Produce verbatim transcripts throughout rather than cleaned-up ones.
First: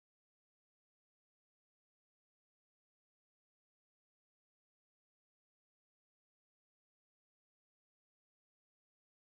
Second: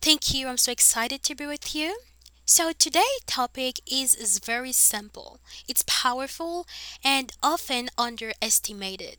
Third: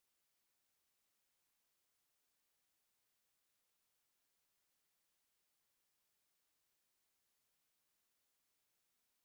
Thank you. I'm so excited to be with you. So today's topic is, is very simple. It's powerful and often underestimated.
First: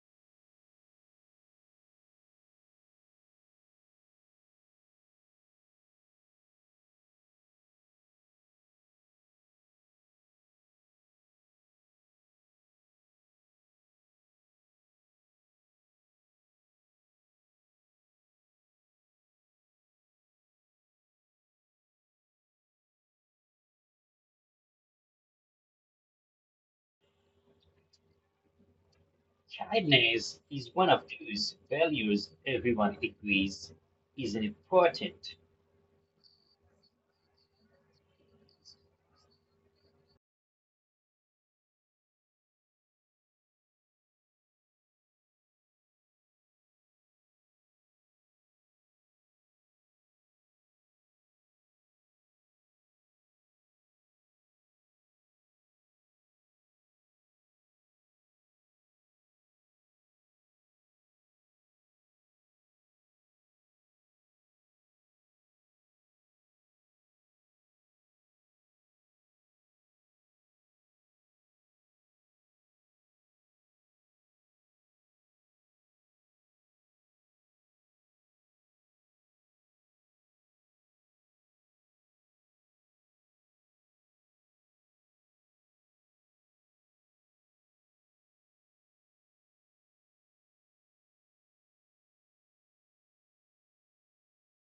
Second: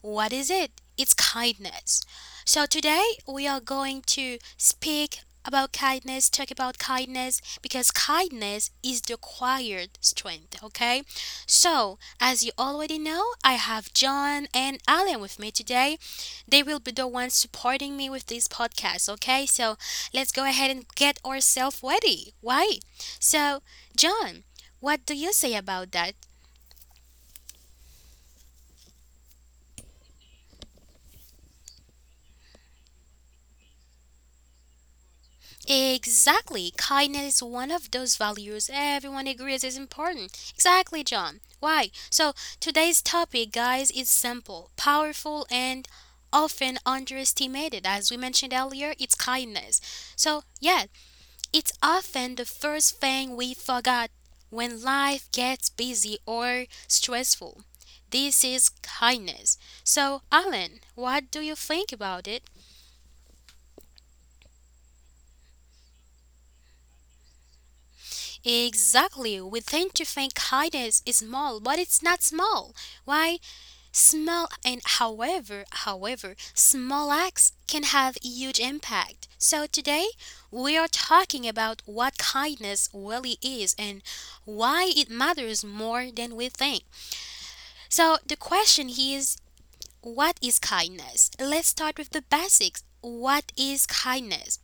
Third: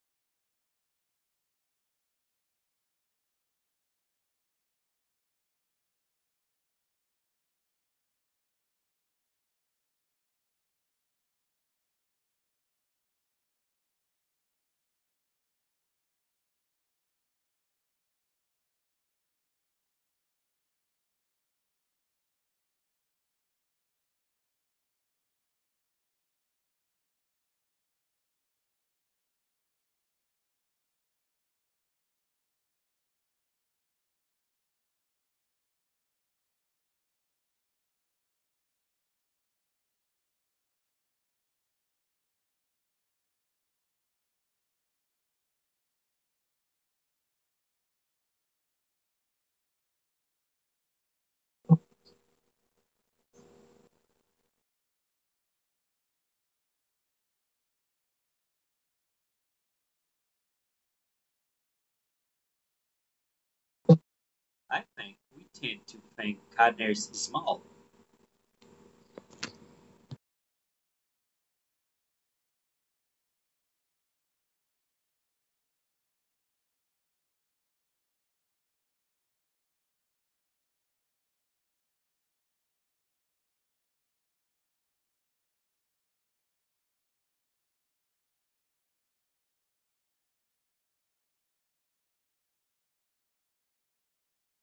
What is it? It's kindness. So today we are going to speak about kindness, talk about kindness because kindness is the acquired strength, okay? So, as you already know, I have John and Alan with me today. They will be the ones supporting me with this podcast, okay? So, let's go ahead and get ourselves ready, right? So, John, what do you say about that? Kindness is one of those values everyone agrees is important. Exactly. Kindness is one of those values everyone agrees is important. Exactly, John. Why? So, today's topic, guys, is simple, powerful, and often underestimated. As we mentioned earlier, it's kindness. So, yeah, it's often the first thing we forgot when life gets busy or stressful. This is kindness. So, Alan, what do you think about it? I think we tend to think kindness is small. Exactly. We tend to think kindness is small, but it's not small. Why? Small and however, however, small acts can have huge impact. So today, we are talking about what kindness really is and why it matters more than we think. So the question is, what is kindness? Let's start with the basics. What is kindness?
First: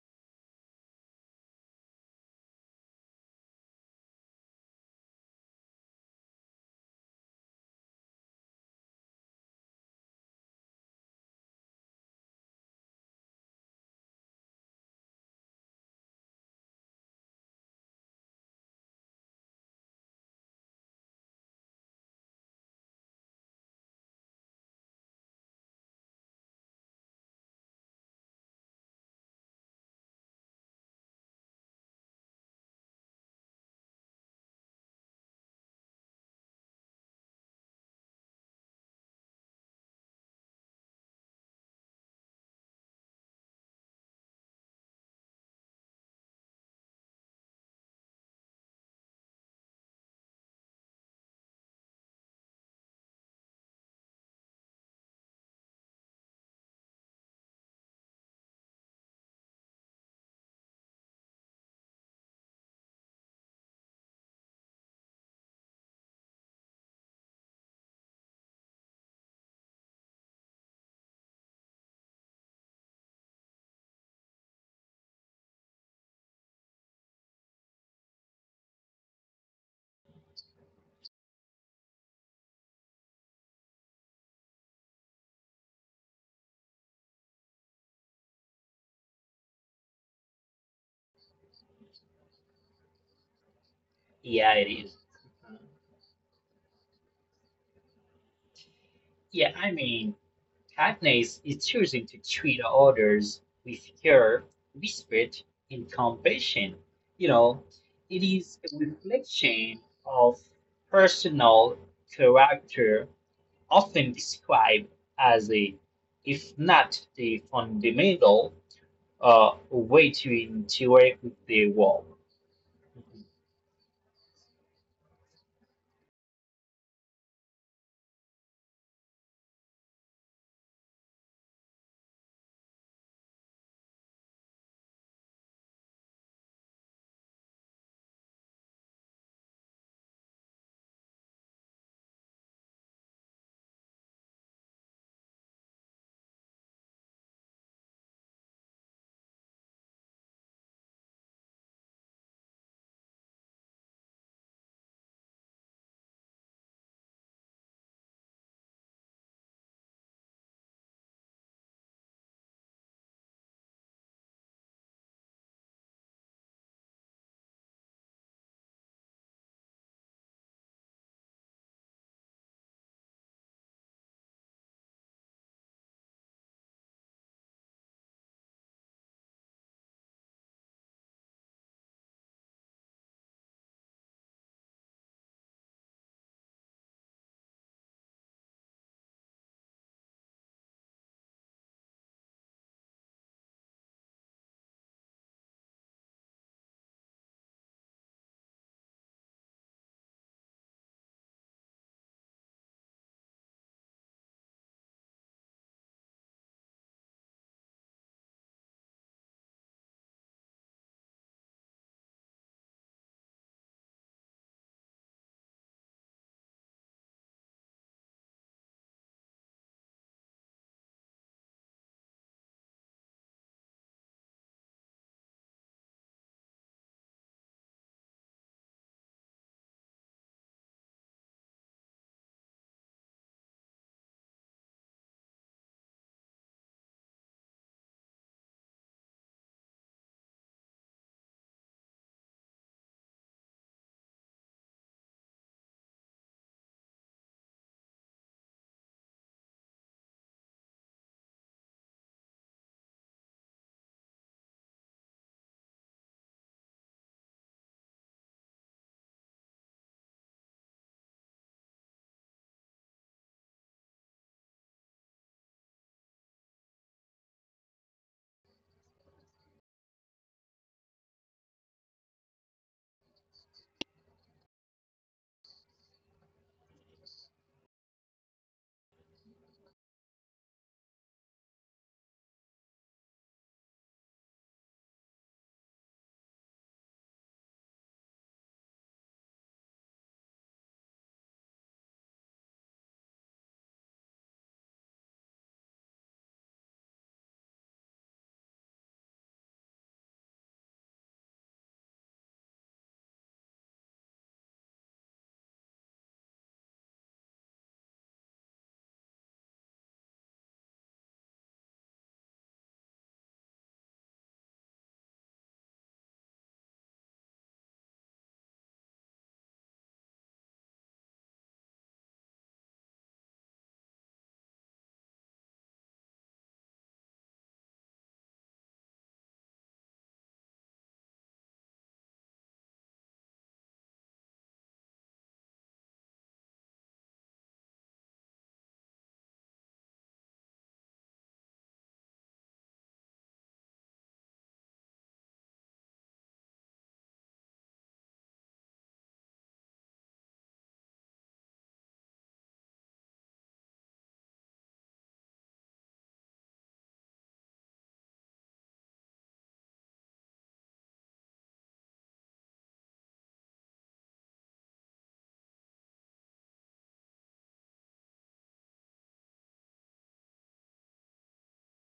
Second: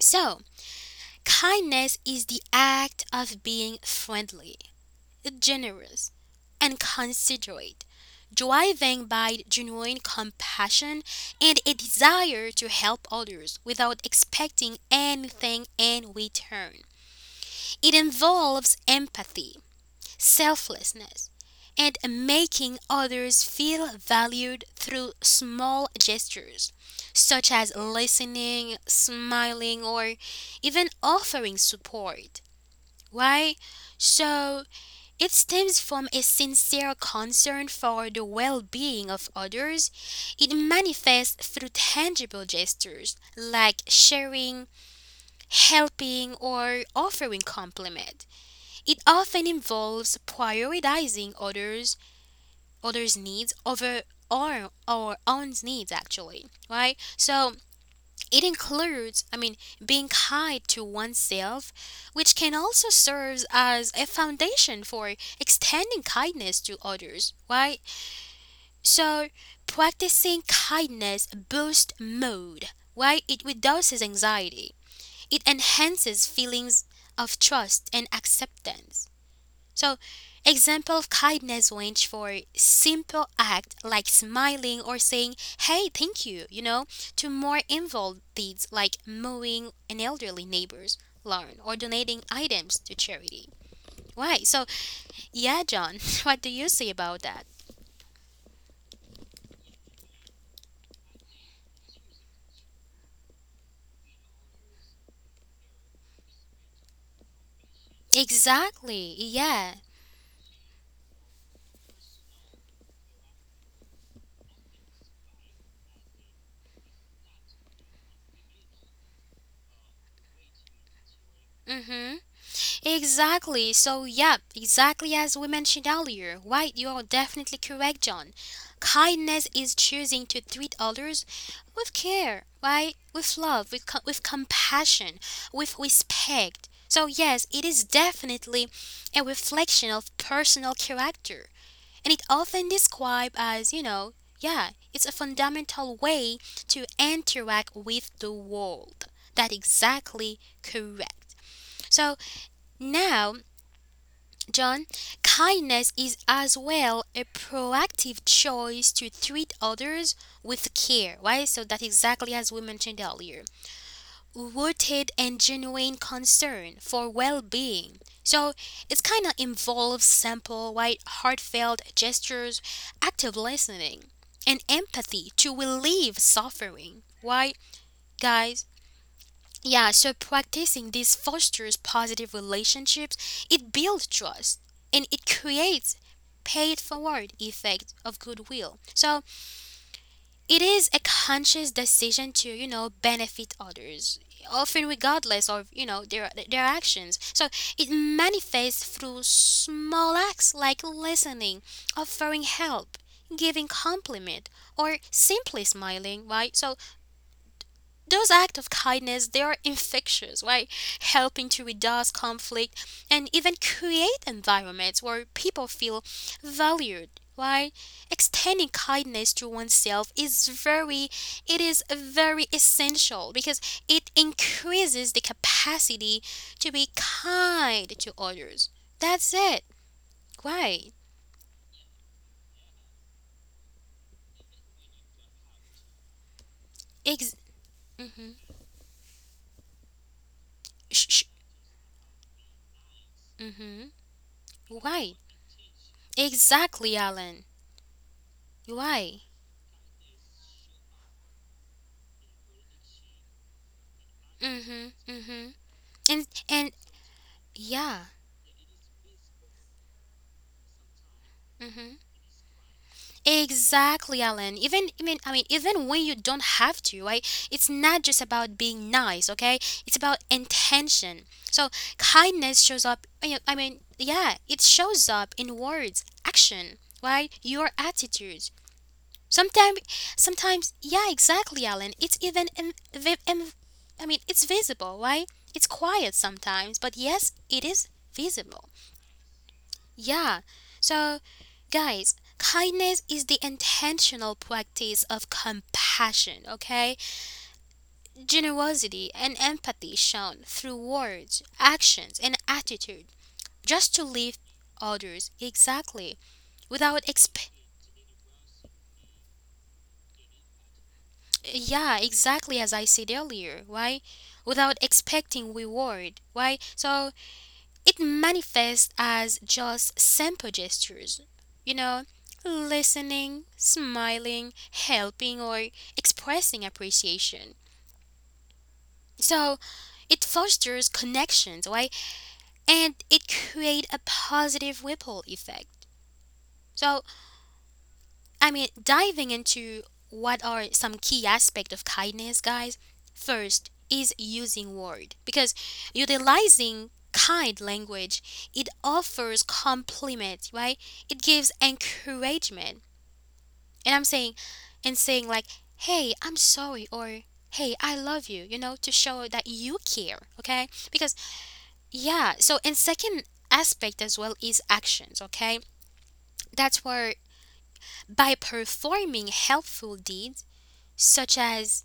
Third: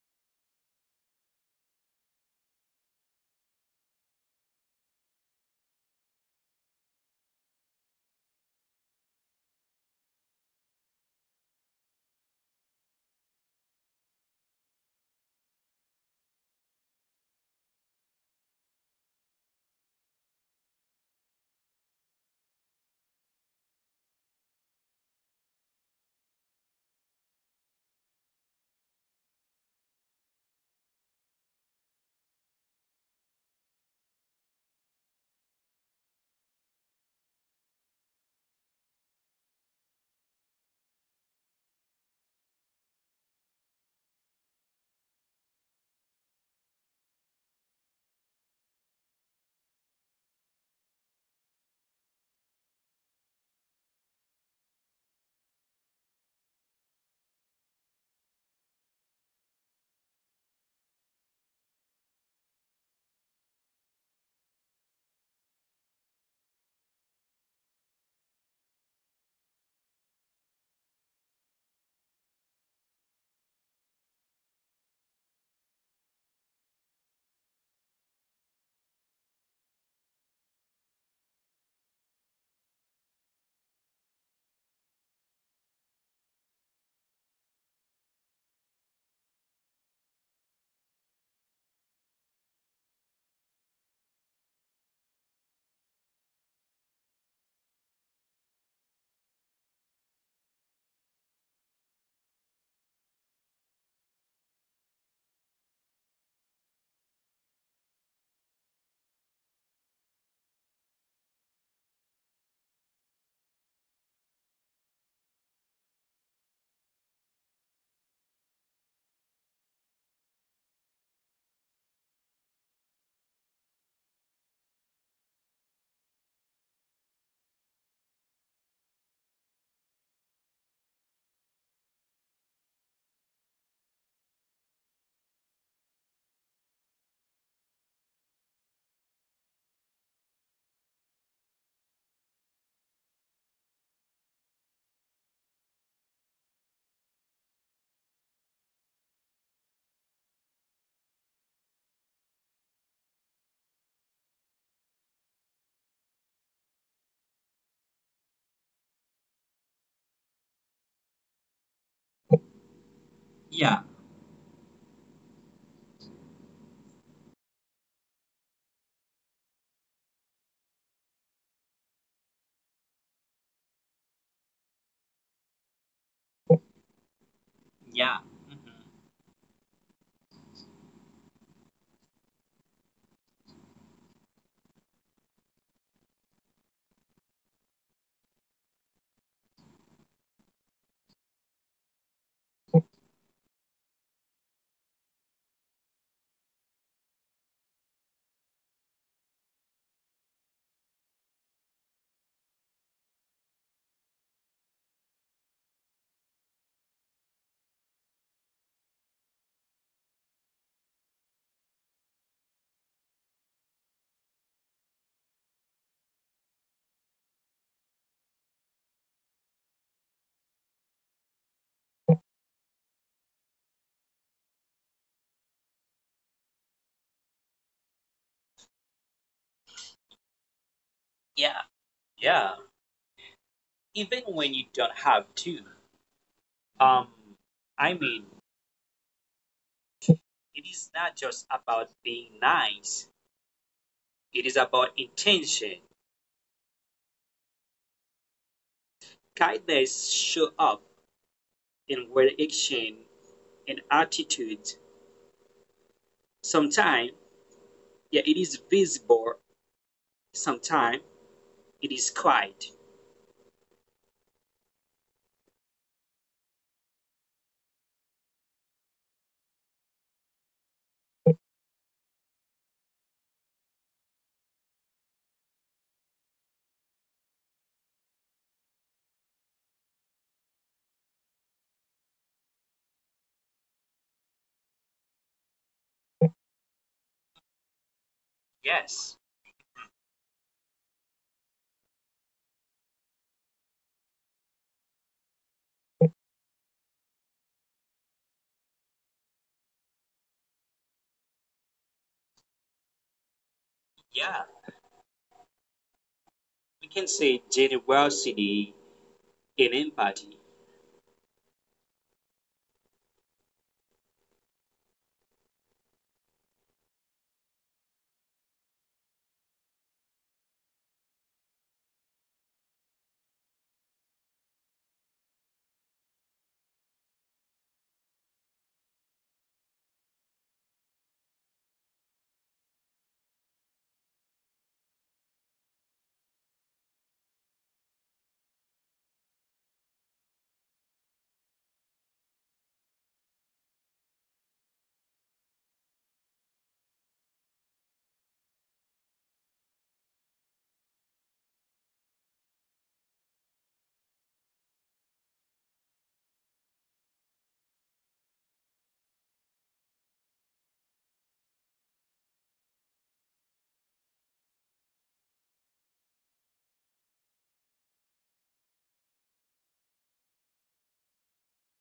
So, kindness is the act of being friendly, generous, and considerate, driven by genuine compassion and a desire to help others without expecting anything in return. It involves empathy, selflessness, and making others feel valued through small gestures, such as listening, smiling, or even offering support. Right? So, it stems from a sincere concern for the well being of others. It manifests through tangible gestures like sharing, helping, or offering compliment. It often involves prioritizing others others' needs over our, our own needs actually. Right? So it includes, I mean, being kind to oneself, which can also serve as a foundation for extending kindness to others, right? So, practicing kindness boosts mood, right? It reduces anxiety, it enhances feelings of trust and acceptance. So, example of kindness range for simple act like smiling or saying, hey, thank you, you know, to more involved deeds like mowing an elderly neighbor's lawn or donating items to charity. Right. Yeah, it So, is. yeah, John, what do you say about that? Yeah, I mean, kindness is choosing to treat others with care, respect, and compassion. You know, it is a Exactly. Yeah. reflection of personal character, often described as a, if not the fundamental, uh, way to interact with the Mm world. hmm. Exactly. So, yeah, exactly as we mentioned earlier, right? You are definitely correct, John. Kindness is choosing to treat others with care, right? With love, with, co- with compassion, with respect. So, yes, it is definitely a reflection of personal character. And it often described as, you know, yeah, it's a fundamental way to interact with the world. That exactly correct. So now John, kindness is as well a proactive choice to treat others with care, right? So that exactly as we mentioned earlier, Yeah, rooted and genuine concern for well-being. So it's kind of involves simple, right, heartfelt gestures, active listening, and empathy to relieve suffering. Why, yeah, mhm. guys? Yeah, so practicing this fosters positive relationships, it builds trust, and it creates pay it forward effect of goodwill. So it is a conscious decision to, you know, benefit others, often regardless of, you know, their their actions. So it manifests through small acts like listening, offering help, giving compliment, or simply smiling, right? So those acts of kindness they are infectious, right, helping to reduce conflict and even create environments where people feel valued, right. Extending kindness to oneself is very it is very essential because it increases the capacity to be kind to others. That's it, right. Yeah, yeah. Even when you don't have to. Um, Ex- I mm-hmm. mean, it is sh- not sh- just about being nice. mm-hmm. It is about Right, intention. exactly, Alan. Why? Kindness show up in word action and attitude. Mm-hmm, mm-hmm, and and Sometimes, yeah. yeah, it is visible. Sometimes Hmm. it is quiet. Exactly, Alan. Even I mean, I mean, even when you don't have to, right? It's not just about being nice, okay? It's about intention. So kindness shows up. I mean, I mean, yeah, it shows up in words, action, right? Your attitudes. Sometimes, sometimes, yeah, exactly, Alan. It's even, in, vi- in- I mean, it's visible, right? It's quiet sometimes, but yes, it is visible. Yes, Yeah. So, guys, kindness is the intentional practice of compassion, okay? Generosity and empathy shown through words, actions, and attitude just to lift yeah. others exactly We without can exp say generosity and empathy. yeah, exactly as I said earlier, right? Without expecting reward, right? So it manifests as just simple gestures, you know, listening, smiling, helping, or expressing appreciation. So it fosters connections, right? And it creates a positive ripple effect. So I mean, diving into what are some key aspect of kindness, guys. First is using word because utilizing kind language it offers compliment, right? It gives encouragement, and I'm saying, and saying like, "Hey, I'm sorry," or "Hey, I love you," you know, to show that you care. Okay, because yeah. So, and second aspect as well is actions. Okay, that's where by performing helpful deeds such as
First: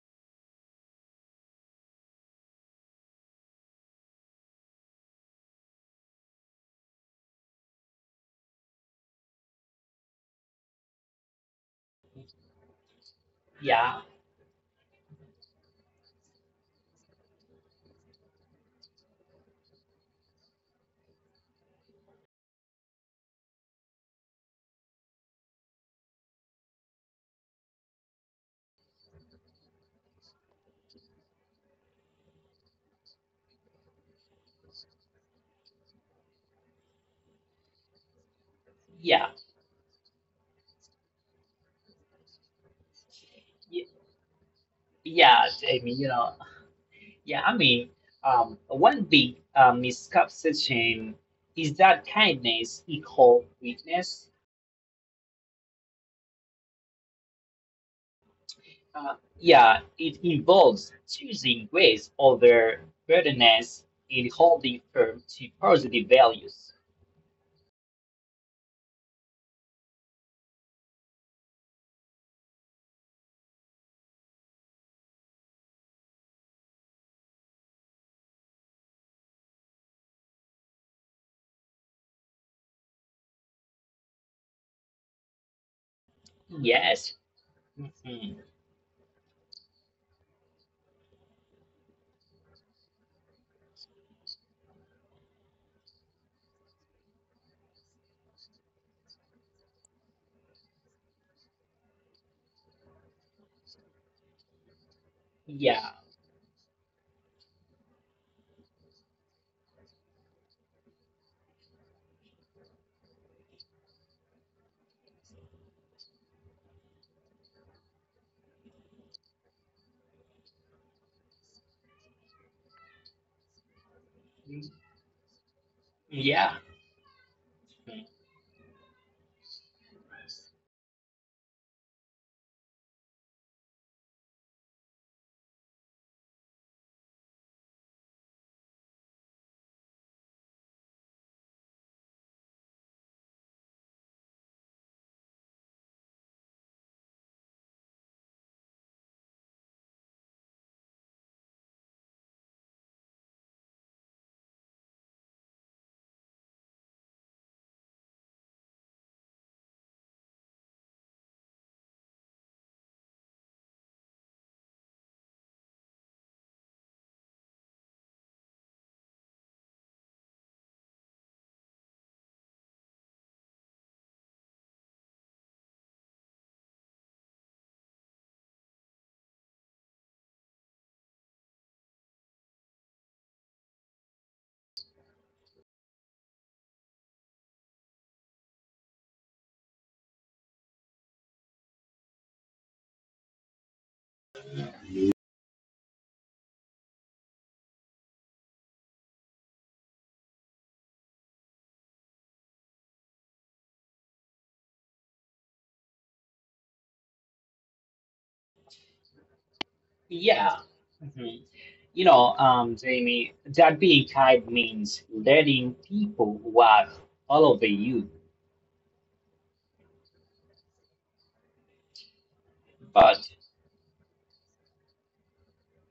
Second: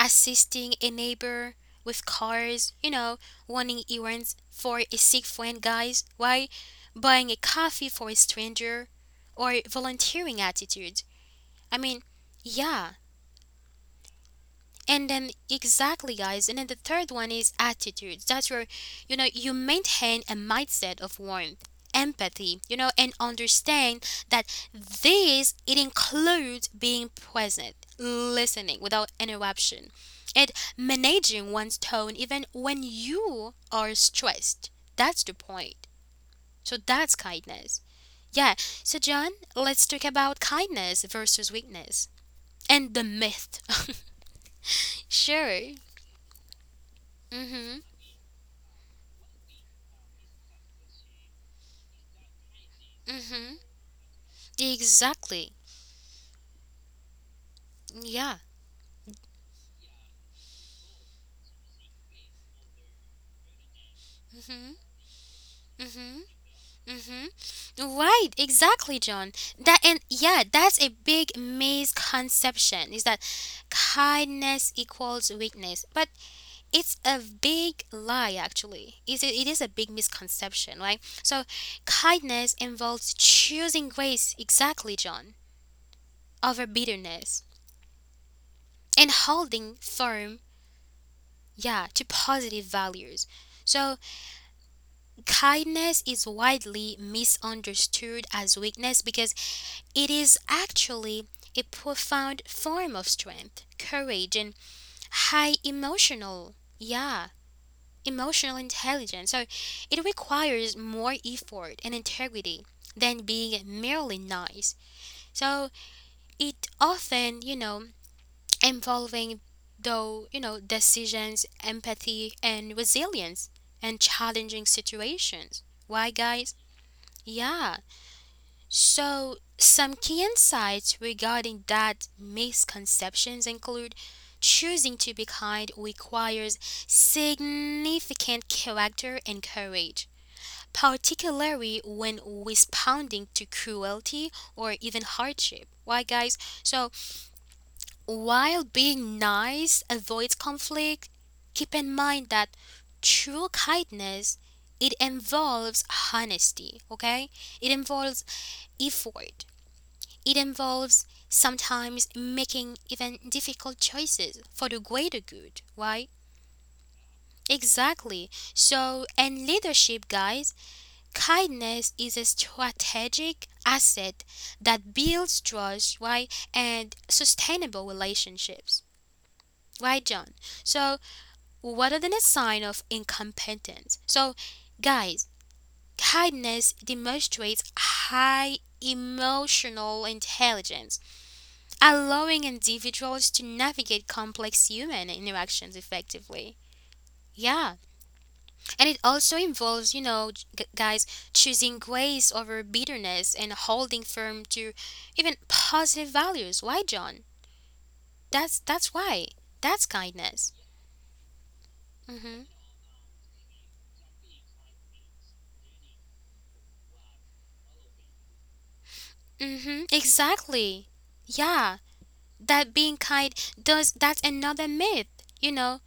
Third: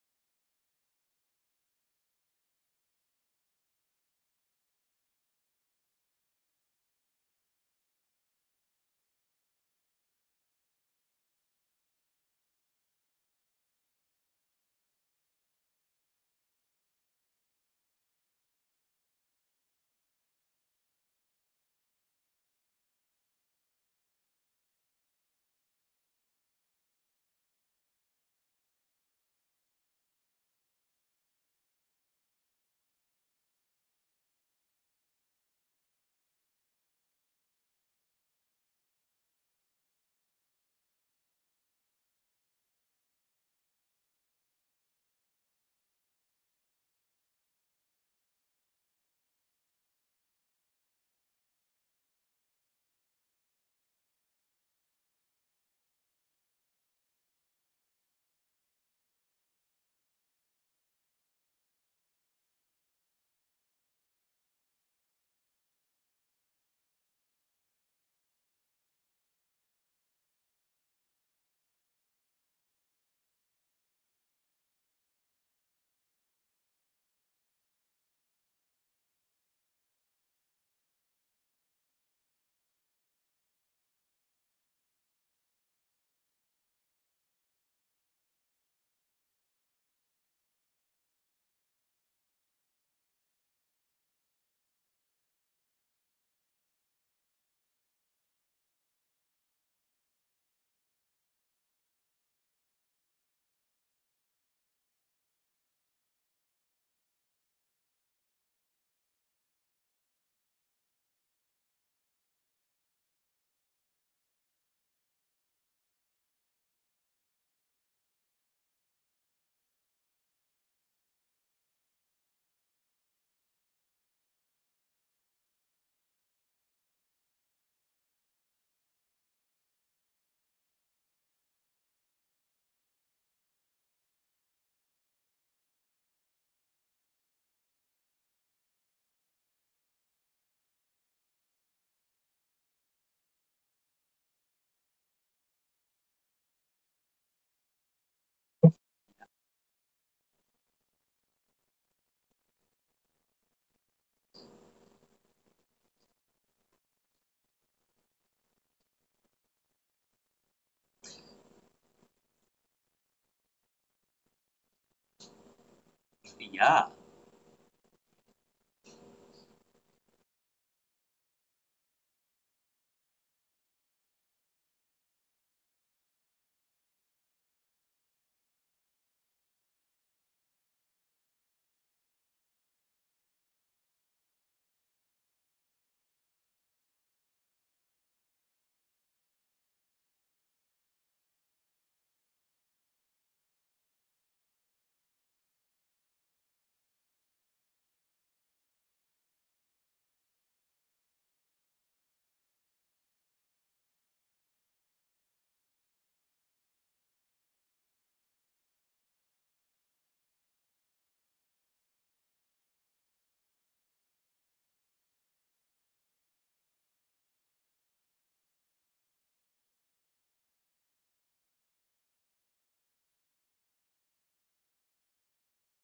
assisting a neighbor with cars, you know, running errands for a sick friend, guys, why? Buying a coffee for a stranger or volunteering attitude. I mean, yeah, Yeah, and then exactly guys, and then the third one is attitude. That's where you know you maintain a mindset of warmth, empathy, you know, and understand that this it includes being present, listening without interruption, and managing one's tone even when you are stressed. That's the point. So that's kindness. Yeah. So yeah, John, let's talk about kindness versus weakness and the myth. y- yeah, Sure. Jamie, you know, yeah, I Mhm. mean, um, one big uh, misconception is that kindness equals Mm-hmm. weakness. Exactly. Yeah. Uh, yeah, it involves choosing grace over burdenness and Mm-hmm. holding firm to positive Mm-hmm. values. Mm-hmm. Right. Exactly, John. That and yeah, that's a big misconception. Is that kindness equals weakness? But it's a big lie, actually. It's a, it is a big misconception, right? So, kindness involves choosing grace. Exactly, John, over Yes. bitterness Mhm. and holding firm. Yeah, to positive values. So kindness is widely misunderstood as weakness because it is actually a profound form of strength, courage, and high Yeah. emotional, yeah, emotional intelligence. So it requires more effort and integrity than being merely nice. So it often, you know, involving though, you know, decisions, empathy, and resilience and challenging Mm-hmm. situations. Why, guys? Yeah. Yeah. Mhm. So, some key insights regarding that misconceptions include choosing to be kind requires significant character and courage, particularly when responding to cruelty or even hardship. Why, guys? So, while being nice avoids conflict, keep in mind that true kindness it involves honesty, okay, it involves effort, it involves sometimes making even difficult choices for the greater good, right? Yeah, Exactly. So, in leadership, guys, kindness is a strategic asset that builds trust, right, and sustainable relationships, right, John? So, rather than a sign of incompetence. So, guys, kindness demonstrates high emotional intelligence allowing individuals to navigate complex human interactions effectively. Yeah, and it also involves, you know, g- guys, choosing grace over bitterness and holding firm to even positive values. Why, John? That's that's why. That's Yeah. kindness. Mm-hmm. You know, Mhm. um, Jamie, that being kind means letting people walk all over you. Mhm. Exactly. Yeah, that being But kind does that's another myth. You know,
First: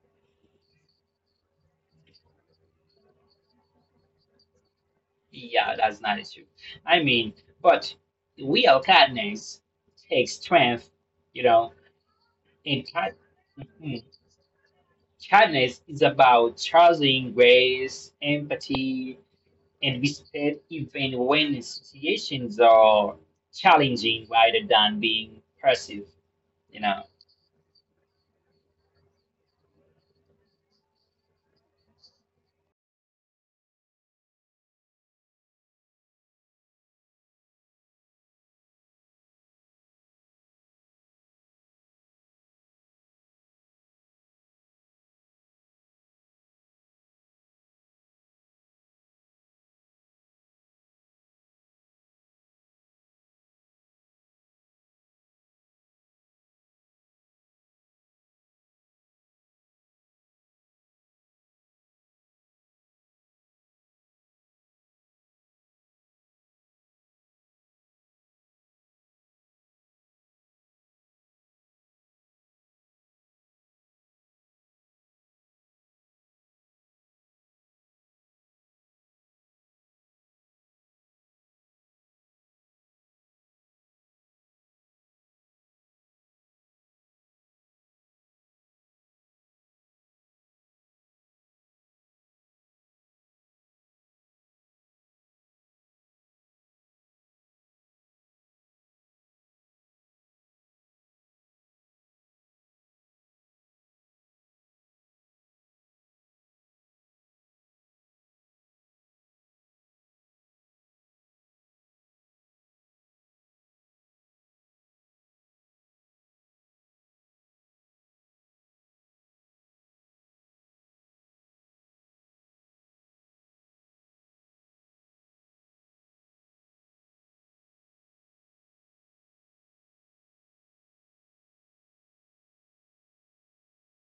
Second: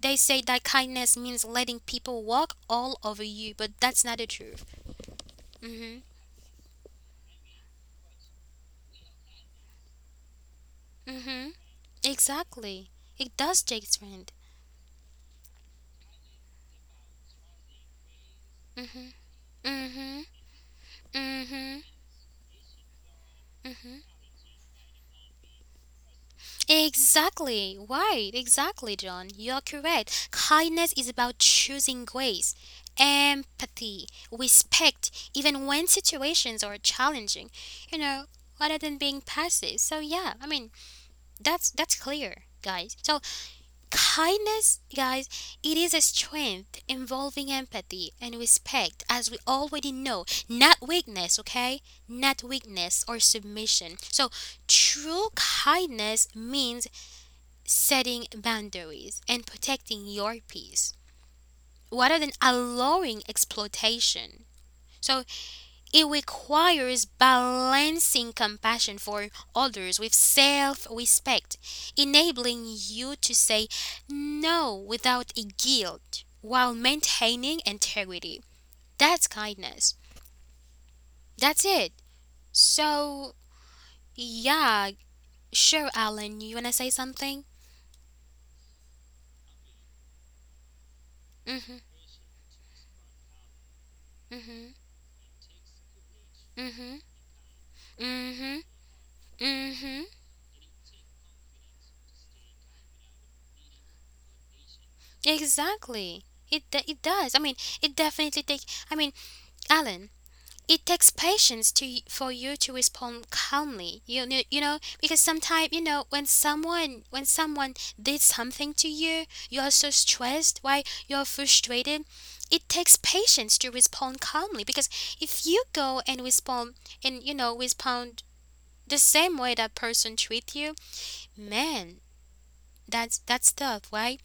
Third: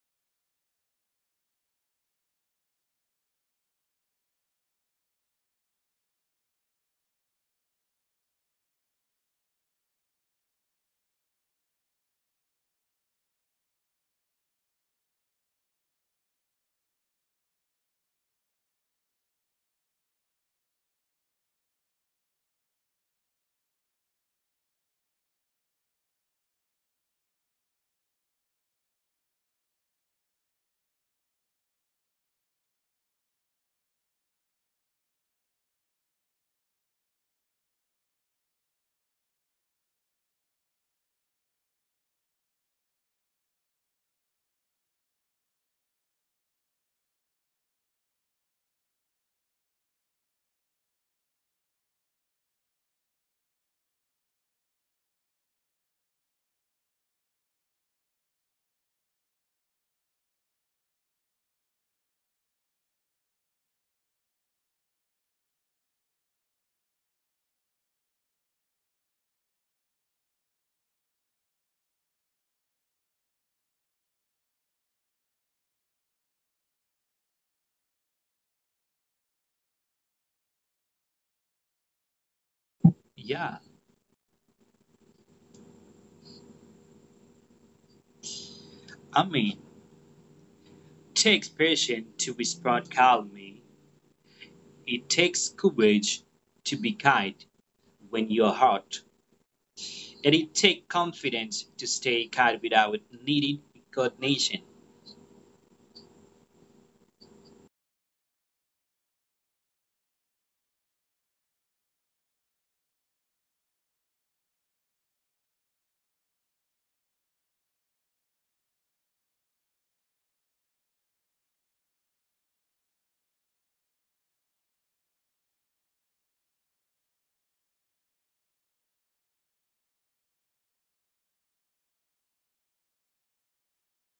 they say that kindness means letting people walk all over you, but that's not the truth. yeah, Mhm. that's not a true. I mean, but real kindness takes strength, you Mhm. know, and Exactly. kind- It does take Mhm, strength. kindness is about trusting grace, Mhm. empathy, and Mhm. respect even when Mhm. situations are Mhm. challenging rather than being passive, you know. Exactly. Right. Exactly, John. You're correct. Kindness is about choosing grace, empathy, respect, even when situations are challenging. You know, rather than being passive. So yeah, I mean, that's that's clear, guys. So kindness, guys, it is a strength involving empathy and respect, as we already know, not weakness, okay? Not weakness or submission. So, true kindness means setting boundaries and protecting your peace rather than allowing exploitation. So, it requires balancing compassion for others with self respect, enabling you to say no without guilt while maintaining integrity. That's kindness. That's it. So, yeah. yeah, sure, Alan, you wanna say something? I mean, it takes Mm-hmm, patience to be spot calmly, mm-hmm, it takes courage to be mm-hmm, kind when you're mm-hmm, hurt, mm-hmm. and it takes confidence to stay kind without needing recognition. Exactly. It, de- it does. I mean, it definitely takes. I mean, Alan, it takes patience to for you to respond calmly you know you know because sometimes you know when someone when someone did something to you you are so stressed why you're frustrated. It takes patience to respond calmly because if you go and respond and you know respond the same way that person treat you, man, that's that's tough, right.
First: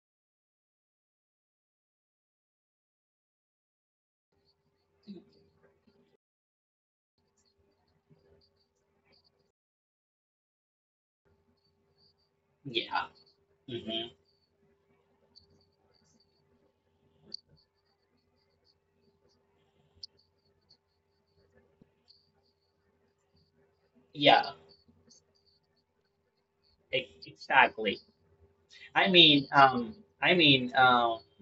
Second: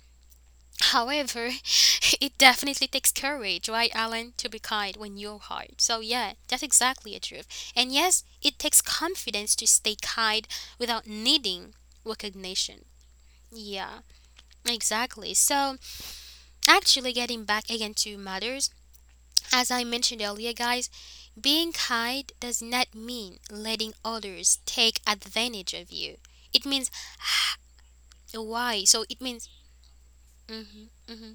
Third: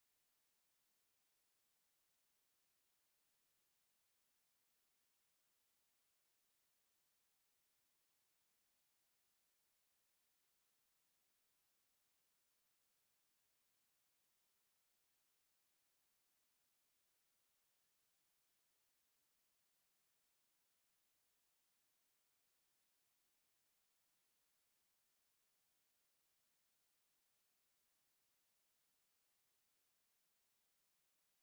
However, it definitely takes courage, right, Alan, to be kind when you're hard. So, yeah, that's exactly a truth. And yes, it takes confidence to stay kind without needing recognition. Yeah. Hmm. Yeah, exactly. So, actually, getting back again to matters, as I mentioned earlier, guys, being kind does not mean letting Yeah. others take advantage of you. It means Ex- Exactly. why. I So, it mean, means, um, I mean, hmm. um, Hmm.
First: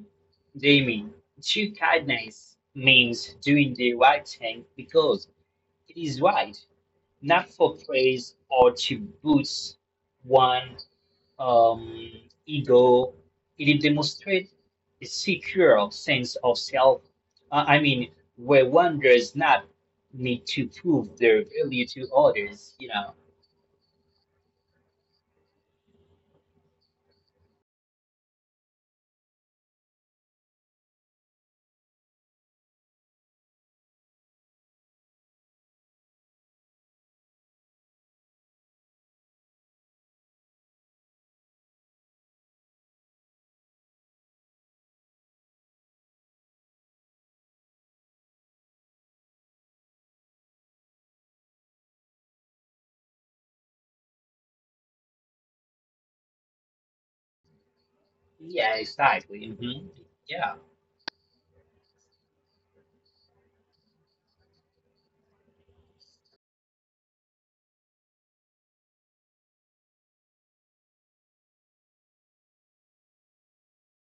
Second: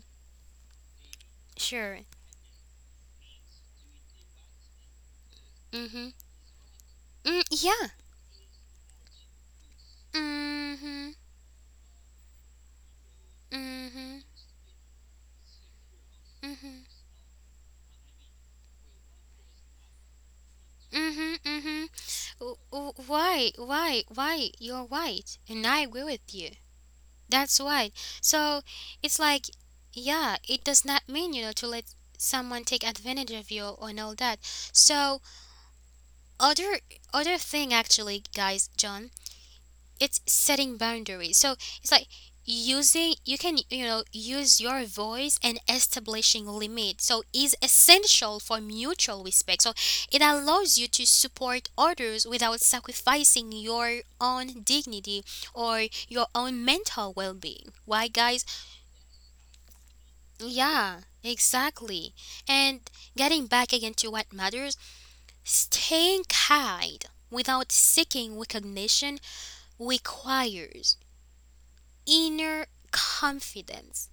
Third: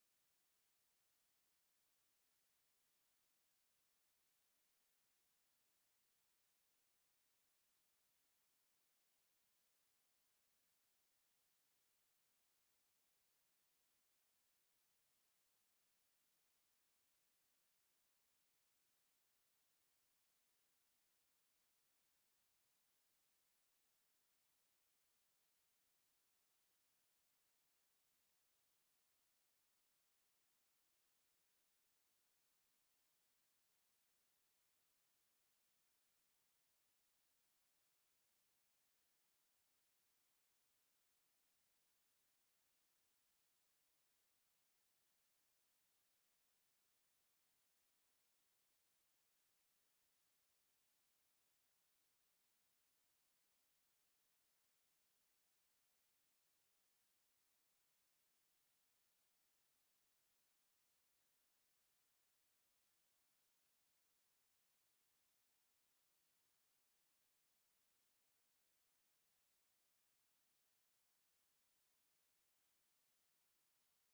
Jamie, true Sure. kindness means doing the right thing because it Mm-hmm. is right, Mm, not for yeah. praise or to boost one Mhm. um, ego. It Mhm. demonstrates a secure sense of Mhm. self. Uh, I mean, where one does not need to prove Mhm. their value Mhm. to W- others. You w- know. Why? Why? Why? You're right, and I agree with you. That's right. So it's like, yeah, it does not mean you know to let someone take advantage of you and all that. So other other thing actually, guys, John. It's setting boundaries. So it's like using you can you know use your voice and establishing limits. So is essential for mutual respect. So it allows you to support others without sacrificing your own dignity or your own mental well-being. Why, guys? Yeah. Exactly. Hmm. Yeah. Yeah, exactly. And getting back again to what matters, staying kind without seeking recognition requires inner confidence,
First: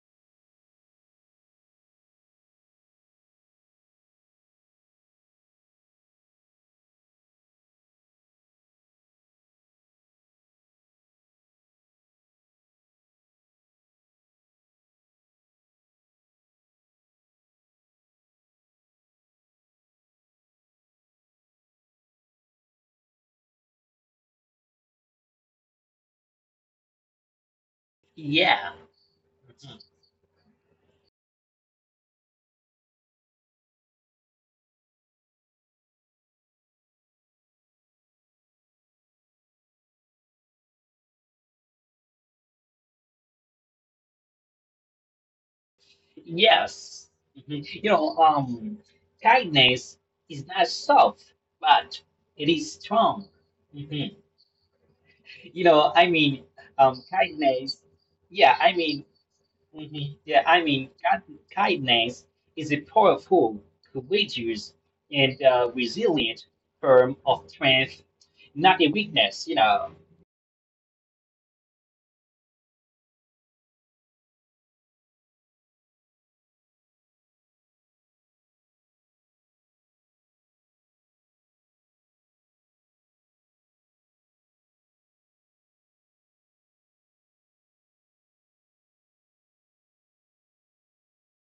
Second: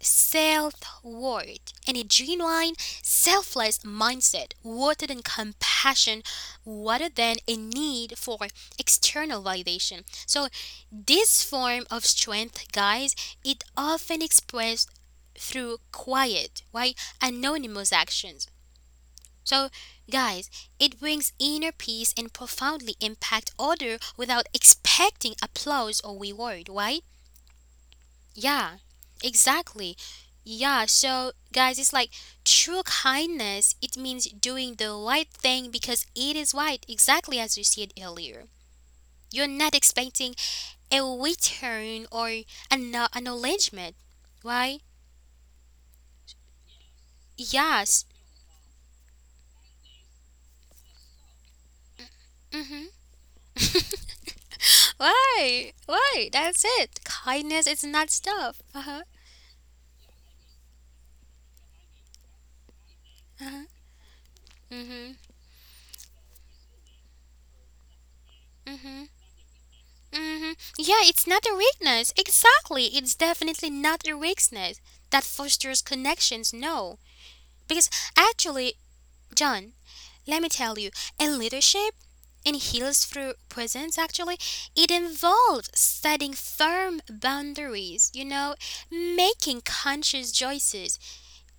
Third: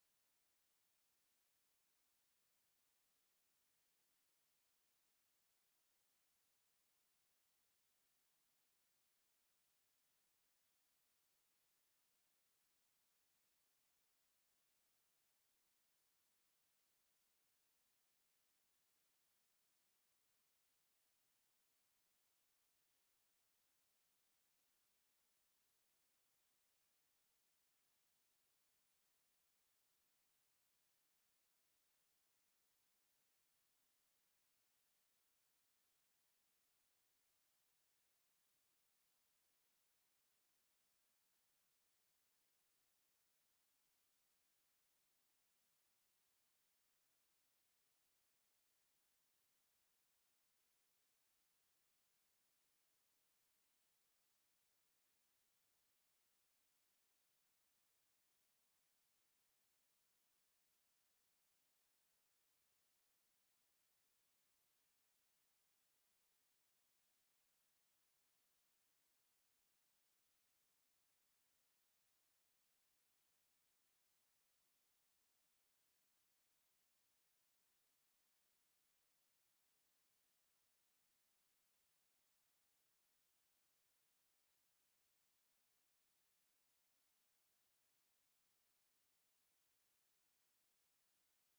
self worth, and a genuine, selfless mindset rooted in compassion rather than a need for external validation. So, this form of strength, guys, it often expressed through quiet, right, anonymous actions. So, guys, it brings inner peace and profoundly impact others without expecting applause or reward, right? Yeah. Yeah, exactly. Yeah, so guys, it's like true kindness, it means doing the right thing because it is right, exactly as you said earlier. You're not expecting a return or an acknowledgement, right? Yes. Mhm. You Yes. know, um, kindness is not soft, but it is Mm-hmm. strong. Mhm. You Why? know, I Why? mean, That's it. um, Kindness is kindness, not yeah, stuff. I Uh-huh. mean, mhm, yeah, I mean, kind- kindness is a powerful, Uh-huh. courageous, Mm-hmm. and uh, resilient form of strength, not a Mm-hmm. weakness, you know. Hmm. Yeah, it's not a weakness. Exactly. It's definitely not a weakness that fosters connections. No. Because actually, John, let me tell you, in leadership, in heals through presence, actually, it involves setting firm boundaries, you know, making conscious choices,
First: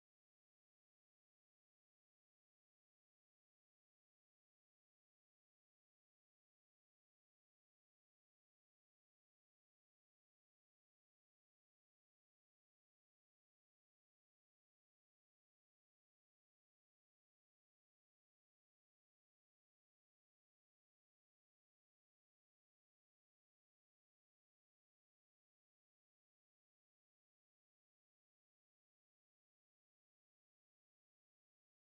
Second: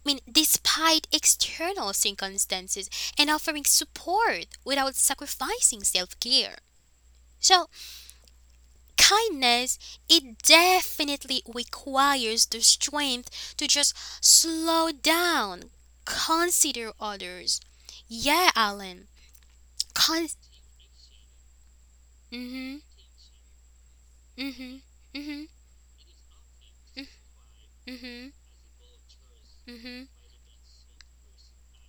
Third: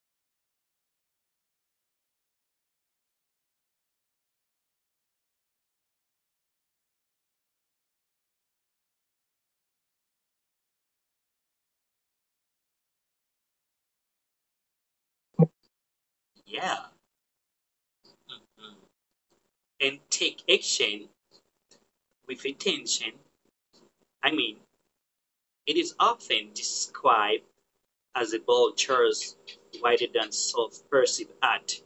I mean, despite external circumstances, and offering support without sacrificing self care. So, kindness, it definitely requires the strength to just slow down, Yeah, consider others. Yeah, Alan. and Con- take action with mhm, intention. I mean, mhm, mhm, it is often mhm, described mhm, as a bold choice mhm. rather than self-perceived act.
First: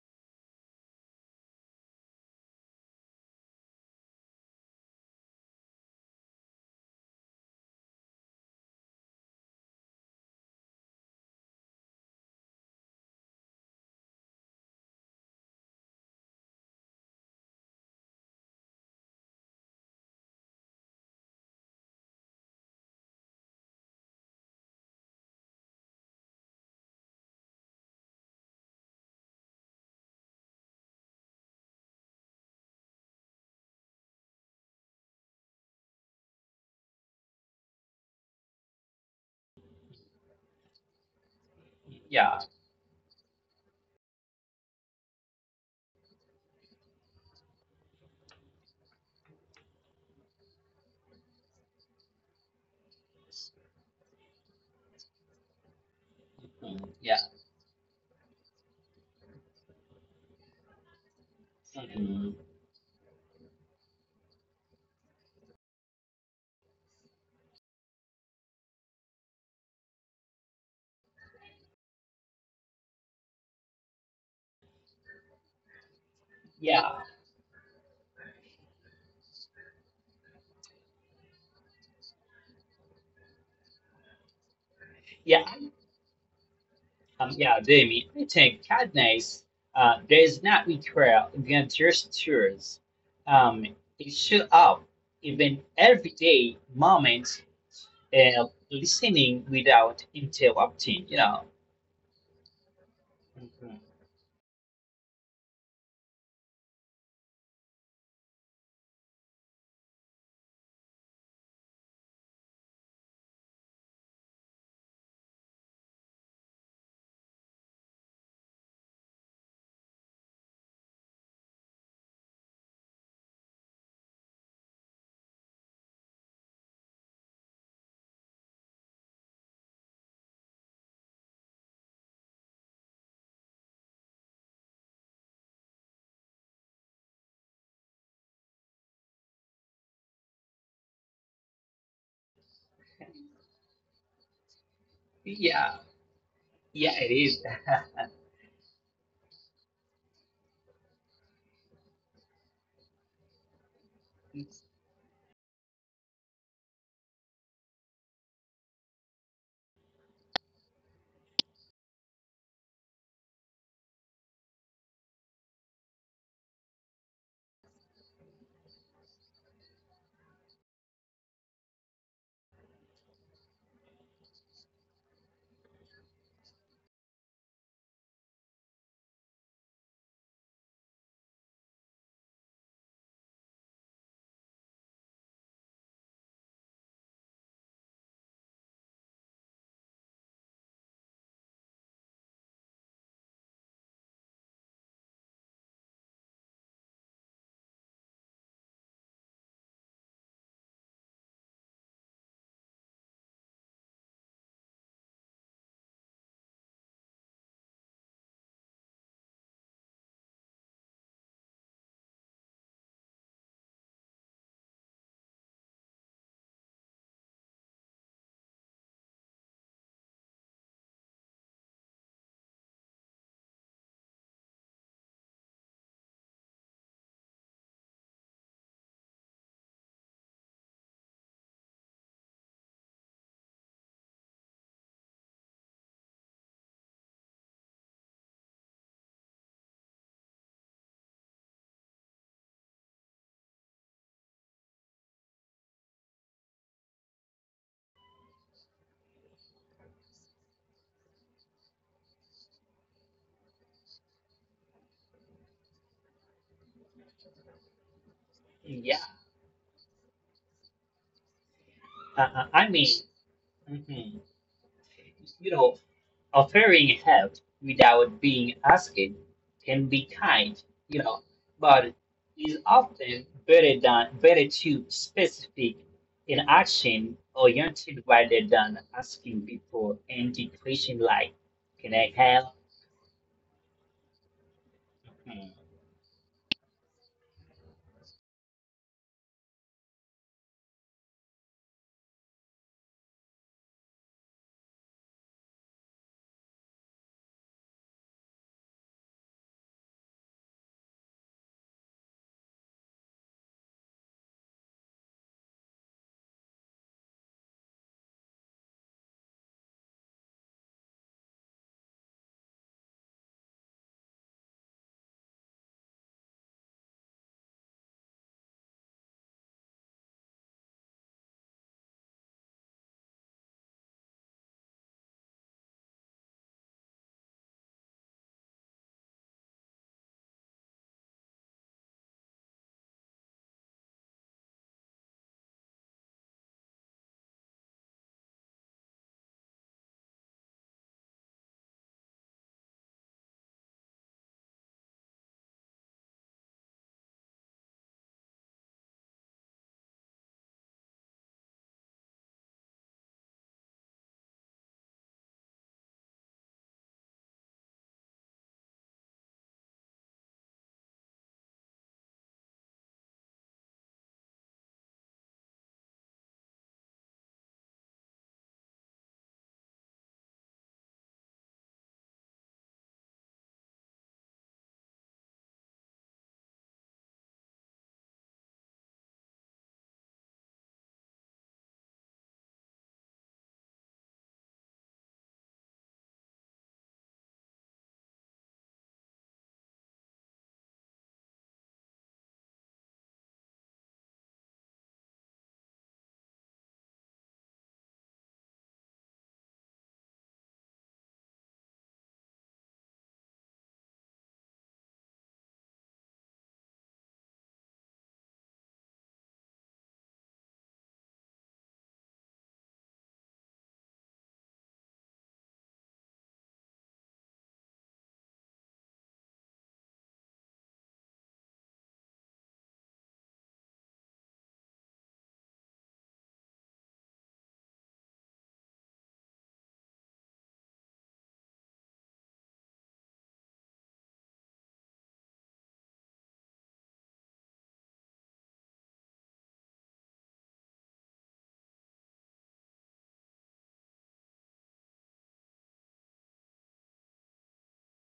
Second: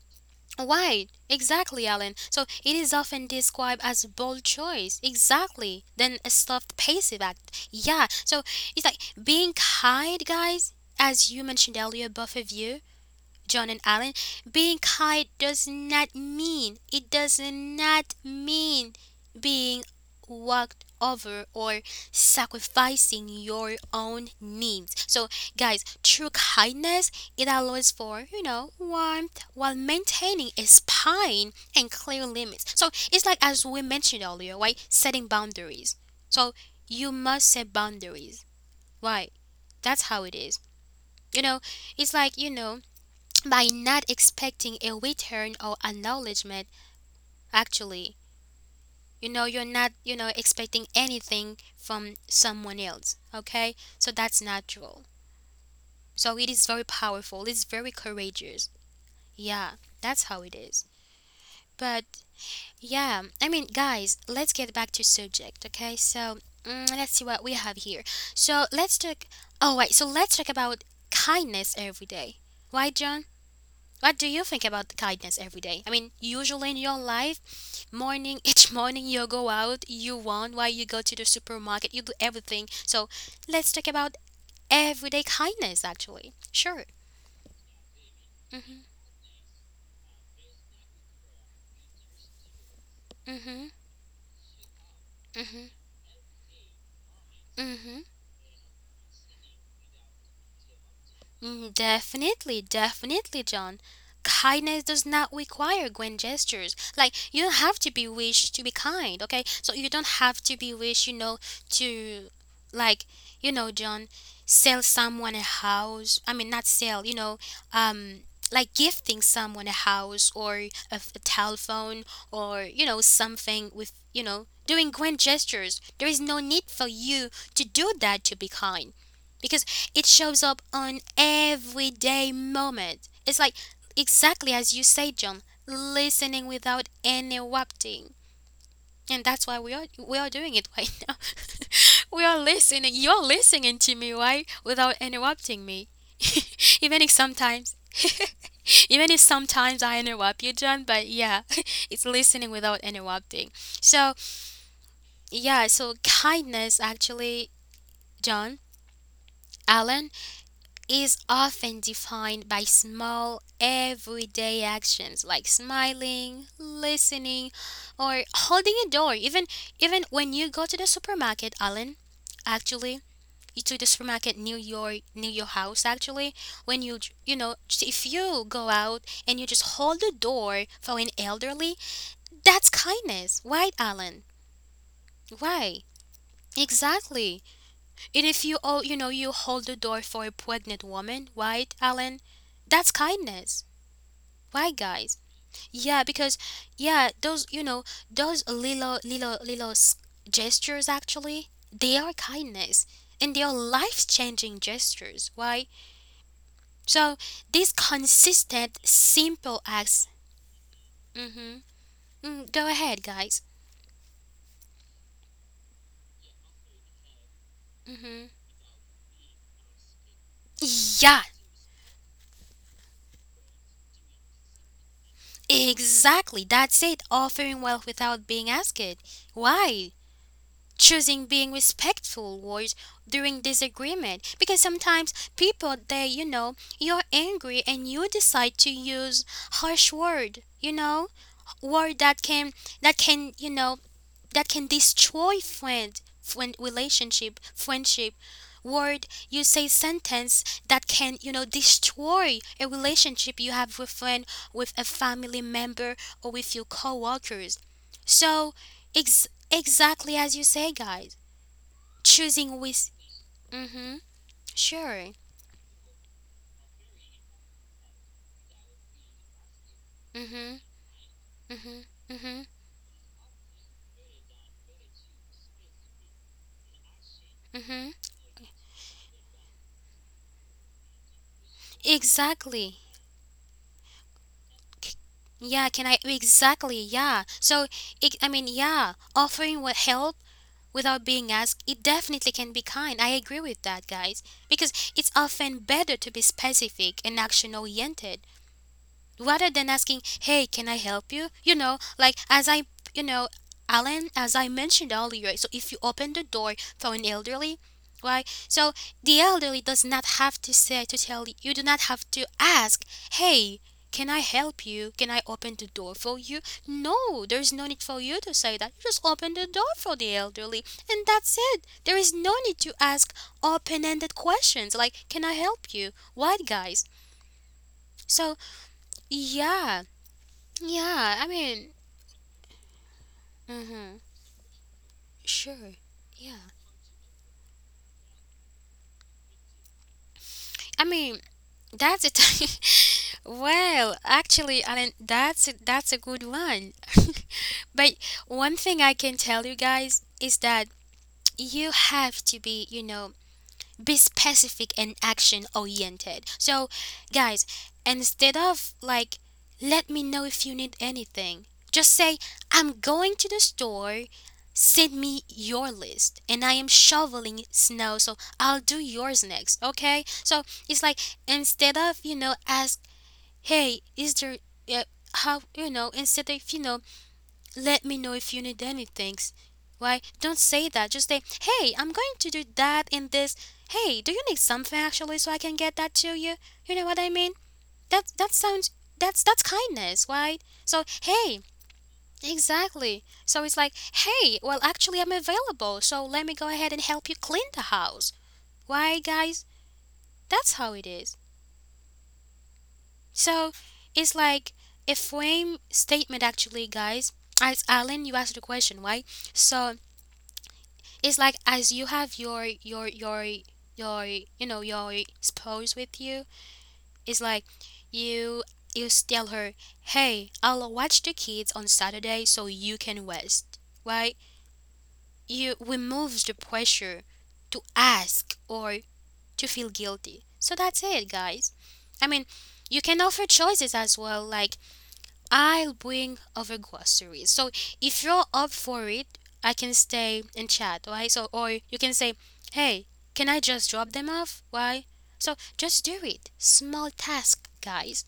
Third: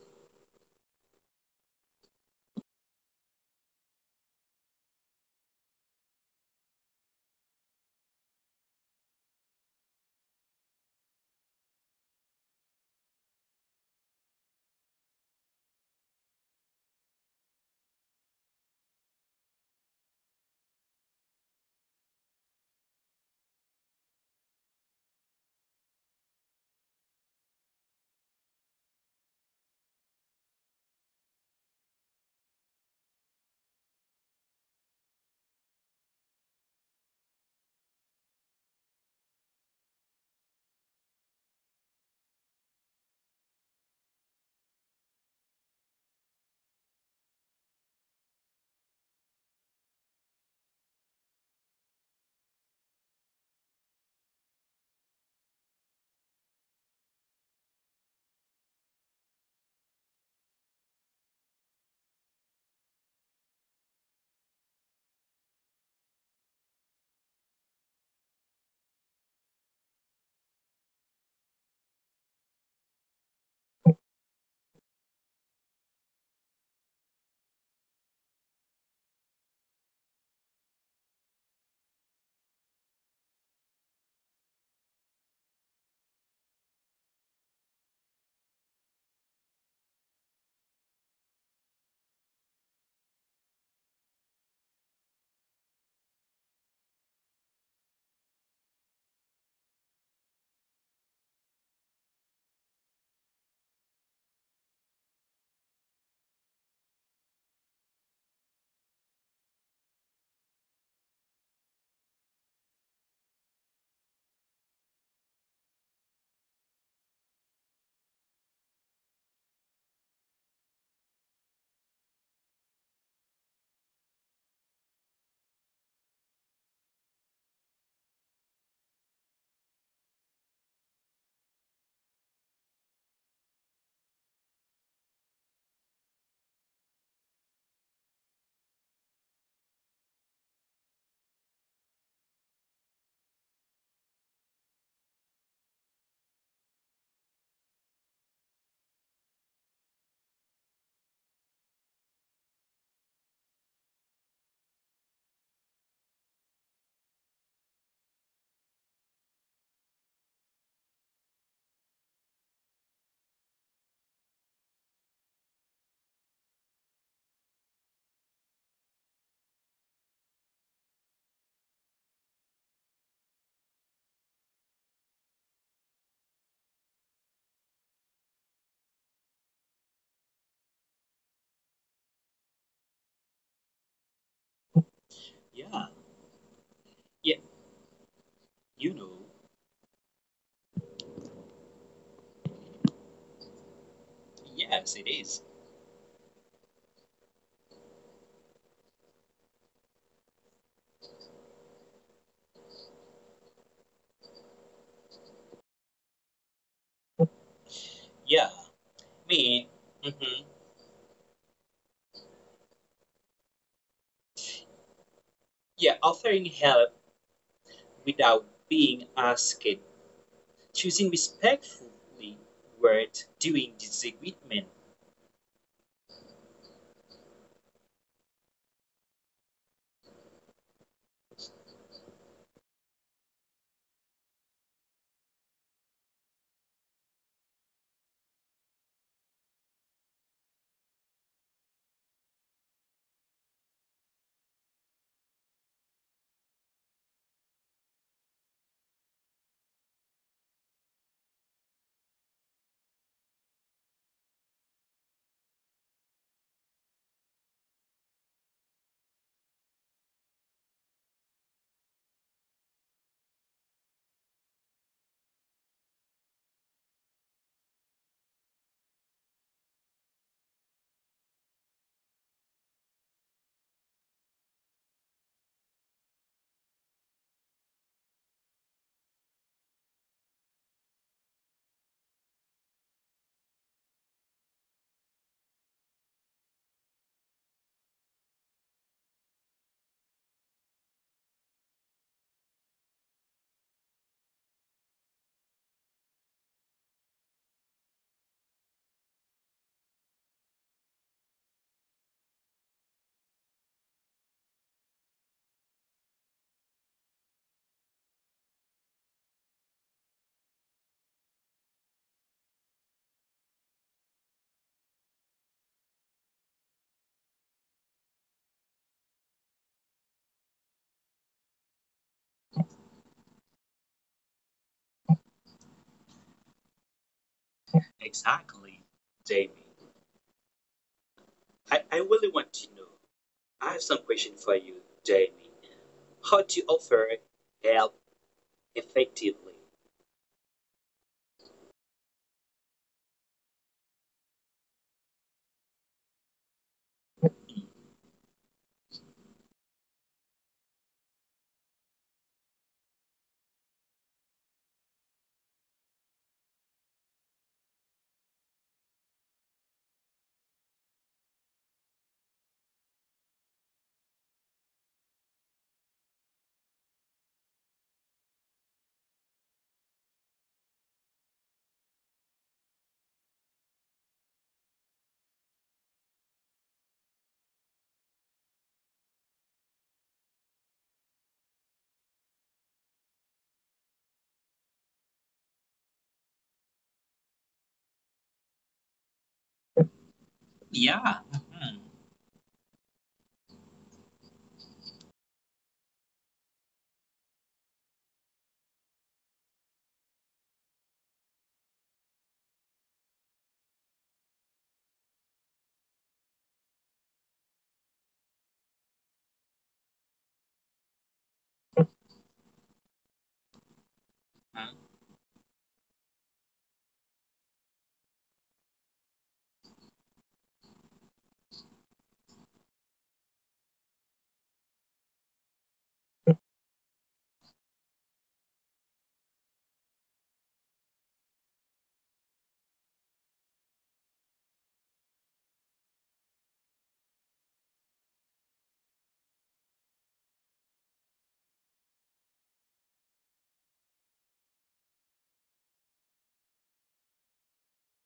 Right, exactly, Alan. So it is often described as a bold choice, exactly, than a soft passive act. Yeah, so it's like being kind, guys, as you mentioned earlier, both of you John and Alan, being kind does not mean, it does not mean being walked over or sacrificing your own needs. So, guys, true kindness, it allows for, you know, warmth while maintaining a spine and clear limits. So, it's like as we mentioned earlier, right? Setting boundaries. So, you must set boundaries. Why? That's how it is. You know, it's Yeah. like, you know, by not expecting a return or acknowledgement actually you know you're not you know expecting anything from someone else, okay, so that's natural. So it is Mhm. very Yeah. powerful, it's very courageous. Yeah, that's how it is. But Mhm. yeah, I mean, guys, let's get back to subject, okay? So mm, let's see what we have here. So let's talk, oh wait, so let's talk about kindness every day. Why? What do you think about kindness every day? I mean, usually in Yeah. your life, morning, each morning you go out, you want why you go to the supermarket, you do everything. So let's talk about everyday Yeah, kindness actually. Sure. Um, yeah, Jamie, I think Mm-hmm. Cadence uh, does not require gestures. Um, Mm-hmm. it shows up even Mm-hmm. everyday moments Mm-hmm. of listening without interrupting, you know. Mm, definitely, definitely, Mhm. John. Kindness does not require grand gestures. Like you don't have to be wished to be kind, okay? So you don't have to be wished, you know, to like, you know, John, sell someone a house. I mean, not sell, you know, um like gifting someone a house or a, f- a telephone or you know something with you know doing grand gestures. There is no need for you to do that to be kind because it shows up on everyday moment. It's like exactly as you say, John, listening without interrupting. And that's why we are we are doing it right now. We are listening. You're listening to me, right? Without interrupting Yeah, me. yeah, Even it if is. sometimes even if sometimes I interrupt you, John, but yeah, it's listening without interrupting. So, yeah, so kindness actually, John, Alan, is often defined by small everyday actions like smiling, listening, or holding a door. Even even when you go to the supermarket, Alan, actually, you to the supermarket near your near your house actually, when you you know, if you go out and you just hold the door for an elderly, that's kindness. Right, Alan? Right. Yeah, Exactly. yeah, And if you, oh, you know, you you know, hold the door for a pregnant woman, right, Alan? That's kindness. Right, guys? yes, it is. Yeah, because yeah, those you know those little little little s- gestures actually, they are kindness and they are life changing gestures. Right? So these Yeah, consistent I simple mean, acts. mhm. Mm-hmm. Mm, go ahead, guys. Yeah, offering help Mm-hmm. without being asked, Yeah, choosing respectfully words during disagreement. exactly. That's it. Offering wealth without being asked. Why? Choosing being respectful words during disagreement, because sometimes people they you know you're angry and you decide to use harsh word, you know, word that can that can you know that can destroy friend friend relationship, friendship, word you say, sentence that can you know destroy a relationship you have with friend, with a family member, or with your co-workers. So Yeah, ex- exactly as you say, guys, uh, uh, choosing I mean, with mhm, mhm. sure, You know, offering help without being asked can be kind, mhm, you know, mhm, but mhm, is often better than better to specific in action mhm, oriented rather than asking before and decreasing like, can I help? exactly, C- yeah, can I, exactly, yeah. So it, I mean, yeah, offering what help without being asked, it definitely can be kind. I agree with that, guys, because it's often better to be specific and action oriented rather than asking, "Hey, can I help you?" You know, like as I, you know, Alan, as I mentioned earlier, so if you open the door for an elderly, right? So the elderly does not have to say to tell you. You do not have to ask, "Hey, can I help you? Can I open the door for you?" No, there's no need for you to say that. You just open the door for the elderly, and that's it. There is no need to ask open-ended questions like, "Can I help you?" What, guys? So, Exactly, Jamie. yeah, yeah, I mean, I, I really want to know. I have hmm, some question for you, Jamie. sure. Yeah, How to offer help effectively? I mean that's it. Well, actually, Alan, that's a, that's a good one. But one thing I can tell you, guys, is that you have to be, you know, be specific and action oriented. So, guys, instead of like, let me know if you need anything, just say, I'm going to the store, send me your list, and I am shoveling snow, so I'll do yours next, okay? So, it's like, instead of, you know, ask, hey, is there, uh, how, you know, instead of, you know, let me know if you need anything. Why, don't say that. Just say, hey, I'm going to do that and this. Hey, do you need something actually so I can get that to you? You know what I mean? That that sounds that's that's kindness, right? So Yeah, hey, exactly. So it's like, hey, well actually I'm available, so let me go ahead and help you clean the house. Why, guys? That's how it is. So it's like a frame statement actually, guys. As Alan, you asked the question, right? So it's like as you have your your your your you know mm, your spouse with you, it's like you you tell her, hey, I'll watch the kids on Saturday so you can rest, right? You removes the pressure to ask or to feel guilty. So that's it, guys. I mean, you can offer choices as well, like I'll bring over groceries. So if you're up for it, I can stay and chat, right? So or you can say, "Hey, can I just drop them off?" Why? So just do it. Small task, guys.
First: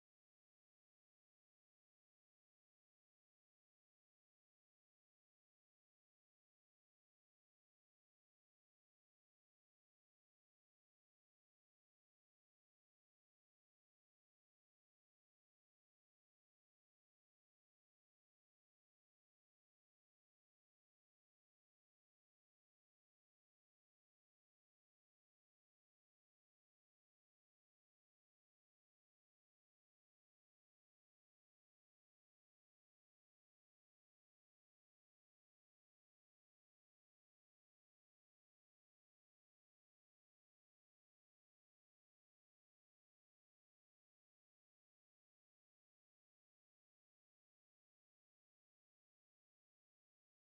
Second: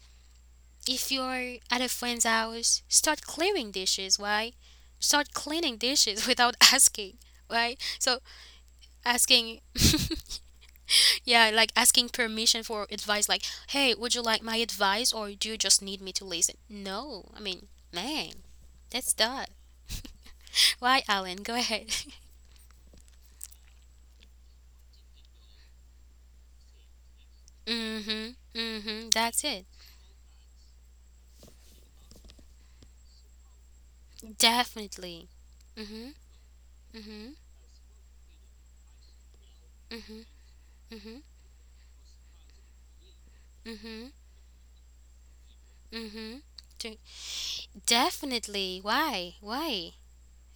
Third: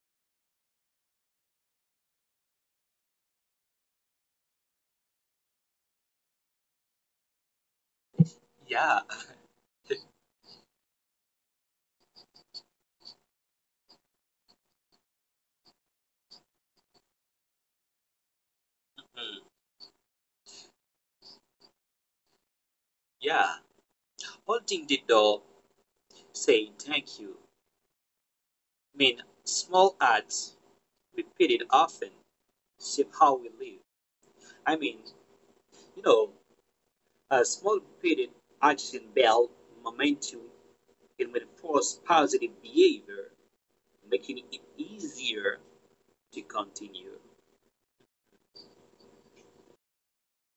If you're at a friend's house, start clearing dishes, why? Start cleaning dishes without asking, right? So Yeah, asking yeah, like asking permission for advice, like, hey, would you like my advice or do you just need me to listen? No, I mean, man, that's that. mm, Why, Alan? Go ahead. yeah. Holding the door, saying thank you. Mm-hmm, mm-hmm, Mean that's it. small acts repeated often shape how we live. I mean, Definitely. you Mm-hmm, know, mm-hmm, a small repeated action build mm-hmm, momentum. mm-hmm, It reinforces positive behavior, mm-hmm, making it easier mm-hmm. to continue. Definitely. Why? Why?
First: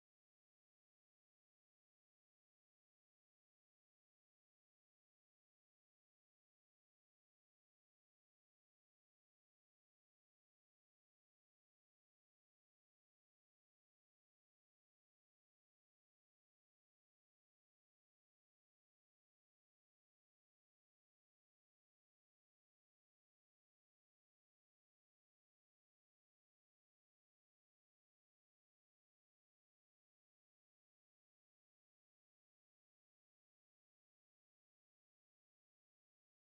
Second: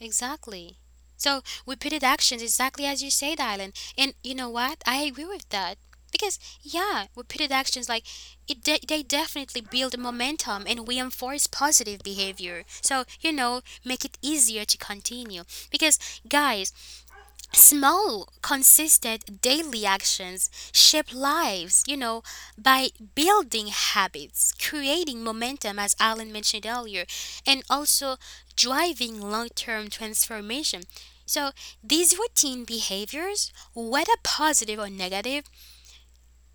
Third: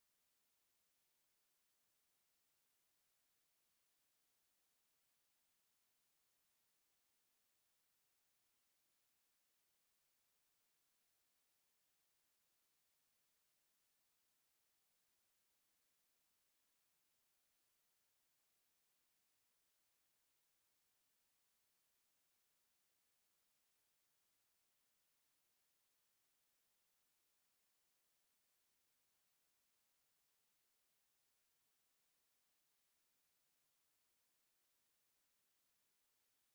Exactly. So repeated actions, exactly as you said, Dylan. And you know what? I agree with that, because yeah, repeated actions like it de- they definitely build momentum and reinforce positive behavior. So you know, make it easier to continue because, guys, small, consistent daily actions shape lives, you know, by building habits, creating momentum, as Alan mentioned earlier, and also driving long term transformation. So, these routine behaviors, whether positive or negative,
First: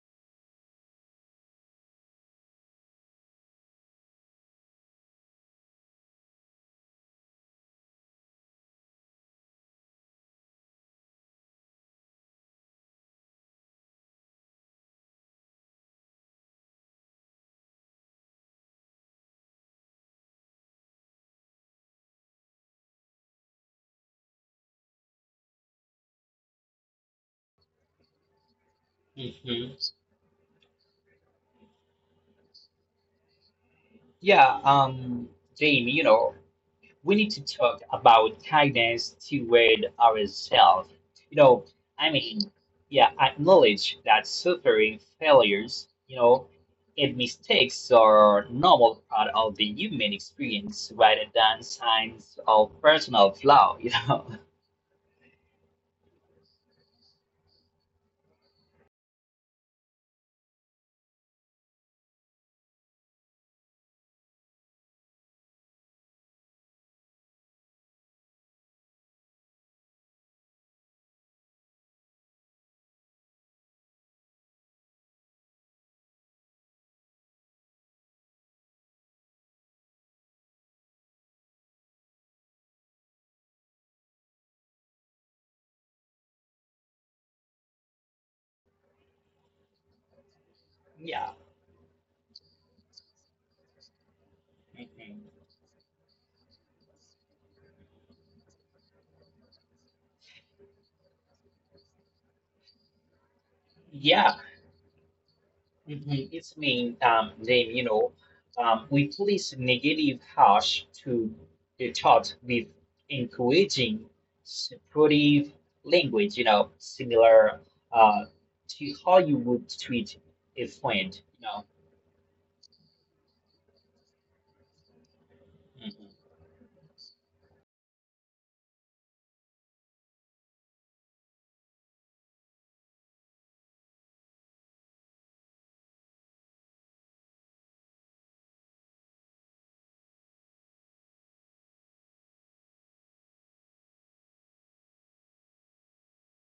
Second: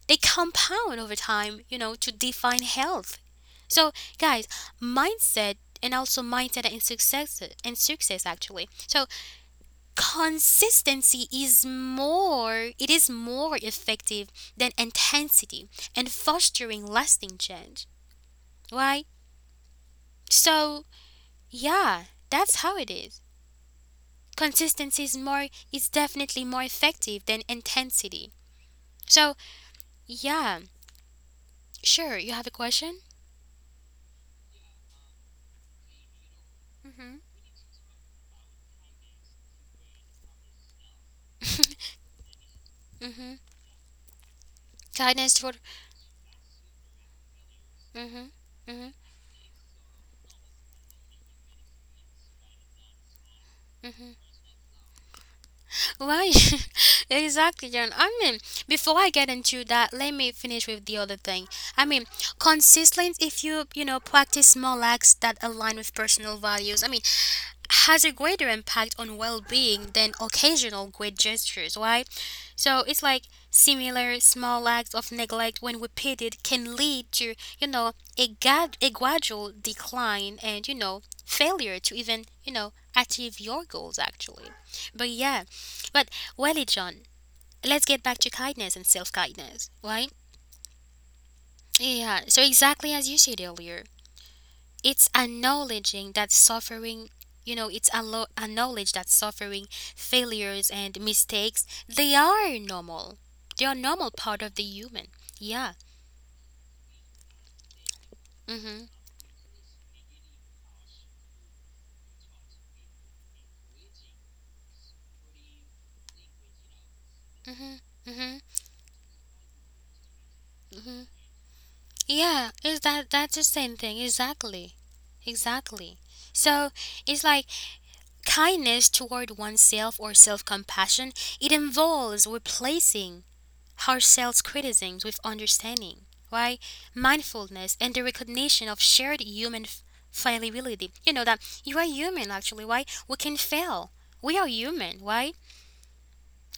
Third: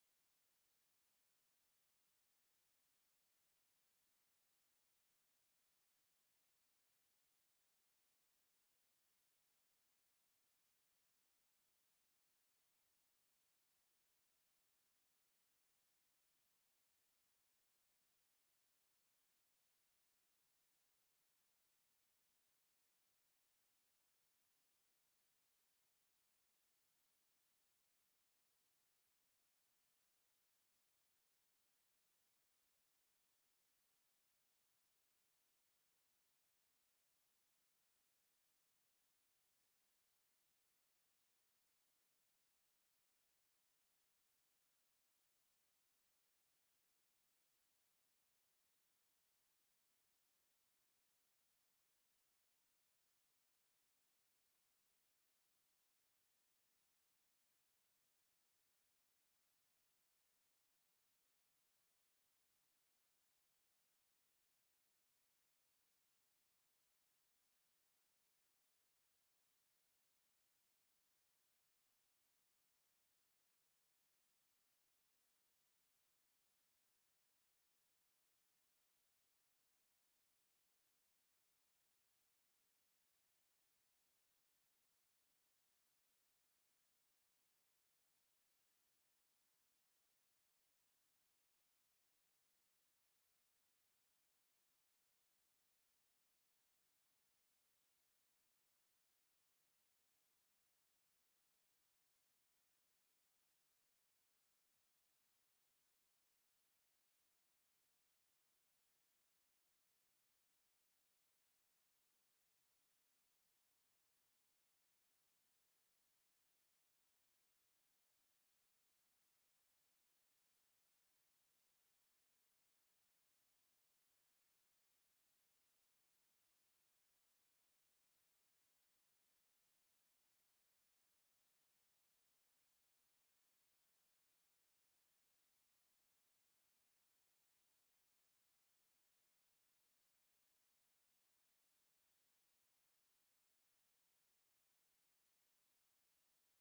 they compound over time, you know, to define health. So, guys, mindset and also mindset and success and success actually. So, consistency is more, it is more effective than intensity and fostering lasting change. Why? So yeah, that's how it is. Consistency is more, is definitely more effective than intensity. So Mhm. yeah, sure, you have a question? Yeah, um, Jamie, you know, we Mm-hmm. need to talk about kindness toward ourselves. You know, I mean, yeah, Mm-hmm. acknowledge that suffering, Kindness toward failures, you know, and mistakes mm-hmm. are Mm-hmm. normal part of the human experience rather than signs of personal flaw, you know. Why? Exactly, John. I mean, before I get into that, let me finish with the other thing. I mean, consistently, if you, you know, practice small acts that align with personal values, I mean, has a greater impact on well-being than occasional great gestures, right? So it's like similar small acts of neglect when repeated can lead to, you know, a, grad- a gradual decline and you know failure to even you know achieve your goals actually. But yeah, but well, John, let's get back to kindness and self-kindness, right? Yeah. Yeah, so exactly as you said earlier, it's Mhm. acknowledging that suffering, you know, it's allo- acknowledge that suffering, failures, and mistakes, they are normal. They are normal Yeah. part of the human. Yeah. Mhm. It's mean, um, Dave, you know, Mm-hmm. um, we place negative harsh to the thought with encouraging supportive language, you know, similar Mm-hmm. uh, Mm-hmm. to how you would treat a Mm-hmm. friend, you know. Yeah, is that that's the same thing exactly. Exactly. Mhm. So, it's like kindness toward oneself or self-compassion, it involves replacing self criticism with understanding, right? Mindfulness and the recognition of shared human f- fallibility. You know that you are human, actually, right? We can fail. We are human, right?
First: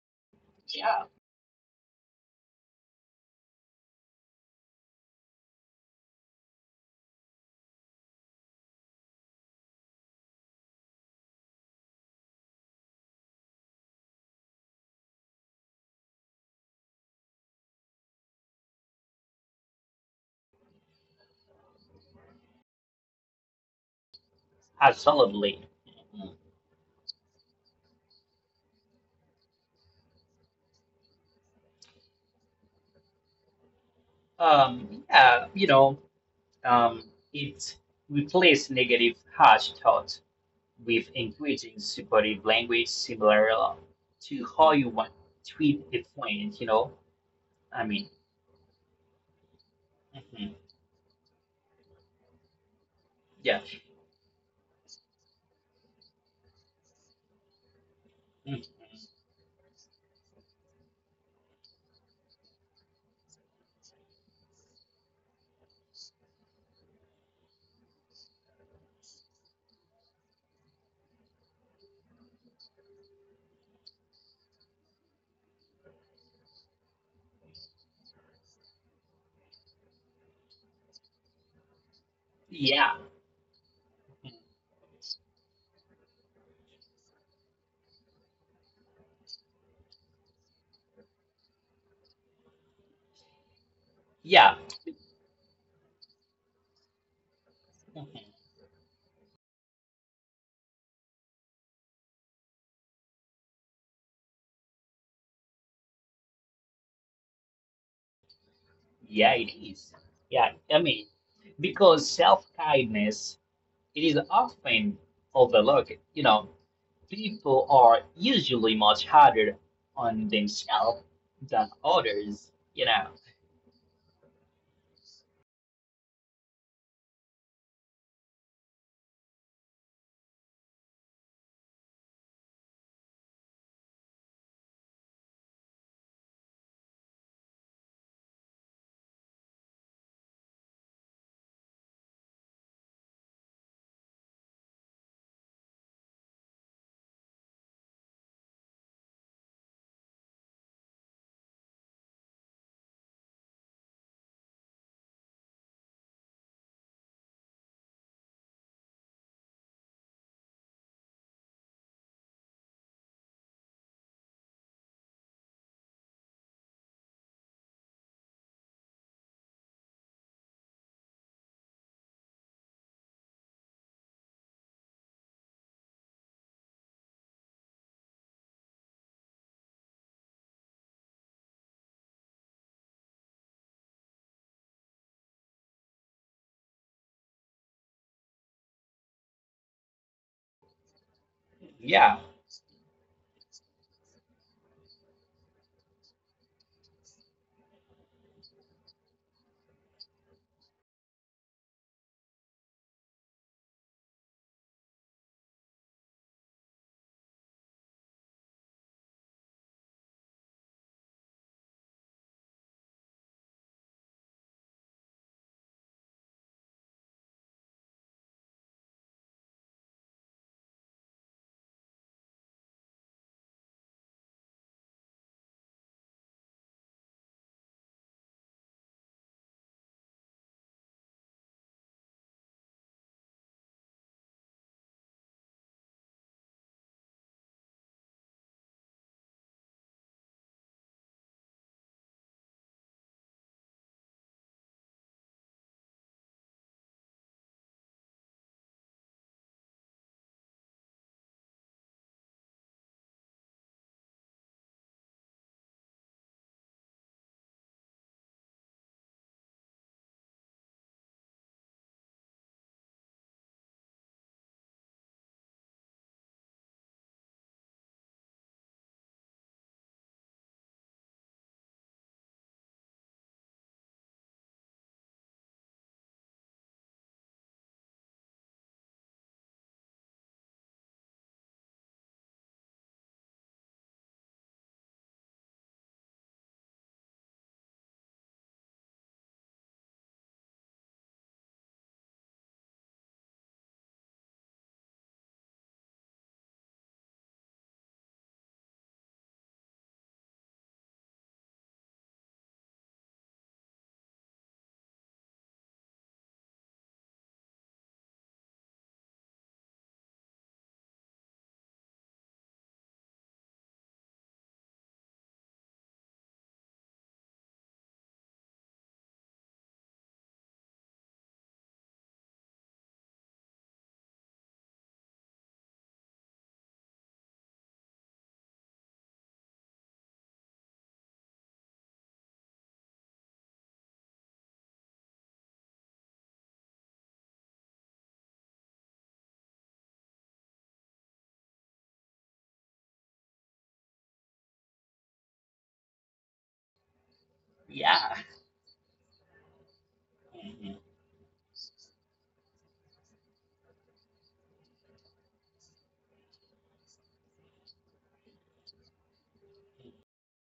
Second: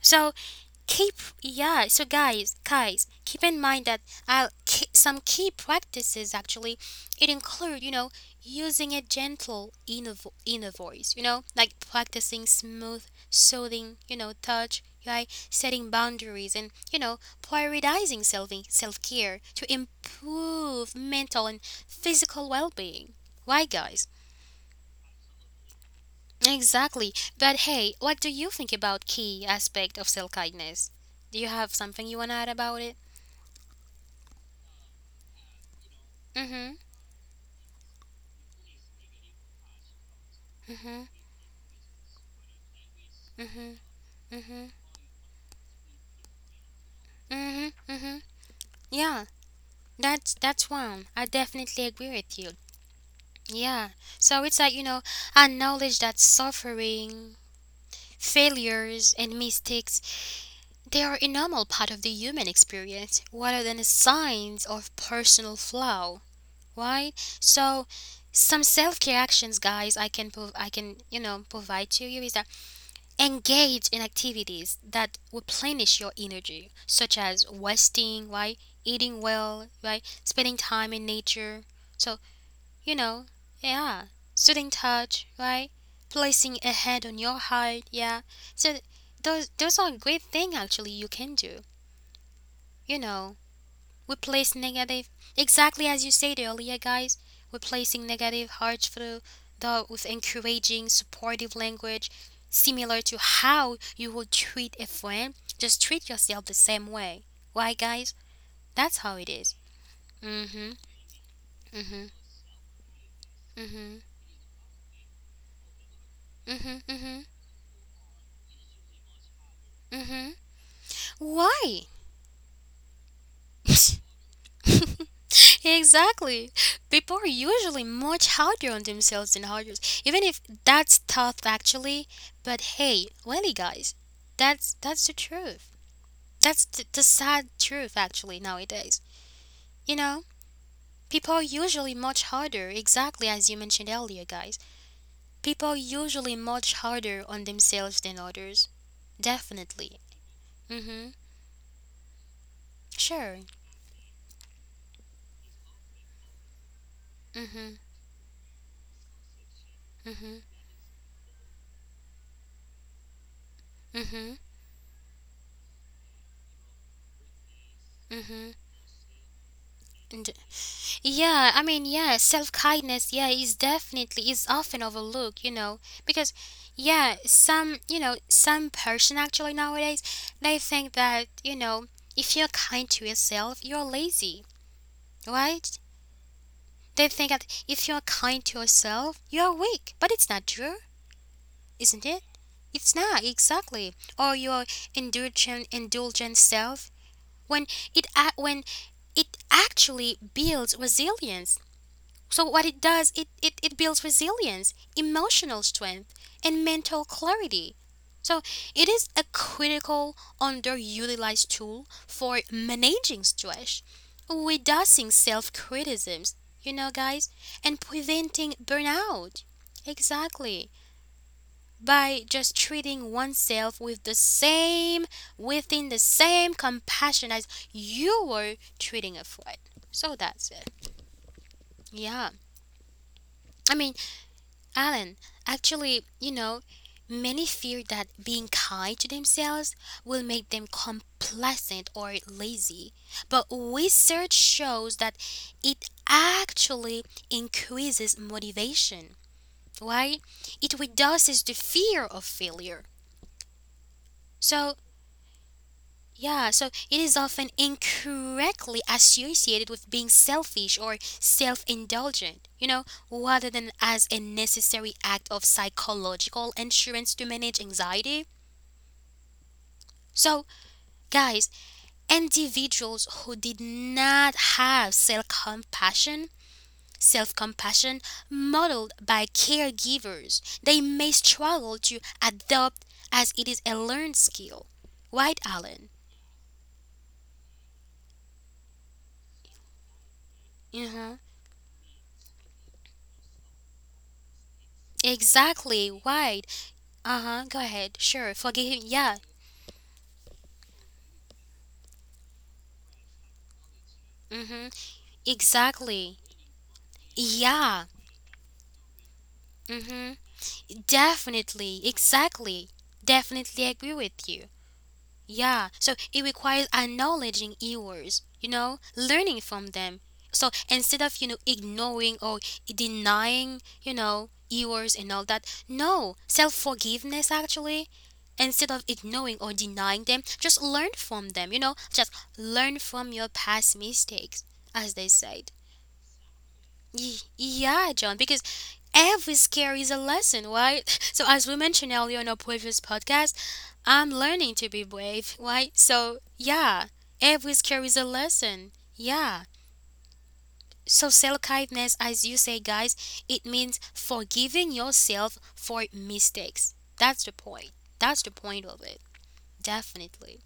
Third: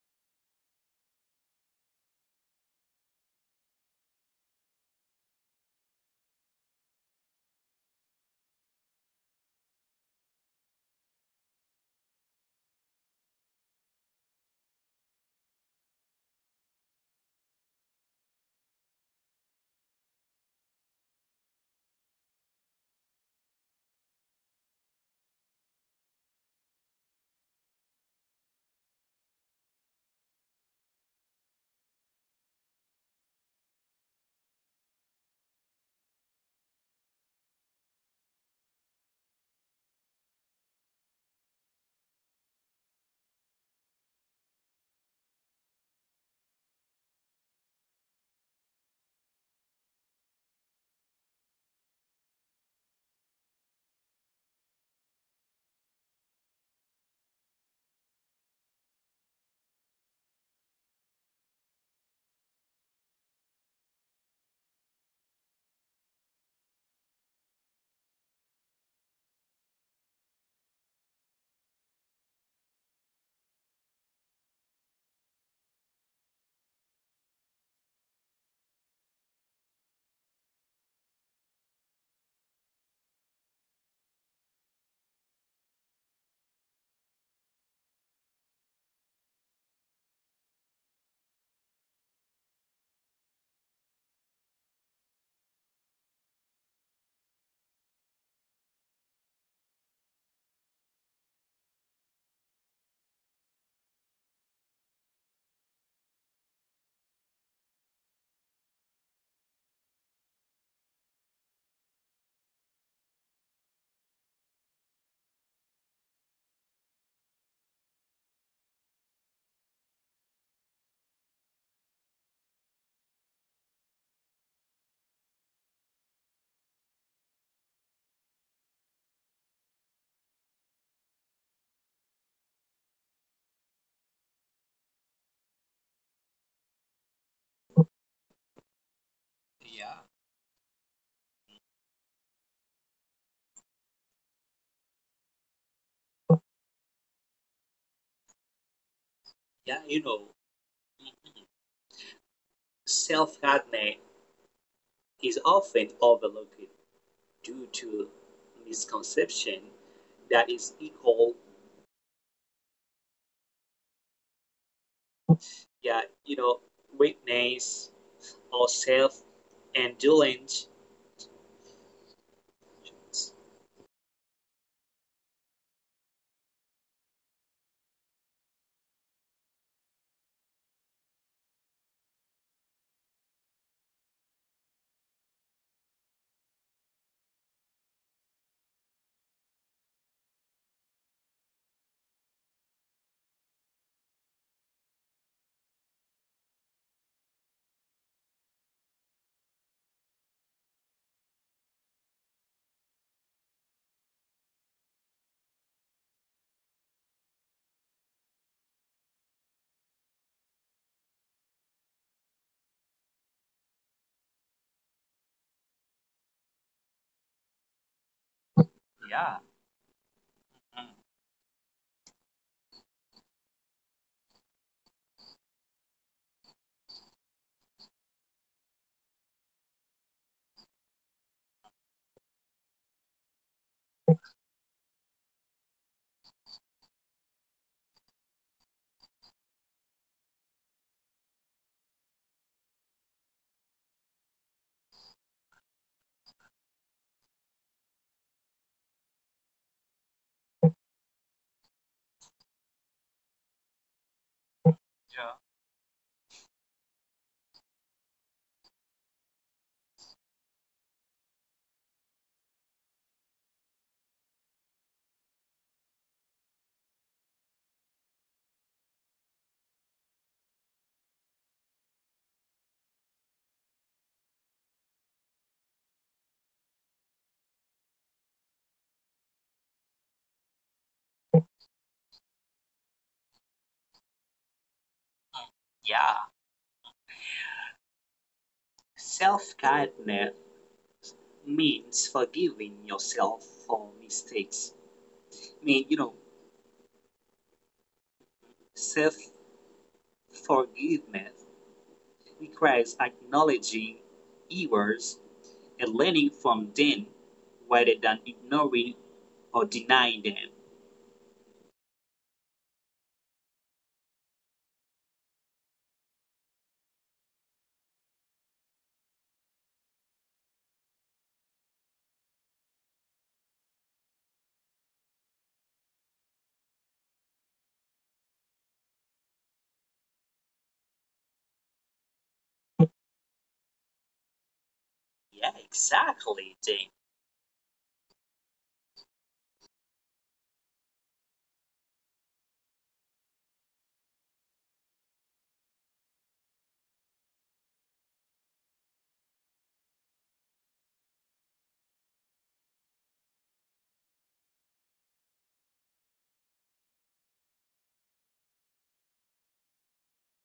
So Yeah, keep yeah so guys guys keep in mind that uh, ki- some key practices actually, it include, you know, using a gentle inner, vo- inner voice, you know, like practicing smooth, soothing, you know, touch, right? Setting boundaries and, you know, prioritizing self self-care to improve mental and physical well-being. Why, guys? absolutely. Mhm. Exactly. But hey, what do you think about key aspect of self-kindness? Do you have something you want to add about it? Um, yeah, you know, Mhm. um, it replace negative harsh thought with Mhm. engaging supportive language similar uh, Mhm. to how Mhm. you want tweet a point, you know? Mhm. I mean, Mhm. Yeah. That's mhm, that's one. I definitely agree with you. yeah. Yeah. So it's like, you know, acknowledge that suffering, Mhm, failures and mistakes, they are a normal part of the human experience rather than a signs of personal flaw. Why? So some self-care actions, guys, I can prov- I can, you know, provide to you is that engage in activities that replenish your energy such as resting, right? Eating well, right? Spending time in nature. So, yeah. you know, yeah, Mhm, soothing touch, right? Placing a head on your heart, yeah. So those those are great thing actually you can do, you know. We yeah. place negative, exactly as you said earlier, guys. We're placing Mhm, negative hard through the with encouraging, supportive language, similar to how you would treat a friend. Just treat yourself the same way. Why, guys? That's how it yeah, mm it is. is. Yeah, I mm mean, because Mhm. self kindness mm it Mhm. is often overlooked. You know, mm Mhm. Mm-hmm. Mhm. mm people are usually much harder Mhm. on Mhm. themselves than Why? others. You know. Exactly. People are usually much harder on themselves than others, even if that's tough actually. But hey, really, guys, that's that's the truth. That's the, the sad truth actually nowadays. Yeah. You know, people are usually much harder, exactly as you mentioned earlier, guys. People are usually much harder on themselves than others. Yeah, you Definitely. know, Mhm. self Sure. hardening is often overlooked due Mhm. to misconception Mhm. that is equal, Mhm. yeah, you know, weakness Mhm. or self And indulgence. yeah, I mean, yeah, self kindness, yeah, is definitely is often overlooked, you know, because yeah, some, you know, some person actually nowadays, they think that, you know, if you're kind to yourself, you're lazy, right? They think that if you're kind to yourself, you're weak, but it's not true, isn't Yeah. it? It's not exactly, or your indulgent indulgent self when it ac- when it actually builds resilience. So what it does, it, it, it builds resilience, emotional strength, and mental clarity. So it is a critical underutilized tool for managing stress, reducing self-criticisms, you know, guys, and preventing Yeah. burnout. Exactly. Mm. By just treating oneself with the same, within the same compassion as you were treating a friend. So that's it. Yeah. I mean, Alan, actually, you know, many fear that being kind to themselves will make them complacent or lazy, but research shows that it actually increases motivation, right? It reduces the fear of failure. So, Yeah. yeah, so it is often incorrectly associated with being selfish or self indulgent, you know, rather than as a necessary act of psychological insurance to manage anxiety. So, guys, individuals who did not have self compassion, self compassion modeled by caregivers, they may struggle to adopt as it is a learned skill. Right, Alan? Yeah, self kindness Mm-hmm. means forgiving yourself for mistakes. I mean, Exactly. you know, Why? Uh-huh, go ahead. Sure, forgive him. self Yeah. forgiveness requires acknowledging Mm-hmm. errors and Exactly. learning from them Yeah. rather than ignoring or denying Mm-hmm. them. Definitely. Exactly. Definitely agree with you. Yeah. So it requires acknowledging errors, you know, learning from them. So instead of, you know, ignoring or denying, you know, errors and all that, no, self-forgiveness actually, instead of ignoring or denying them, just learn from them, you know, just learn from your past mistakes, as they said. Yeah, exactly, Jane. Ye- yeah, John, because every scare is a lesson, right? So as we mentioned earlier in our previous podcast, I'm learning to be brave, right? So yeah, every scare is a Yeah. lesson, yeah. So self-kindness, as you say, guys, it means forgiving yourself for mistakes. That's the point. That's the point of it. Definitely.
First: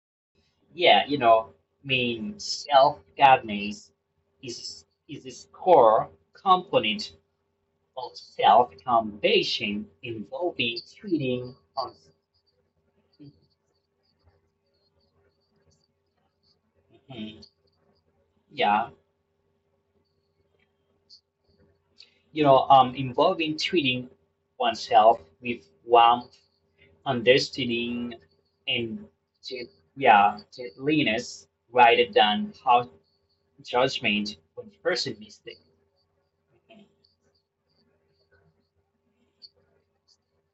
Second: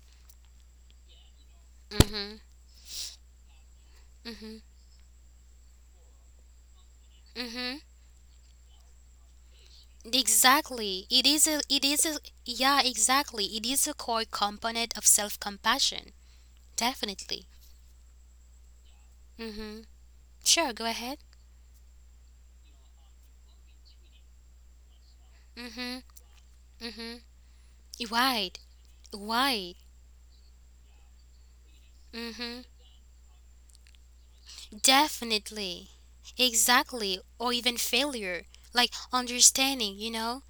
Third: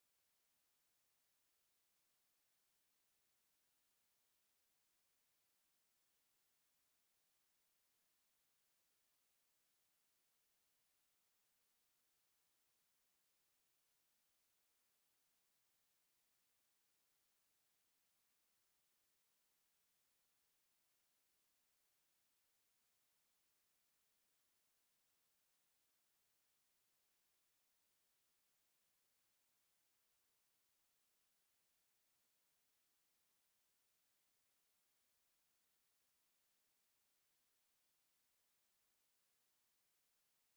Yeah, you know, I mean, Mm-hmm. self governance Mm-hmm. is is this core component Mm-hmm. of self accommodation involving Exactly. It is treating a it on. is a yeah, exactly. It is a core component of self-compassion. Mhm. Definitely. Yeah, Mm-hmm. Sure, go ahead. you know, um, involving treating oneself with Mm-hmm. warmth, Mm-hmm. understanding, Right. and gen- Right. yeah, gentleness rather than Mm-hmm. harsh judgment when person mistakes. Definitely. Mhm. Exactly. Or even failure. Like understanding, you know?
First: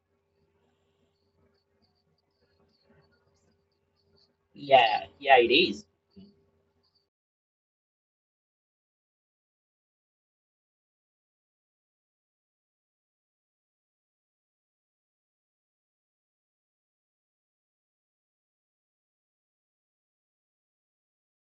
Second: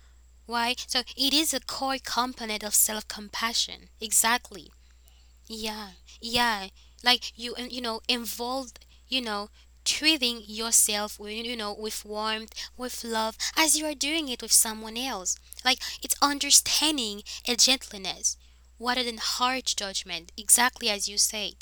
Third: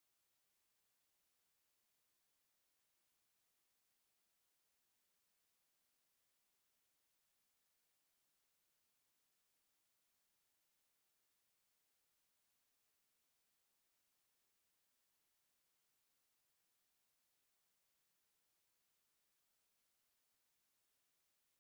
Why? So it is a core component of self compassion. Exactly. Yeah, yeah, it is. Yeah, yeah. Like you, uh, you know, involved, you know, treating yourself with, you know, with warmth, with love, as you are doing it with someone else. Like it's understanding and gentleness, rather than harsh judgment. Exactly as you say.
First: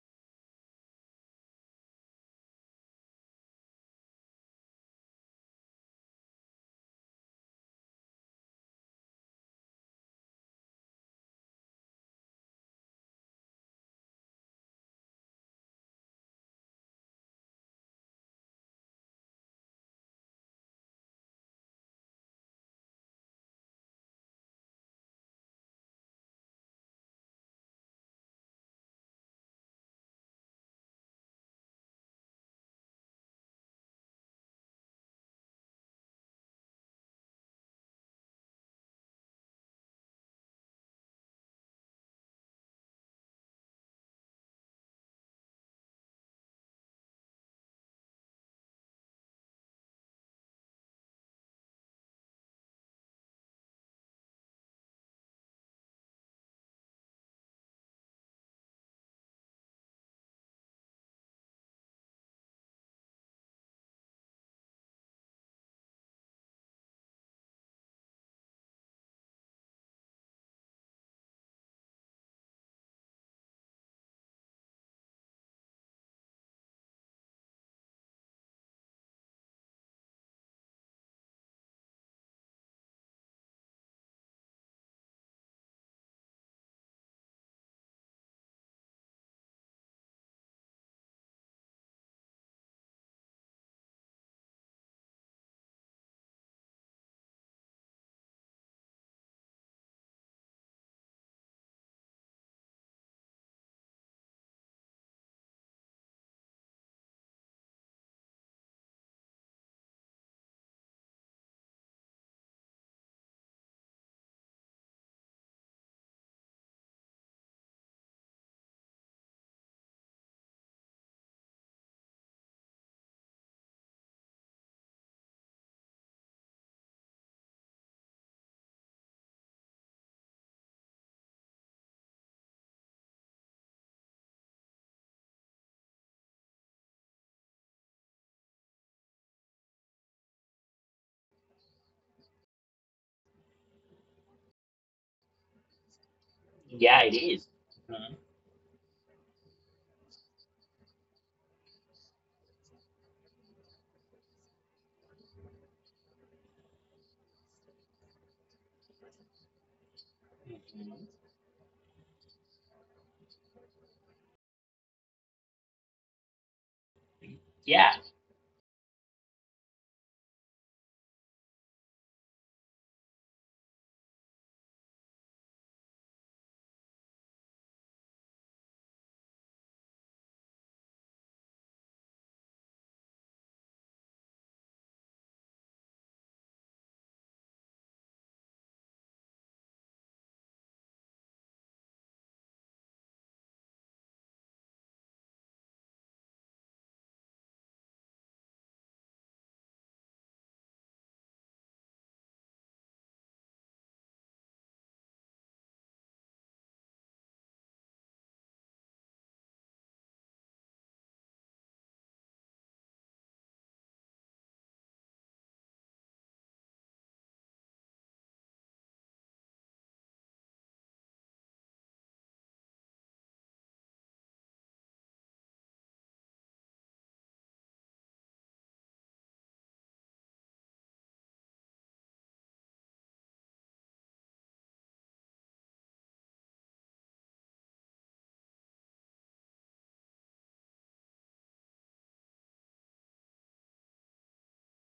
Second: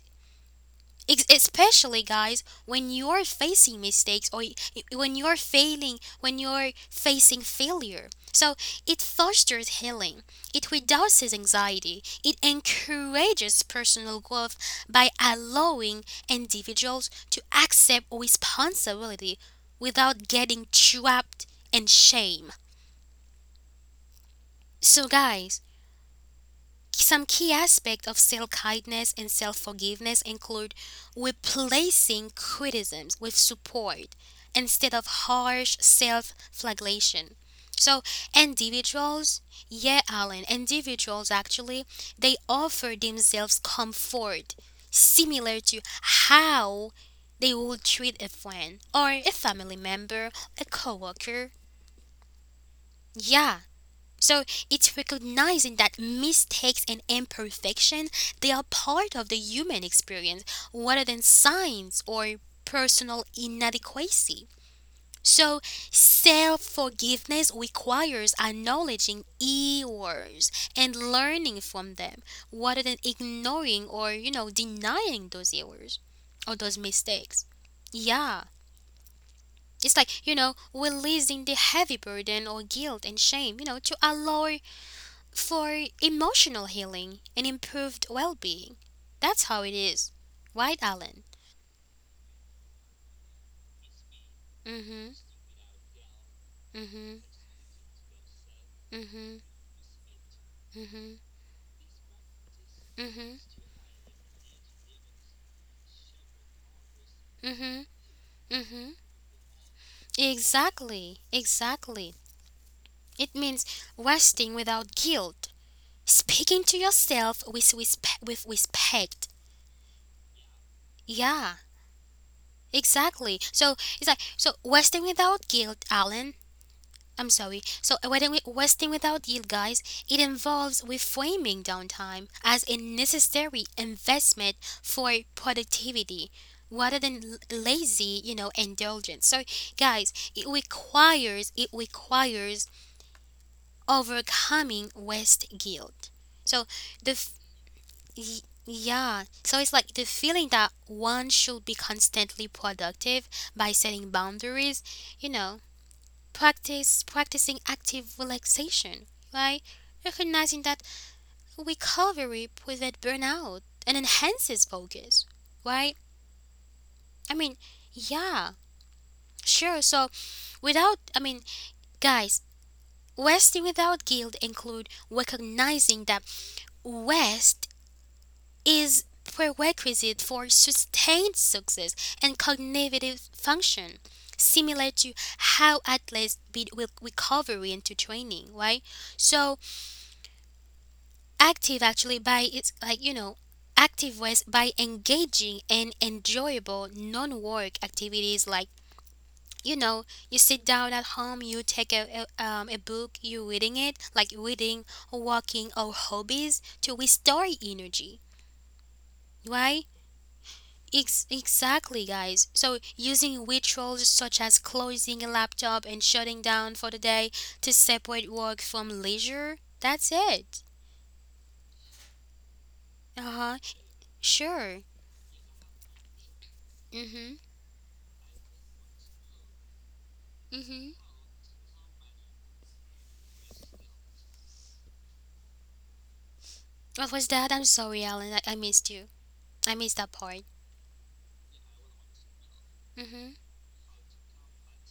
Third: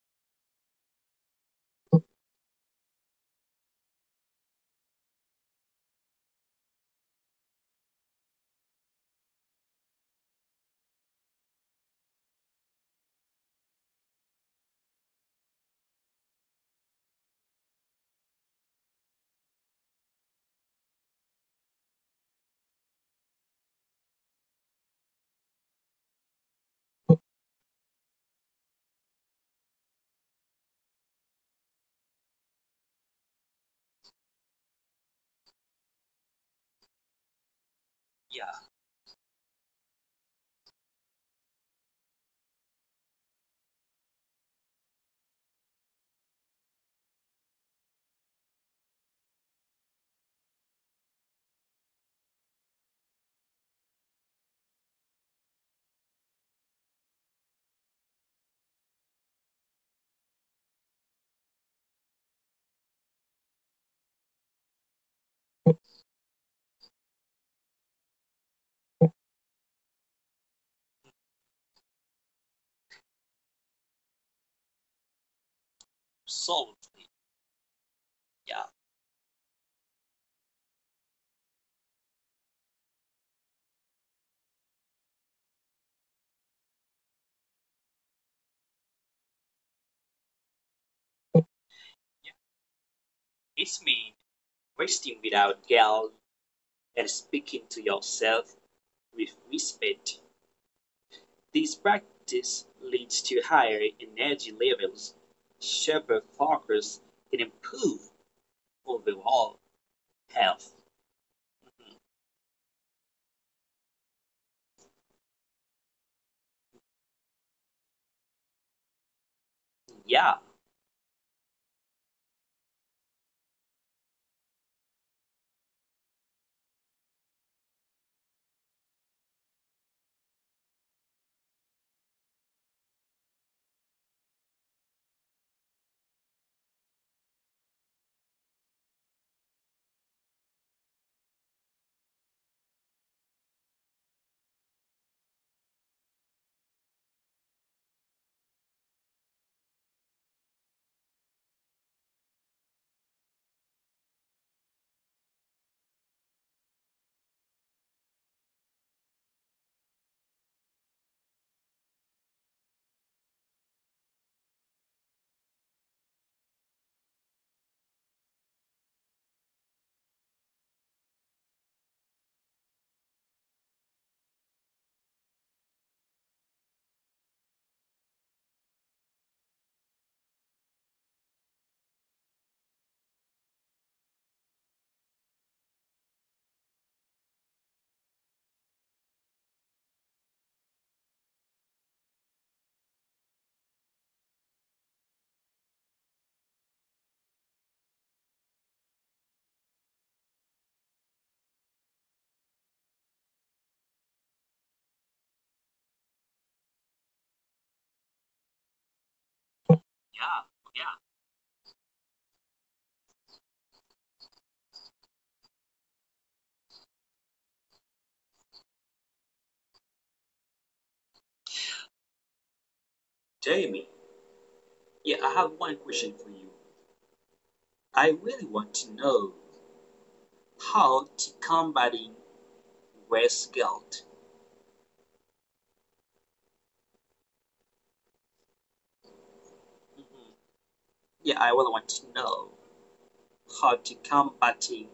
Ex- especially, guys, when you're facing mistakes or y- when you're failing, when you're facing failure. So it fosters healing, it reduces anxiety, it encourages personal growth by allowing individuals to accept responsibility without getting trapped in shame. So, guys, some key aspects of self kindness and self forgiveness include replacing criticisms with support instead of harsh self flagellation. So, Yeah, individuals, yeah, Alan, individuals actually, they offer themselves comfort similar to how they would treat a friend or a family member, a coworker. Yeah. So it's recognizing that mistakes and imperfection, they are part of the human experience rather than signs or personal inadequacy. So self-forgiveness requires acknowledging errors and learning from them rather than ignoring or, you know, denying those errors or those absolutely. mistakes. Yeah. Yeah, It's like, you know, releasing the heavy burden or guilt and shame, you know, to allow for emotional healing and improved well being. That's how it is. Right, Alan? this means Mm hmm. resting without guilt Mm and hmm. speaking to yourself Mm with hmm. respect. Mm hmm. This practice Mm leads hmm. to higher energy levels, sharper focus, and Mm hmm. improved Mm hmm. overall health. Exactly. Exactly. It means resting without guilt, speaking to yourself with, respe- with respect. Yeah, Yeah, exactly. So it's like, so resting without guilt, Alan, I'm sorry. So, wedding- wasting without yield, guys, it involves reframing downtime as a necessary investment for productivity rather than l- lazy, you know, indulgence. So, guys, it requires it requires overcoming waste guilt. So, Yeah, the it f- is. Mm-hmm. y- yeah, so it's like the feeling that one should be constantly productive by setting boundaries, you know, Practice practicing active relaxation by recognizing that Mhm. recovery prevents burnout and enhances focus. Right? I mean, Yeah, yeah, sure. So without, I mean, guys, resting without guilt include recognizing that rest is prerequisite for sustained success and cognitive function, similar to how athletes build recovery into training, right? So active actually, by, it's like, you know, active ways by engaging in enjoyable non-work activities like, you know, you sit down at home, you take a, a, um, a book, you reading it, like reading, walking or hobbies to restore energy, right? yeah. Ex- exactly, guys, so using rituals such as closing a laptop and shutting down for the day to separate work from leisure, that's it. Uh-huh. Jamie, Sure. yeah, I have one question for you. Mm-hmm. I really want to know Mm-hmm. how to combating waste guilt. What was that? I'm sorry, Alan. I, I missed you. I missed that Mhm. part. Yeah, I really want to know Mhm. how to combating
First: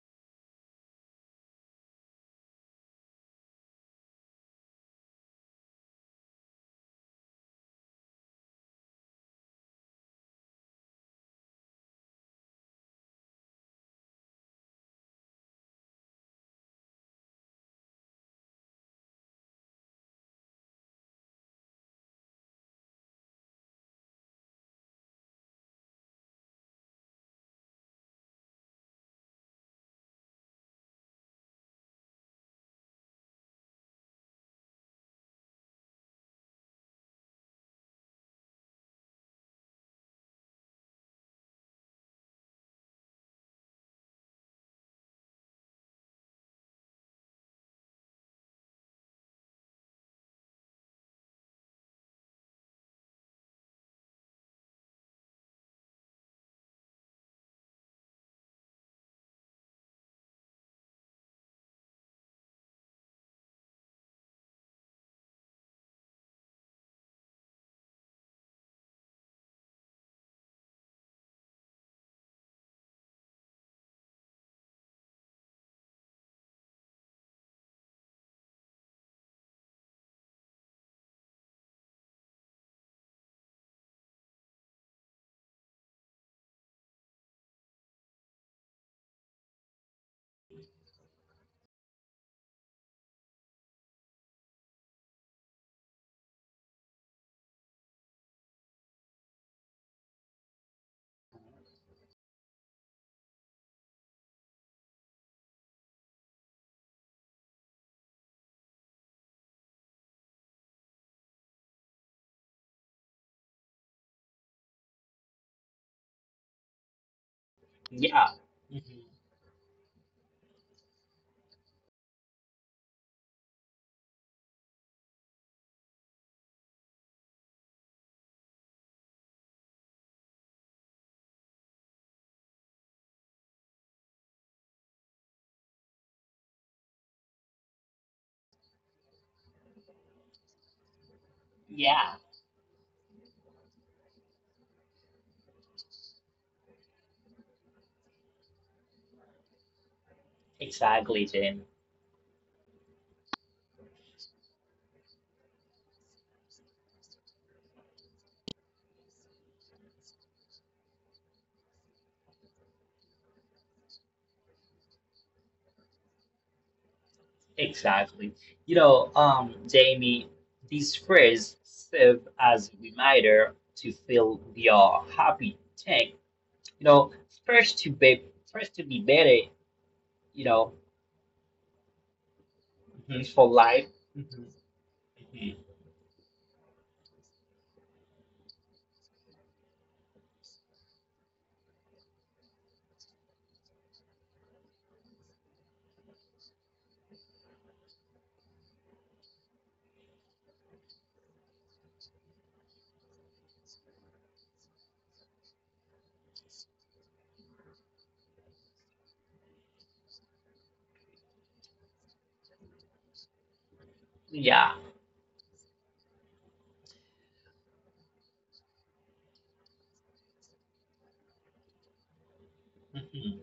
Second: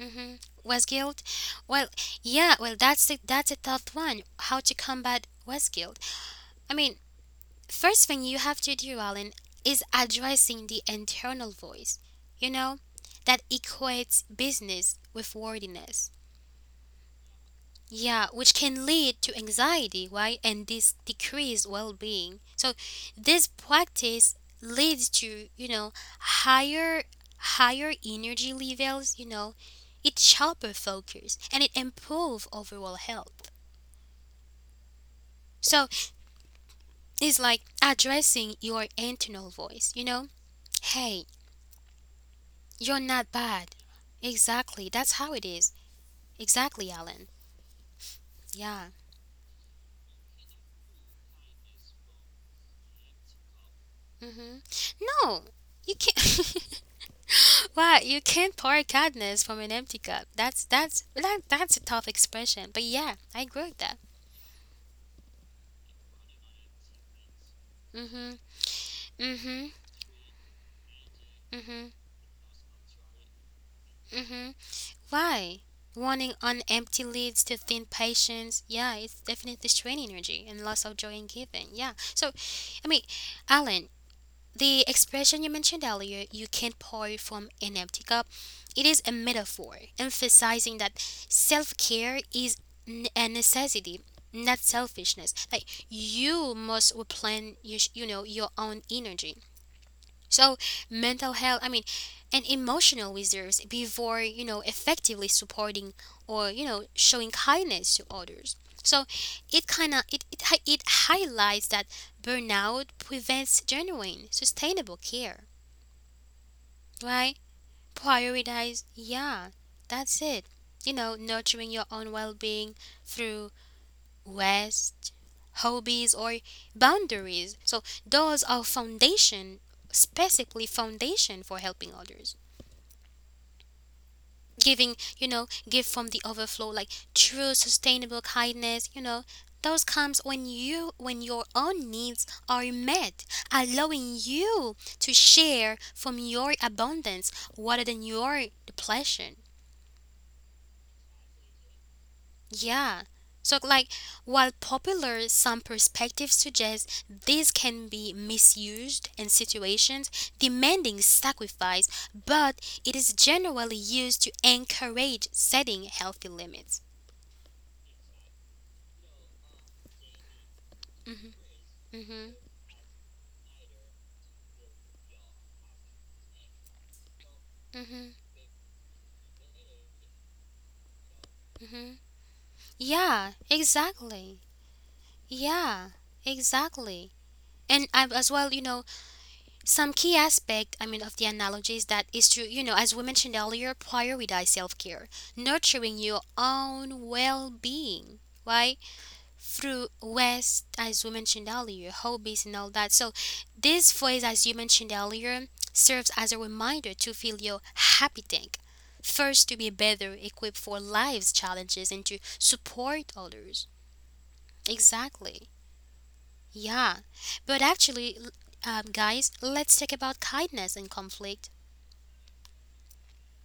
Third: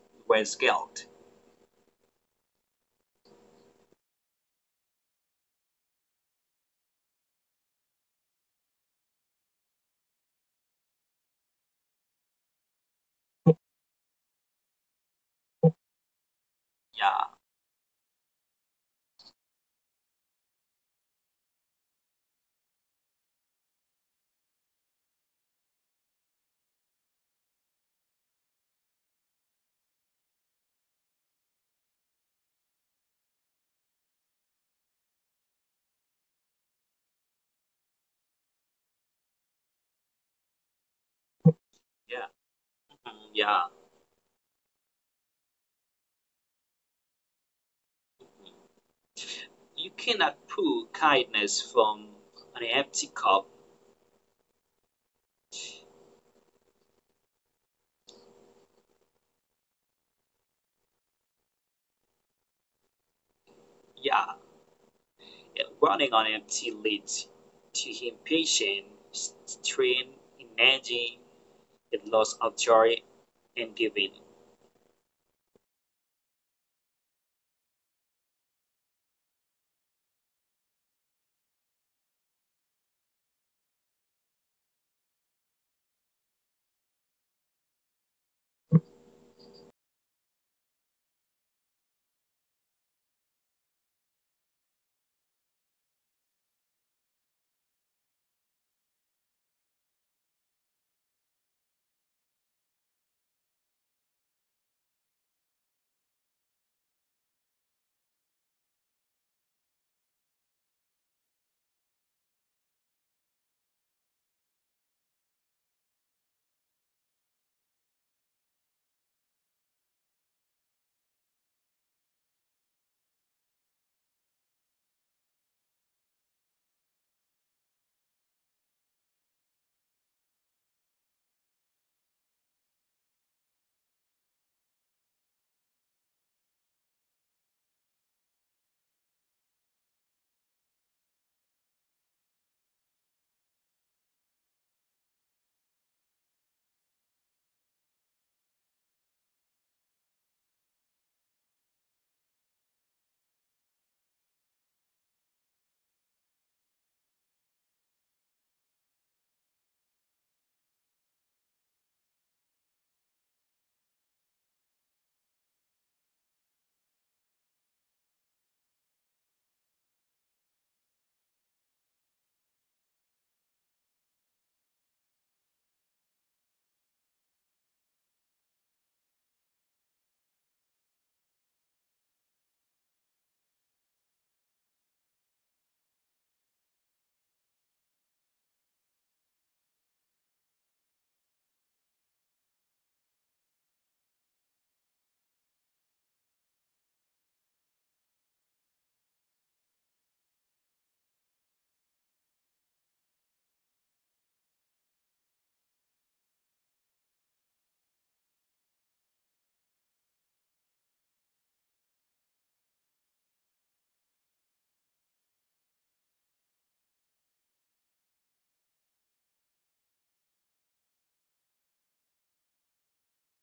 Mhm. waste Was guilt. guilt? Well, yeah. Well, that's the, that's a tough one. How to combat was guilt? I mean, first thing you have to do, Alan, is addressing the internal voice. You know, that equates business with worthiness. Yeah, Yeah, which can lead to anxiety, right? And this decreased well being. So this practice leads to, you know, higher higher energy levels, you know, it's sharper focus and it improve overall health. So it's like addressing your internal voice, you know? Hey, yeah, you're mm, not bad. yeah. Exactly. That's how it is. Exactly, Alan. Yeah. You cannot pour kindness from an empty cup. Mm-hmm. No, you can't. Wow, you can't pour kindness from an empty cup. That's that's that, that's a tough expression, but yeah, I agree with that. Yeah, yeah, running on empty leads to Mhm, impatience, s- mhm, strain, energy, mhm, and loss of joy and giving. mhm. Why? Running on empty leads to thin patience. Yeah, it's definitely strain energy and loss of joy in giving. Yeah. So, I mean, Alan, the expression you mentioned earlier, you can't pour from an empty cup, it is a metaphor emphasizing that self care is n- a necessity, not selfishness. Like you must replan, you, sh- you know, your own energy. So mental health, I mean, and emotional reserves before, you know, effectively supporting or, you know, showing kindness to others. So it kind of it, it hi- it highlights that burnout prevents genuine sustainable care, right? yeah, Prioritize, hmm, yeah, that's it. You know, nurturing your own well-being through rest, hobbies or boundaries. So those are foundation, specifically foundation for helping others. Giving, you know, give from the overflow, like true sustainable kindness, you know, those comes when you, when your own yeah, needs are met, allowing you to share from your abundance rather than your depletion. exactly, Jane. Yeah. So like, while popular some perspectives suggest this can be misused in situations demanding sacrifice, but it is generally used to encourage setting healthy limits. Exactly. You know, um, Jamie, these Mm-hmm. phrases serve Mhm. as a reminder to feel we are happy, tank. You know, first to Mhm. be, first to be better. You know, Mhm. mhm, Yeah, for life. Mhm, exactly. mhm. Yeah, exactly. And I, as well, you know, some key aspect, I mean, of the analogy is that is to, you know, as we mentioned earlier, prioritize self care, nurturing your own well being, right? Through West, as we mentioned earlier, hobbies and all that. So, this phrase, as you mentioned earlier, serves as a reminder to feel your happy tank. First, to be better equipped for life's challenges and to support others. Yeah. Exactly. Yeah. But actually, l- um, guys, let's talk about kindness and conflict. Mhm.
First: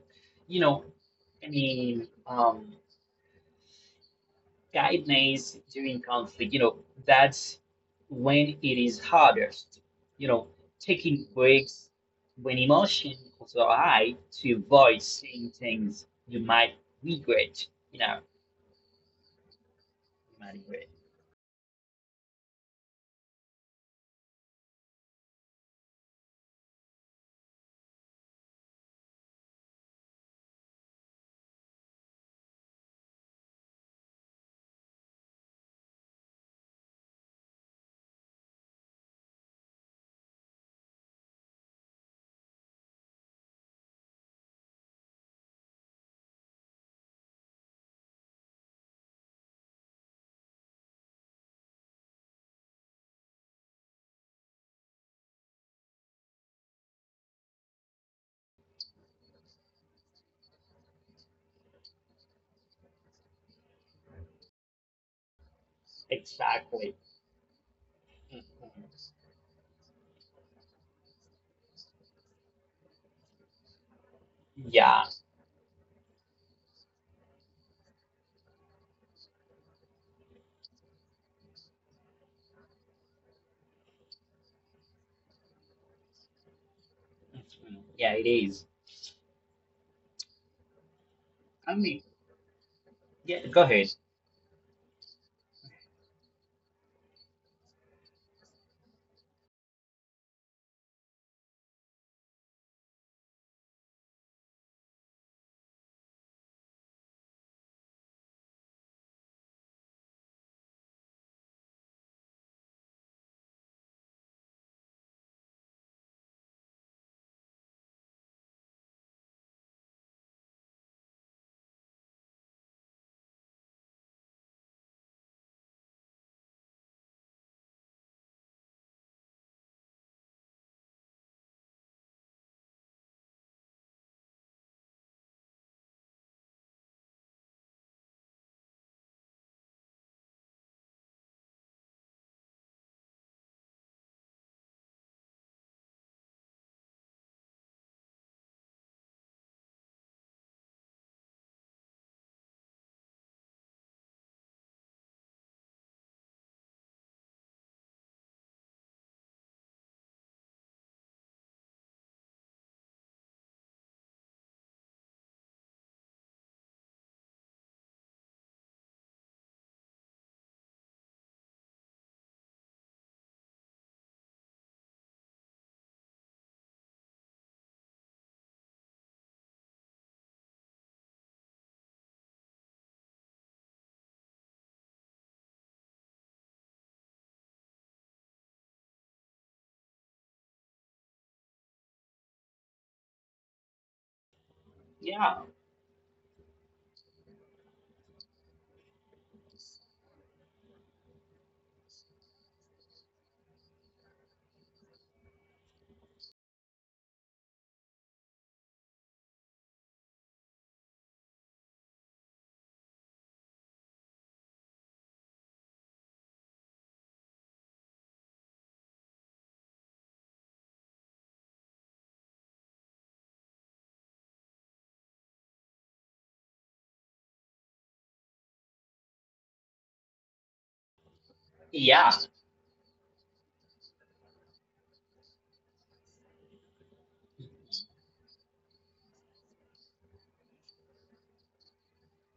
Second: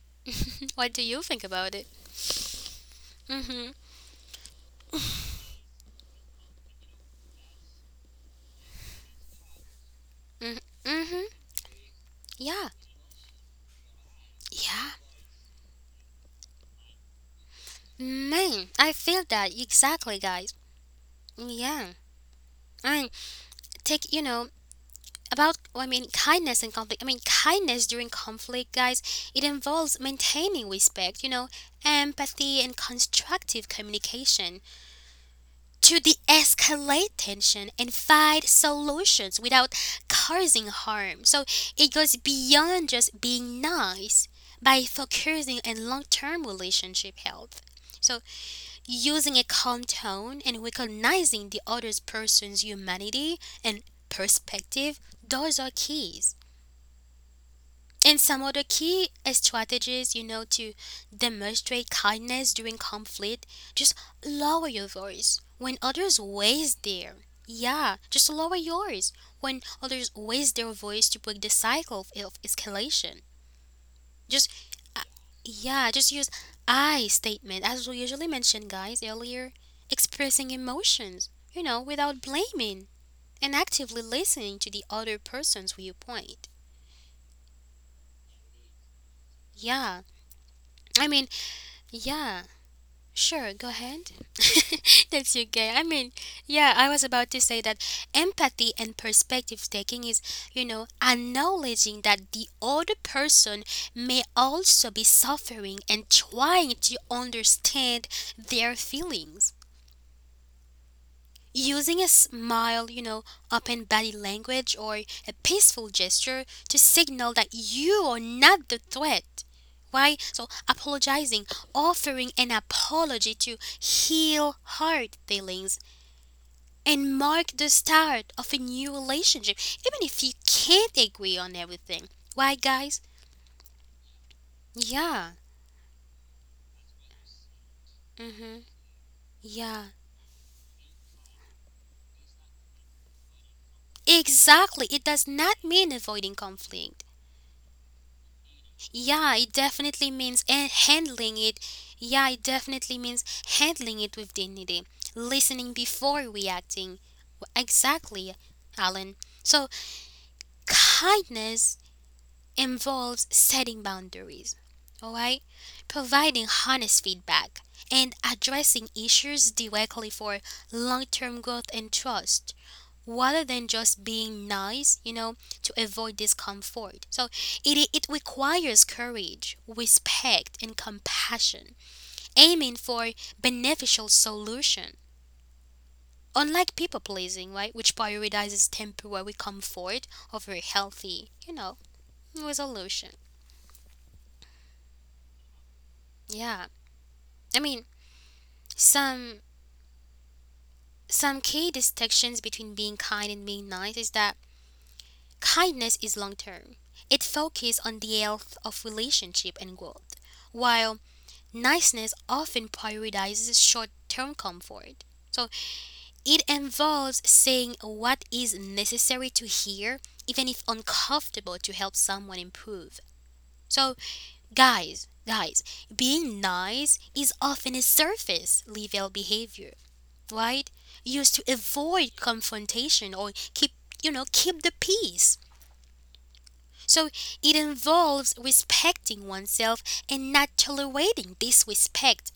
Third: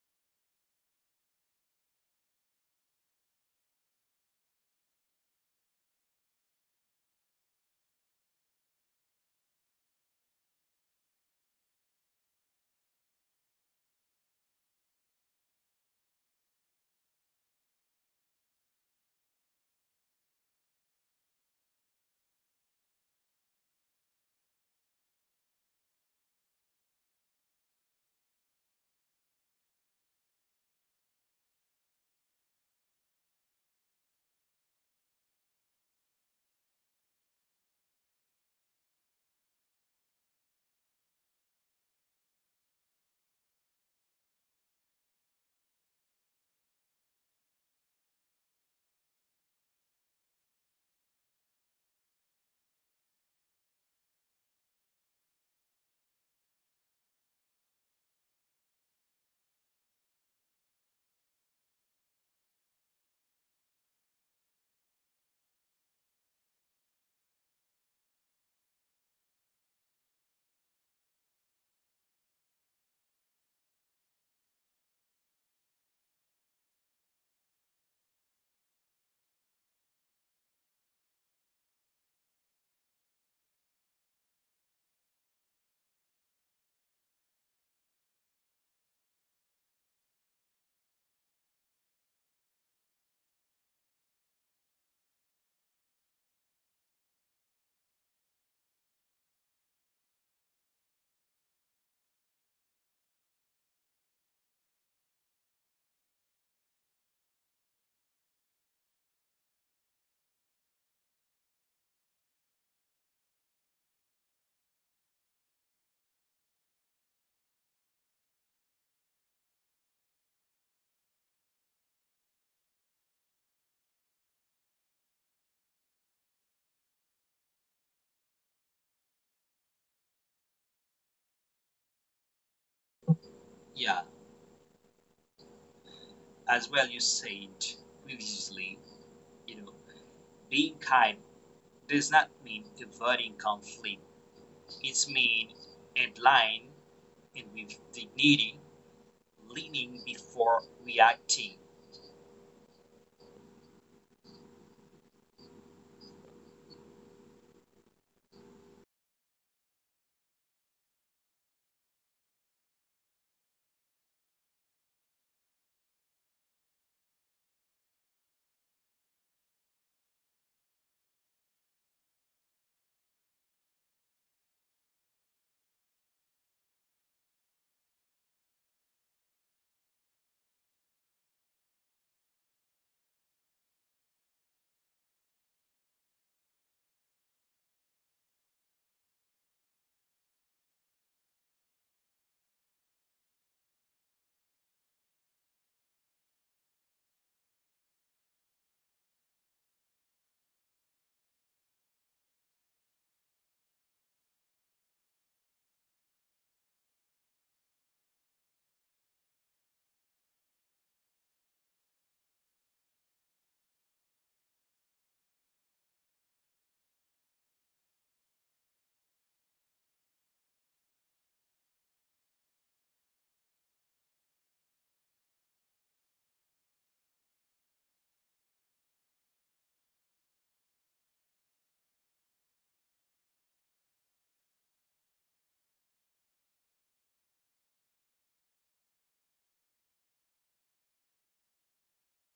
You know, What do you think I about it? mean, um. Mm-hmm. guidelines during conflict, you know, that's when it is hardest. You know, Mm-hmm. taking Mm-hmm. breaks when Yeah. emotions are high to Yeah. avoid saying things you might regret. You know, Man, I feel that exactly, you might guys. regret. Yeah. I take you know about well, i mean kindness and conflict, i mean kindness during conflict, guys. It involves maintaining respect, you know empathy and constructive communication to de-escalate tension and find solutions without causing harm. So it goes beyond just being nice by focusing on long-term relationship health. So using a calm tone and recognizing the other person's humanity and perspective, those are keys. And some other key strategies, you know, to demonstrate kindness during conflict, just lower your voice when others raise Exactly. their. Yeah, just lower yours when others raise their voice to break the cycle of escalation. Just Yeah. uh, yeah, just use I statement as we usually mentioned, guys, earlier. Expressing emotions, you know, without blaming and actively listening to the other person's viewpoint. Mhm. Yeah, it is. Yeah, I mean, I mean, yeah, yeah, sure, go go ahead. ahead. That's okay. I mean, yeah, I was about to say that empathy and perspective taking is, you know, acknowledging that the other person may also be suffering and trying to understand their feelings. Using a smile, you know, open body language, or a peaceful gesture to signal that you are not the threat. Why? So, apologizing, offering an apology to heal hurt feelings and mark the start of a new relationship, even if you can't agree on everything. Why, guys? Yeah, Yeah. as well you said Mm-hmm. previously, you know, Yeah. being kind does not mean avoiding conflict. Exactly. It It does means not mean avoiding aligning conflict. and with dignity, Yeah, it leaning definitely means before and handling reacting. it. Yeah, it definitely means handling it with dignity, listening before reacting. Exactly, Alan. So, kindness involves setting boundaries, all right? Providing honest feedback and addressing issues directly for long term growth and trust rather than just being nice, you know, to avoid discomfort. So it, it requires courage, respect, and compassion, aiming for beneficial solution. Unlike people pleasing, right, which prioritizes temporary comfort over healthy, you know, resolution. Yeah. Yeah. I mean, some some key distinctions between being kind and being nice is that kindness is long term. It focuses on the health of relationship and growth, while niceness often prioritizes short term comfort. So it involves saying what is necessary to hear, even if uncomfortable, to help someone improve. So, guys, guys, being nice is often a surface level behavior, right? Used to Yeah. avoid confrontation or keep, you know, keep the peace. So it involves respecting oneself and not tolerating disrespect.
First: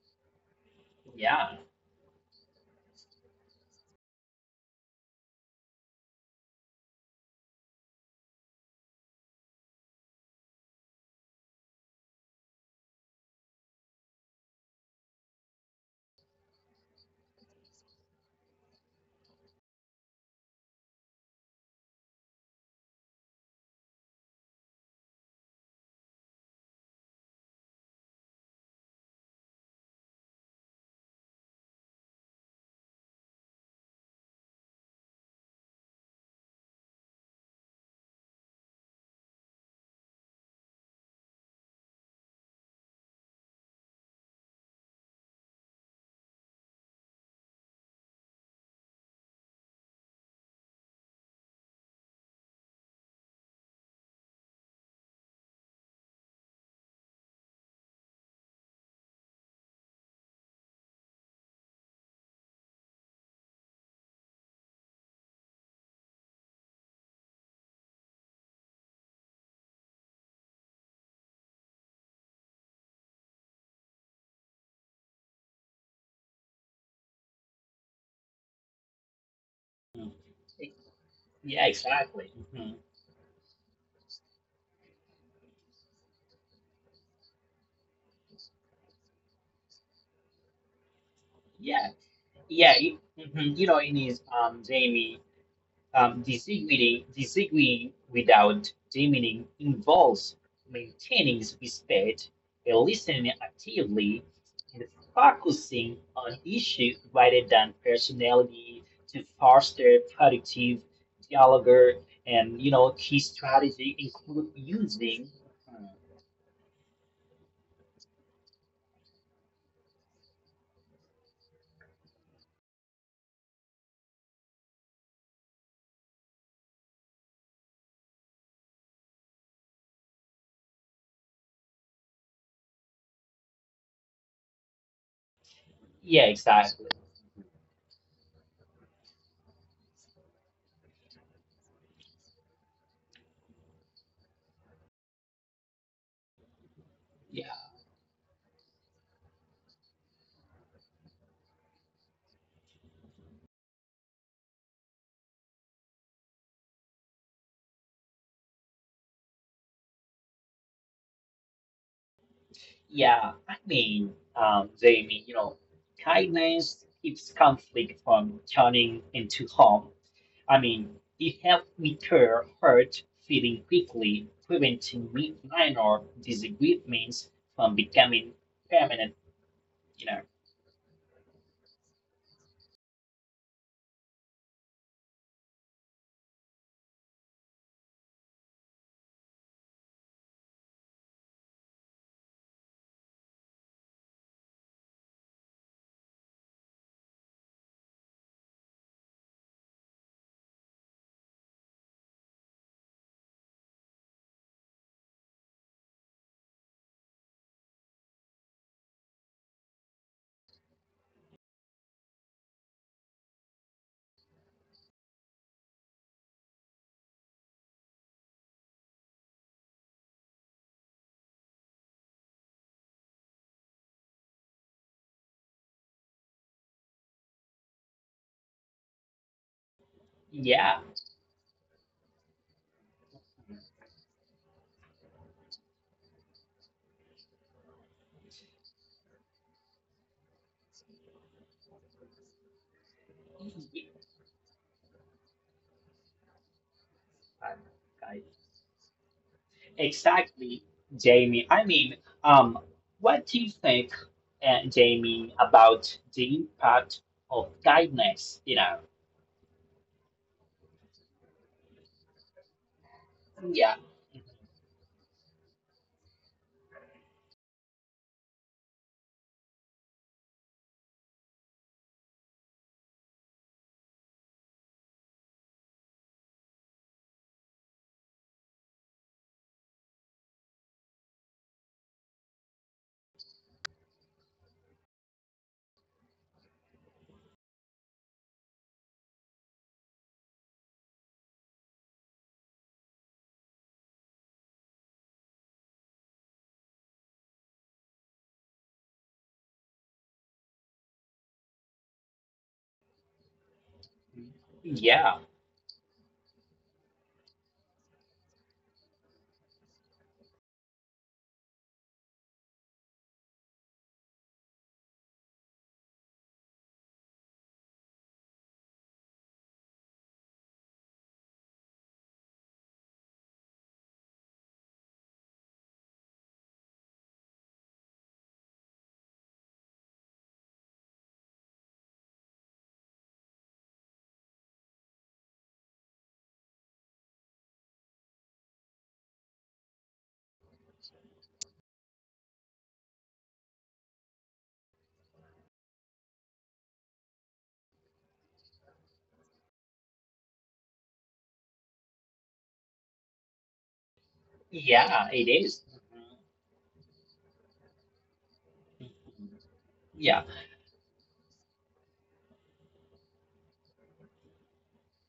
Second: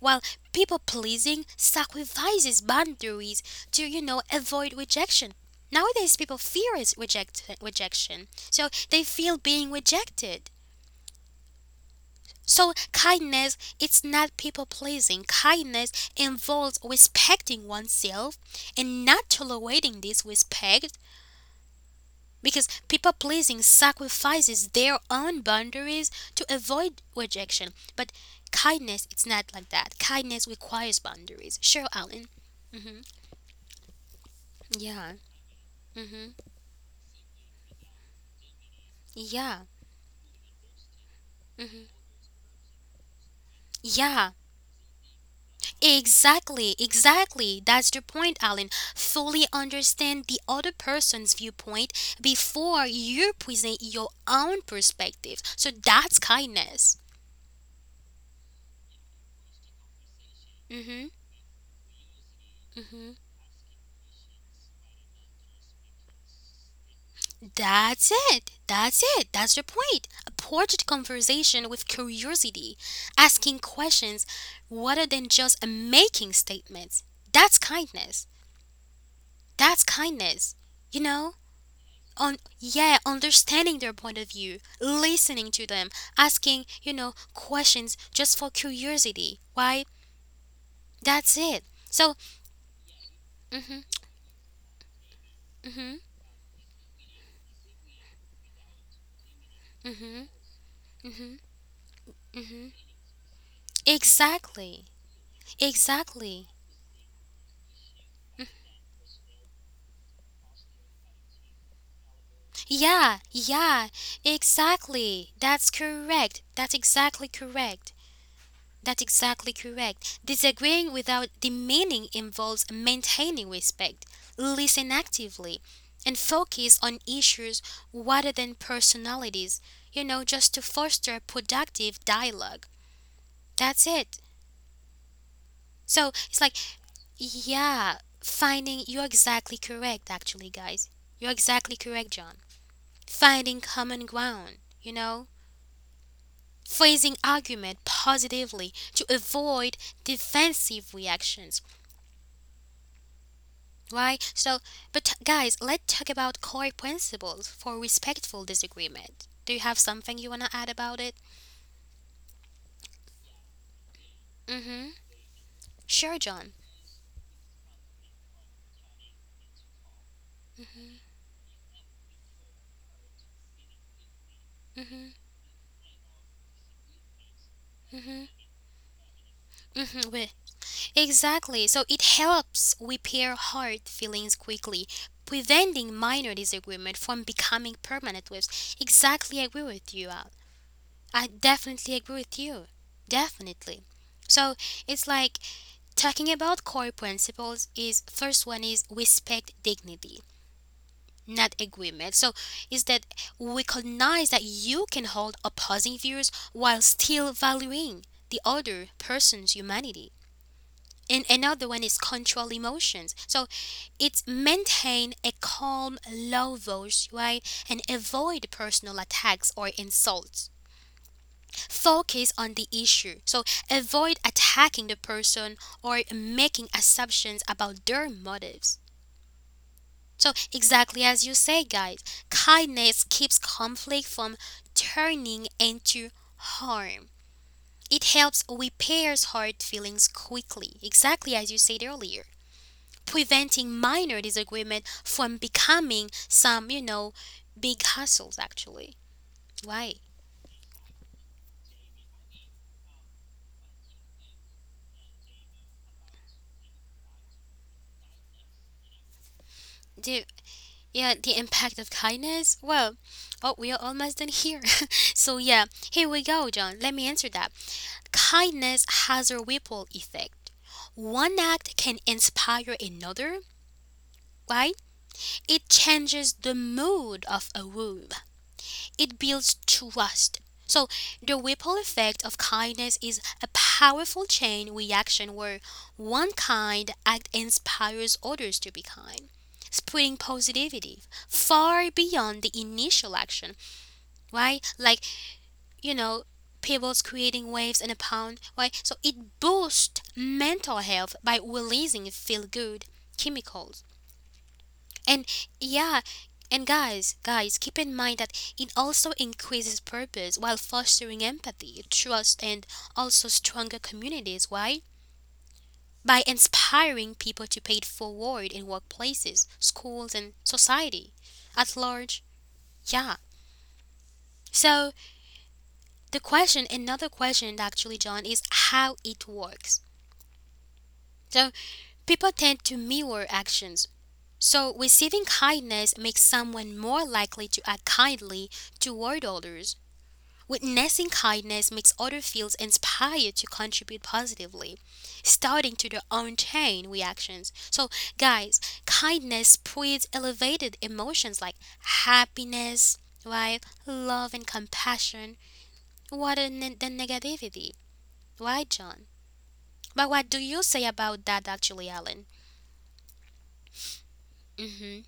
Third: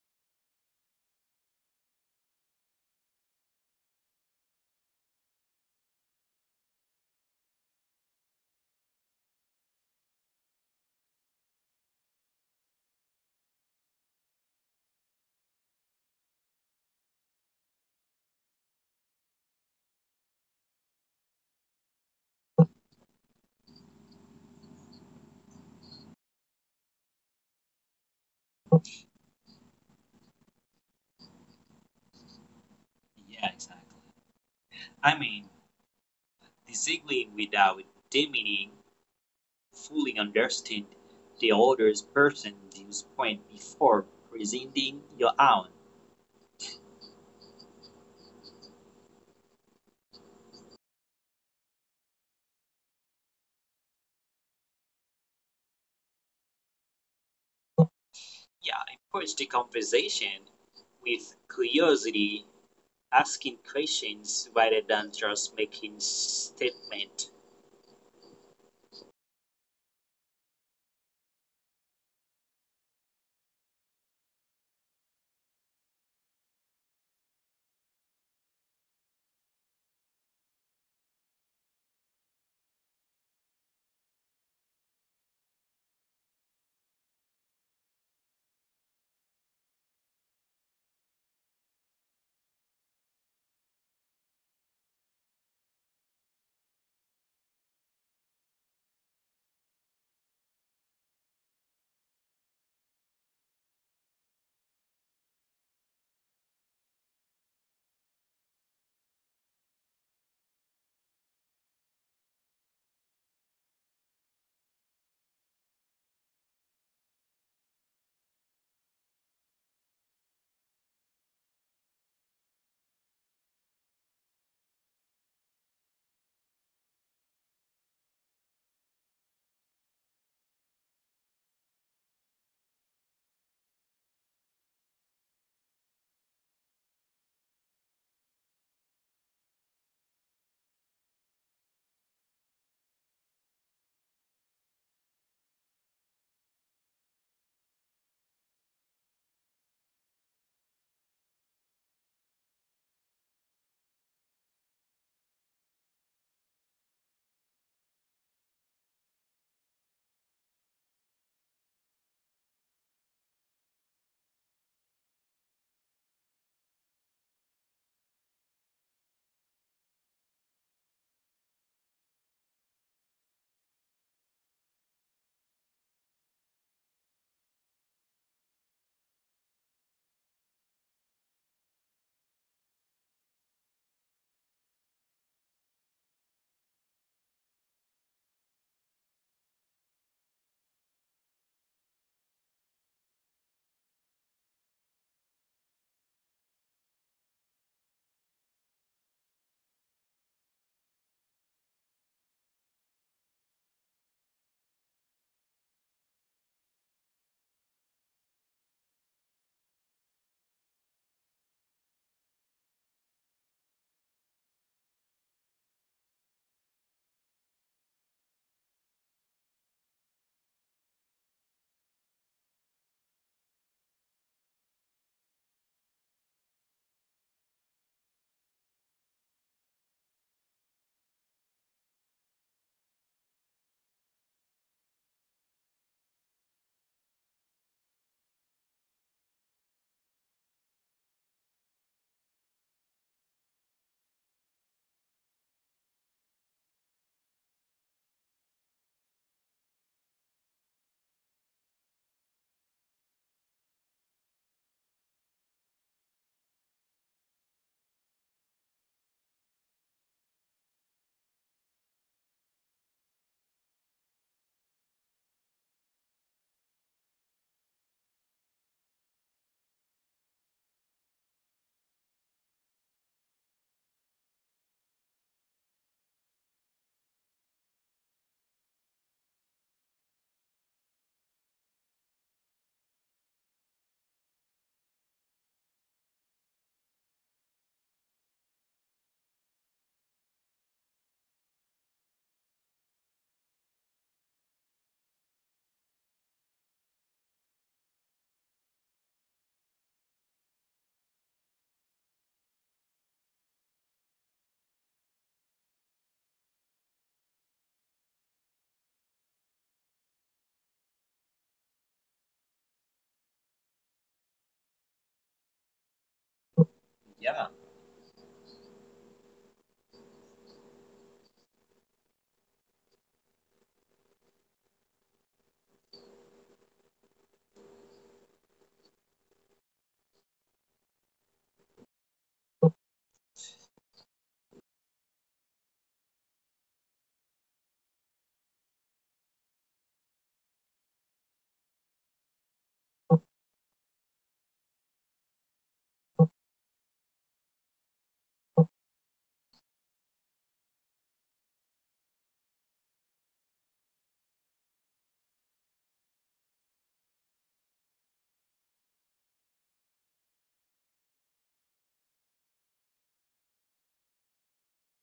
While people pleasing Yeah. sacrifices boundaries to, you know, avoid rejection. Nowadays, people fear is reject- rejection, so they feel being rejected. So kindness, it's not people pleasing. Kindness involves respecting oneself and not tolerating disrespect. Because people pleasing sacrifices their own boundaries to avoid rejection. But kindness, it's not like that. Kindness requires boundaries. Sure, Alan. Mm-hmm. Yeah, exactly. Yeah. I mean, Mm-hmm. disagreeing without demeaning, Yeah. fully understand the other Mm-hmm. person's viewpoint before Yeah, presenting your own. exactly, exactly. That's the point, Alan. Fully understand the other person's viewpoint before you present your own perspective. So that's kindness. Yeah, approach the conversation Mm-hmm. with curiosity, Mm-hmm. asking questions rather than just making statement. That's it. That's it. That's the point. Approach the conversation with curiosity, asking questions rather than just making statements. That's kindness. That's Mhm. kindness. You know? Yeah, exactly. On Mhm. yeah, understanding their point of view, listening to them, asking, you know, questions just for curiosity. Why? That's it. Yeah, So, yeah, you, mhm, you know, mhm, it is, um, Jamie. mhm, Um, disagreeing, disagreeing without demeaning mhm, involves mhm, maintaining respect, mhm. listening actively, Exactly. and focusing on Exactly. issues rather than personality to foster productive dialogue. And you know, Yeah, key yeah, strategy include exactly. using. That's correct. That's exactly correct. That's exactly correct. Disagreeing without demeaning involves maintaining respect, listen actively, and focus on issues rather than personalities, you know, just to foster productive dialogue. That's it. So Yeah, it's like, exactly. yeah, finding, you're exactly correct, actually, guys. You're exactly correct, John. Finding common ground, you know? Phrasing Yeah, argument positively to avoid defensive reactions, right? So but guys, let's talk about core principles for respectful disagreement. Do you have something you want to add about it? yeah. I mean, um, Mm-hmm. Jamie, you know, Sure, John. kindness keeps conflict from turning into harm. I mean, Mm-hmm. it helped me clear hurt feeling quickly, Mm-hmm. preventing mi- minor disagreements from Mm-hmm. becoming permanent. You Mm know, wait. Exactly. So it helps repair hard feelings quickly, preventing minor disagreement from becoming permanent waves. Exactly, I agree with you, Al. I definitely agree with you. Definitely. So it's like talking about core principles is first one is respect dignity, not agreement. So is that recognize that you can hold opposing views while still valuing the other person's humanity. And another one is control emotions. So it's maintain a calm, low voice, right? And avoid personal attacks or insults. Focus on the issue. So avoid attacking the person or making assumptions about their motives. So, yeah, exactly as you say, guys, kindness keeps conflict from turning into harm. It helps repairs hurt feelings quickly, exactly as you said earlier, preventing yeah, minor disagreement from becoming some, you know, big hassles actually. Why? exactly, Jamie. I mean, um, what do you think, uh, Jamie, about the impact of kindness? You know, Do yeah, the impact of kindness. Well, oh, we yeah, are almost done here. So, yeah, here we go, John. Let me answer that. Kindness has a ripple effect. One act can inspire another, right? It changes the mood of a room. It builds trust. So, the ripple effect of kindness is a powerful chain reaction where one kind act inspires others to be kind, spreading positivity far beyond the initial action, right? Like, you know, pebbles creating waves in a pond, right? So, it boosts mental health by releasing feel good chemicals yeah, and yeah, and guys, guys, keep in mind that it also increases purpose while fostering empathy, trust, and also stronger communities. Why? By inspiring people Yeah, to pay it forward in workplaces, schools, and society at large. Yeah. So the question, another question actually, John, is how it works. So people tend to mirror actions. So receiving kindness makes someone more likely to act kindly toward others. Witnessing kindness makes others feel inspired to contribute positively, starting to their own chain reactions. So, guys, kindness spreads elevated emotions like happiness, right? Love and yeah, it compassion, is. rather than than negativity. Right, John? Mhm. But Yeah, what do you say about that, actually, Alan? Hmm.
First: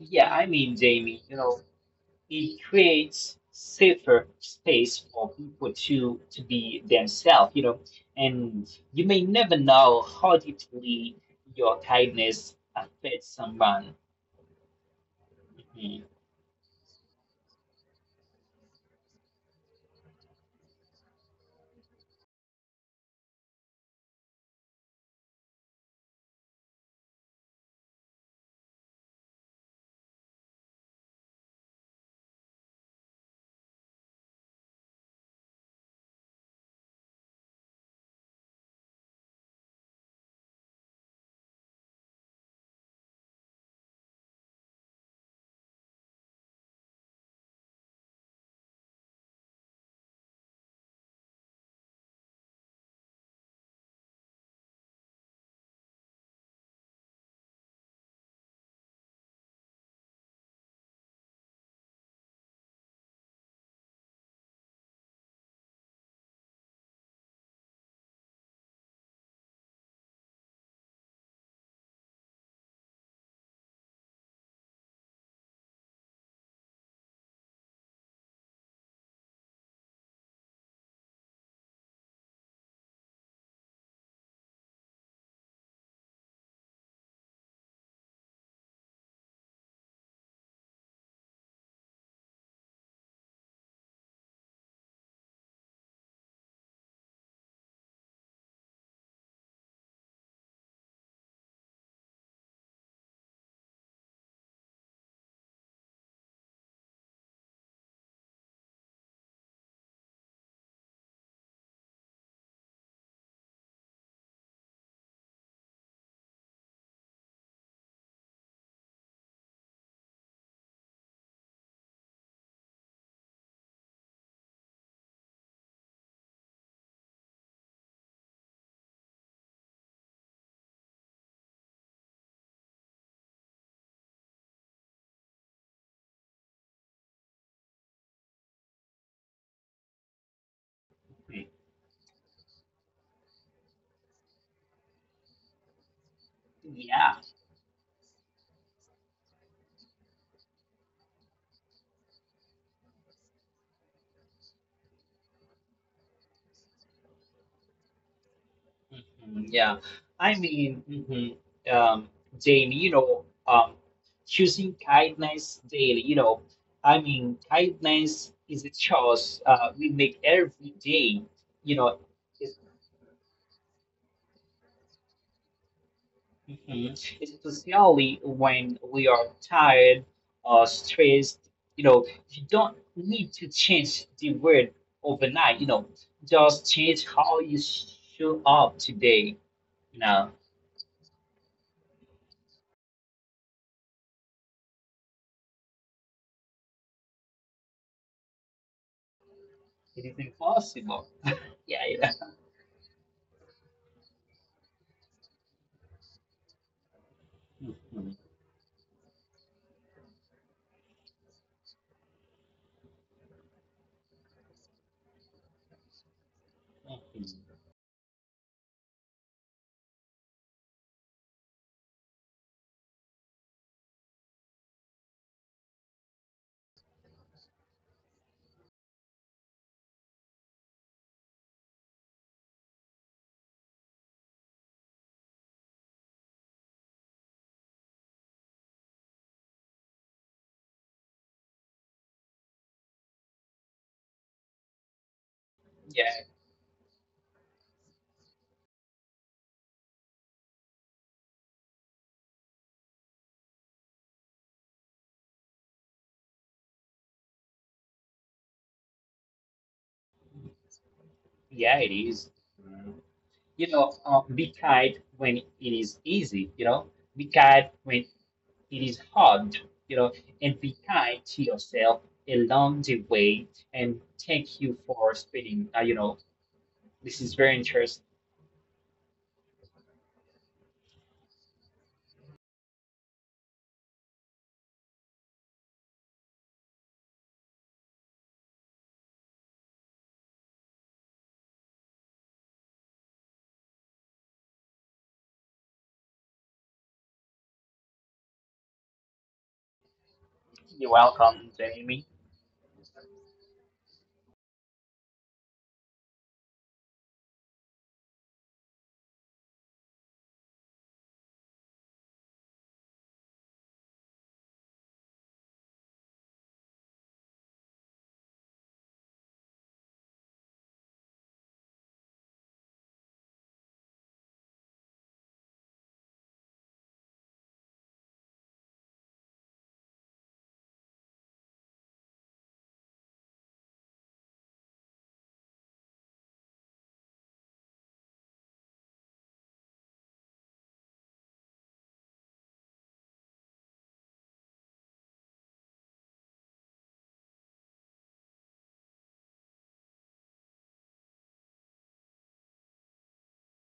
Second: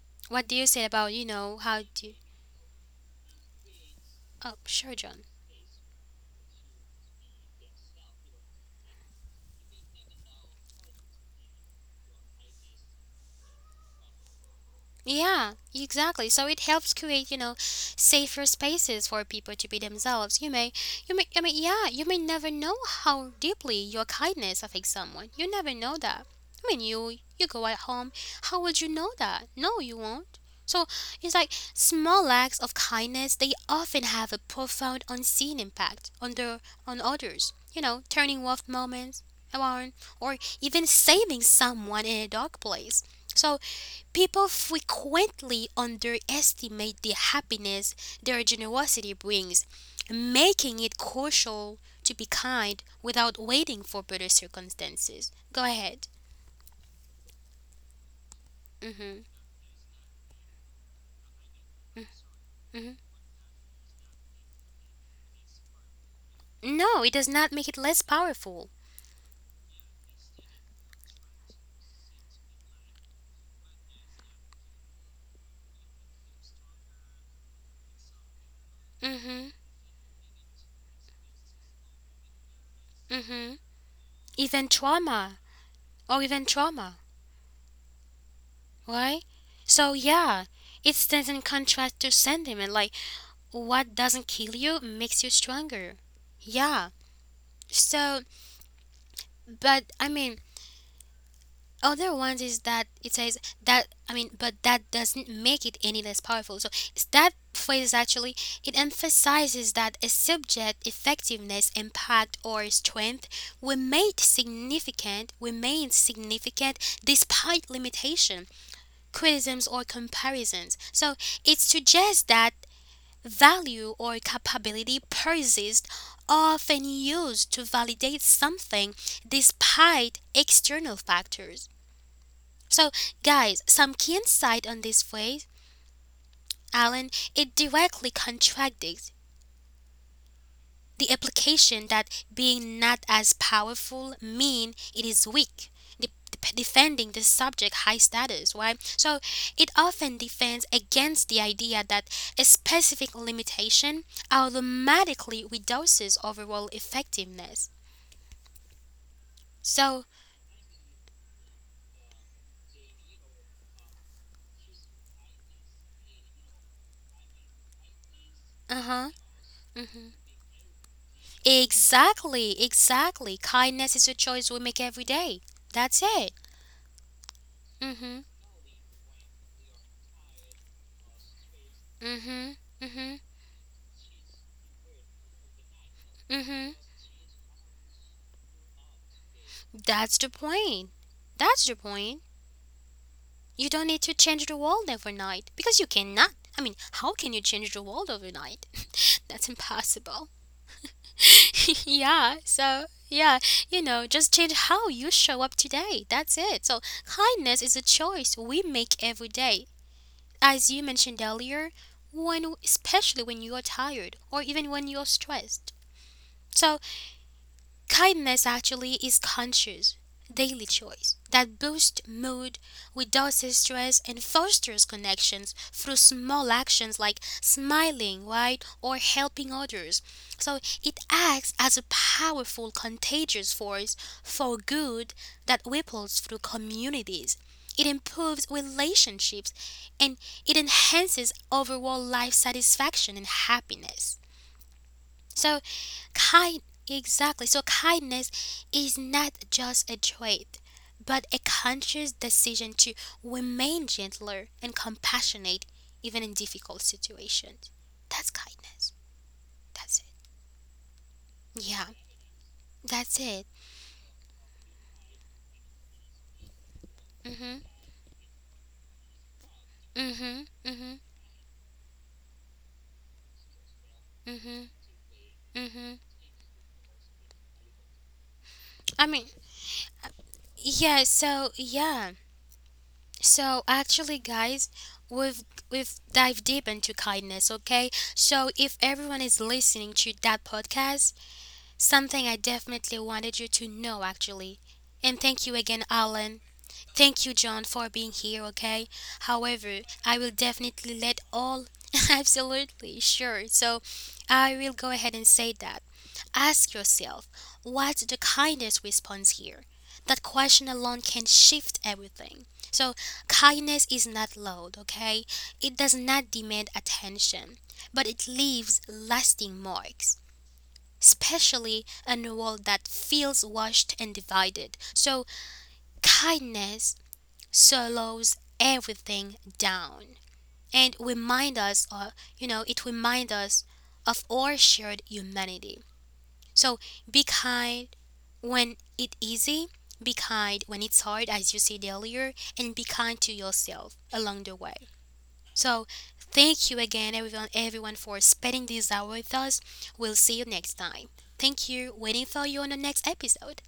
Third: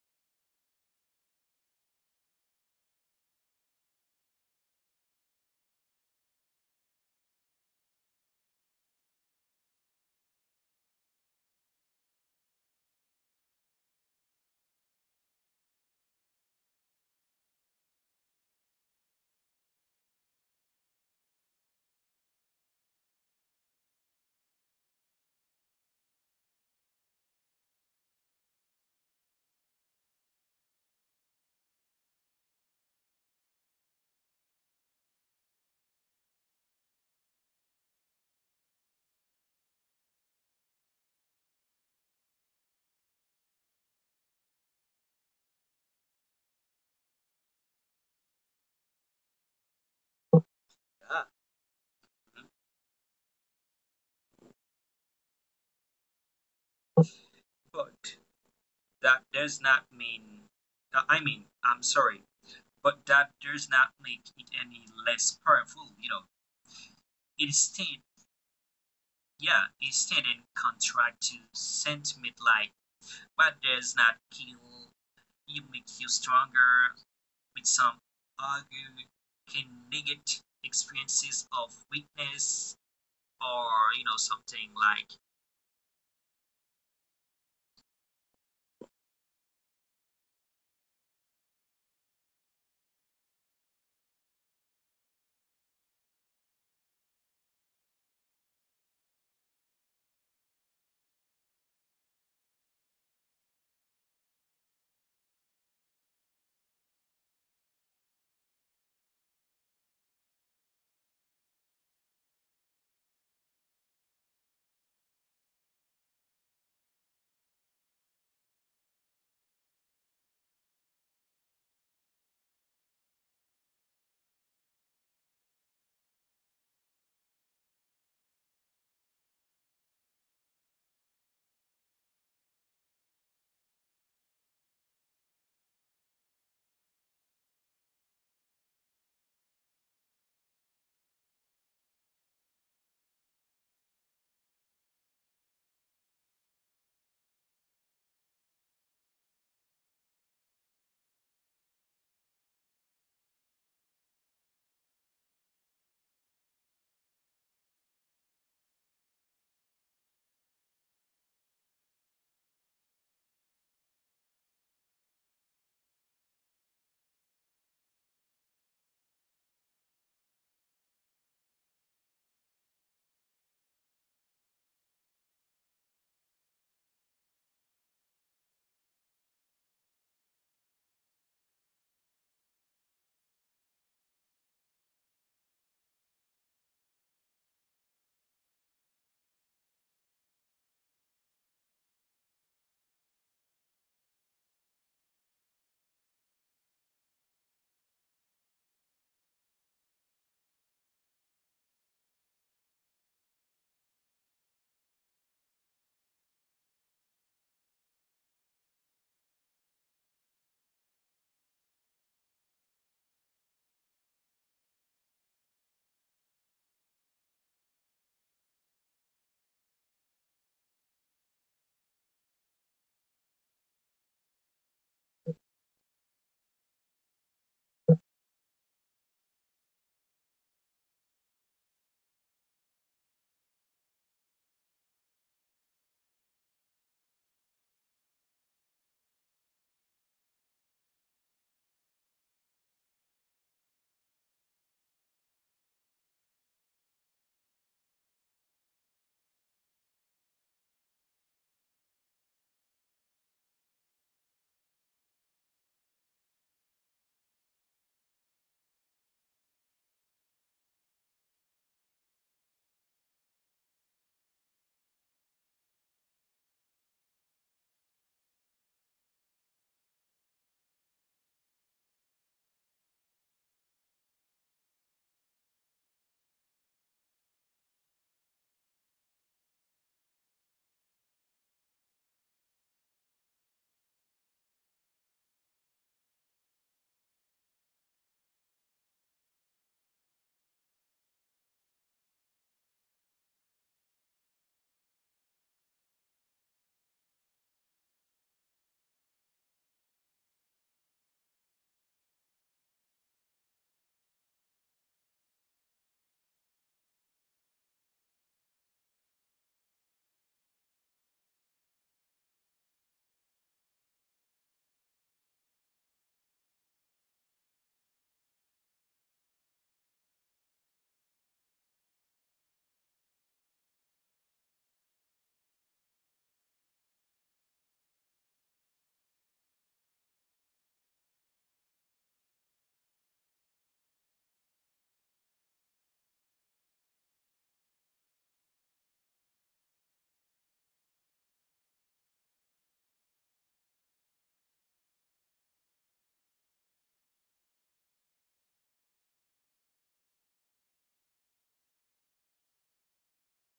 yeah. I What do you mean, say about, Jamie, you you know, know, how do you. it creates safer Oh, sure, space John. for people to to be themselves you know and you may never know how deeply your kindness affects someone. Yeah, Mhm, exactly. So it helps create, you know, safer spaces for people to be themselves. You may, you may, I mean, yeah, you may never know how deeply your kindness affects someone. You never know that. I mean, you you go at home. How would you know that? No, you won't. So it's like small acts of kindness. They often have a profound, unseen impact on the on others. You know, turning off moments around, or even saving someone in a dark place. So people frequently underestimate the happiness their generosity brings, making it yeah, crucial to be kind without waiting for better circumstances. Go ahead. but Mhm. that does not mean uh, I mean I'm sorry Mhm. but that does not make it any less powerful, you know, No, it does not it make it less stand powerful. yeah, it stand in contract to sentiment like what does not kill you make you stronger, with some argue Mhm. can negate experiences of weakness Mhm. or you know Even something trauma like or even trauma, right? So yeah, it stands in contrast to sentiment like what doesn't kill you makes you stronger. Yeah. So, but I mean, other ones is that it says that I mean, but that doesn't make it any less powerful. So it's that phrase actually it emphasizes that a subject effectiveness, impact, or strength remained significant, remains significant despite limitation, criticisms, or comparisons. So it suggests that value or capability persists, often used to validate something despite external factors. So, guys, some key insight on this phrase, Alan, it directly contradicts the mhm. implication that being not as powerful mean it is weak. de- de- Defending Yeah. the subject high status, right? So it often defends against the idea that a specific limitation automatically reduces overall effectiveness. Mhm. Yeah, So, I mean, mhm, um daily, you know, um choosing kindness daily, you know, I mean kindness is a uh huh, choice, uh, we hmm make every day you know exactly, exactly. Kindness is a choice we make every day. That's it. Mhm. Especially Mhm. when we are tired or stressed, you know, you Mhm. don't Mhm. need to change the word overnight, you know, just Mhm. change how you show up today. You That's the know, point. That's the point. You don't need to change the world overnight because you cannot. I mean, how can you change the world overnight? That's it is impossible. impossible. Yeah, yeah. Yeah. So, yeah, you know, just change how you show up today. That's it. So, kindness is a Mhm, choice we make every day. As you mentioned earlier, when especially when you are tired or even when you're stressed. So, mhm. kindness actually is conscious, daily choice that boosts mood, reduces stress, and fosters connections through small actions like smiling, right, or helping others. So it acts as a powerful contagious force for good that ripples through communities. It improves relationships and it enhances overall life satisfaction and happiness. So Yeah, kind, exactly. So kindness is not just a trait, but a conscious decision to remain gentler and compassionate even in difficult situations. That's kindness. That's it. yeah, Yeah, it is. that's it. You know, uh, be kind when it is easy, you know, be Mhm. kind when it is hard, you know, Mhm. and Mhm. be kind to yourself along the way. Mhm. And thank you for Mhm. spending, uh, you know, this is very I interesting. mean, yeah, so yeah. So actually guys, we've we've dived deep into kindness, okay? So if everyone is listening to that podcast, something I definitely wanted you to know, actually. And thank you again, Alan. Thank you, John, for being here, okay? However, I will You're definitely let welcome, all. Jamie. Absolutely, sure. So I will go ahead and say that. Ask yourself, what's the kindest response here? That question alone can shift everything. So, kindness is not loud, okay? It does not demand attention, but it leaves lasting marks especially in a world that feels washed and divided. So, kindness slows everything down and remind us or you know it reminds us of our shared humanity. So be kind when it's easy, be kind when it's hard as you said earlier and be kind to yourself along the way. So thank you again, everyone, everyone for spending this hour with us. We'll see you next time. Thank you. Waiting for you on the next episode.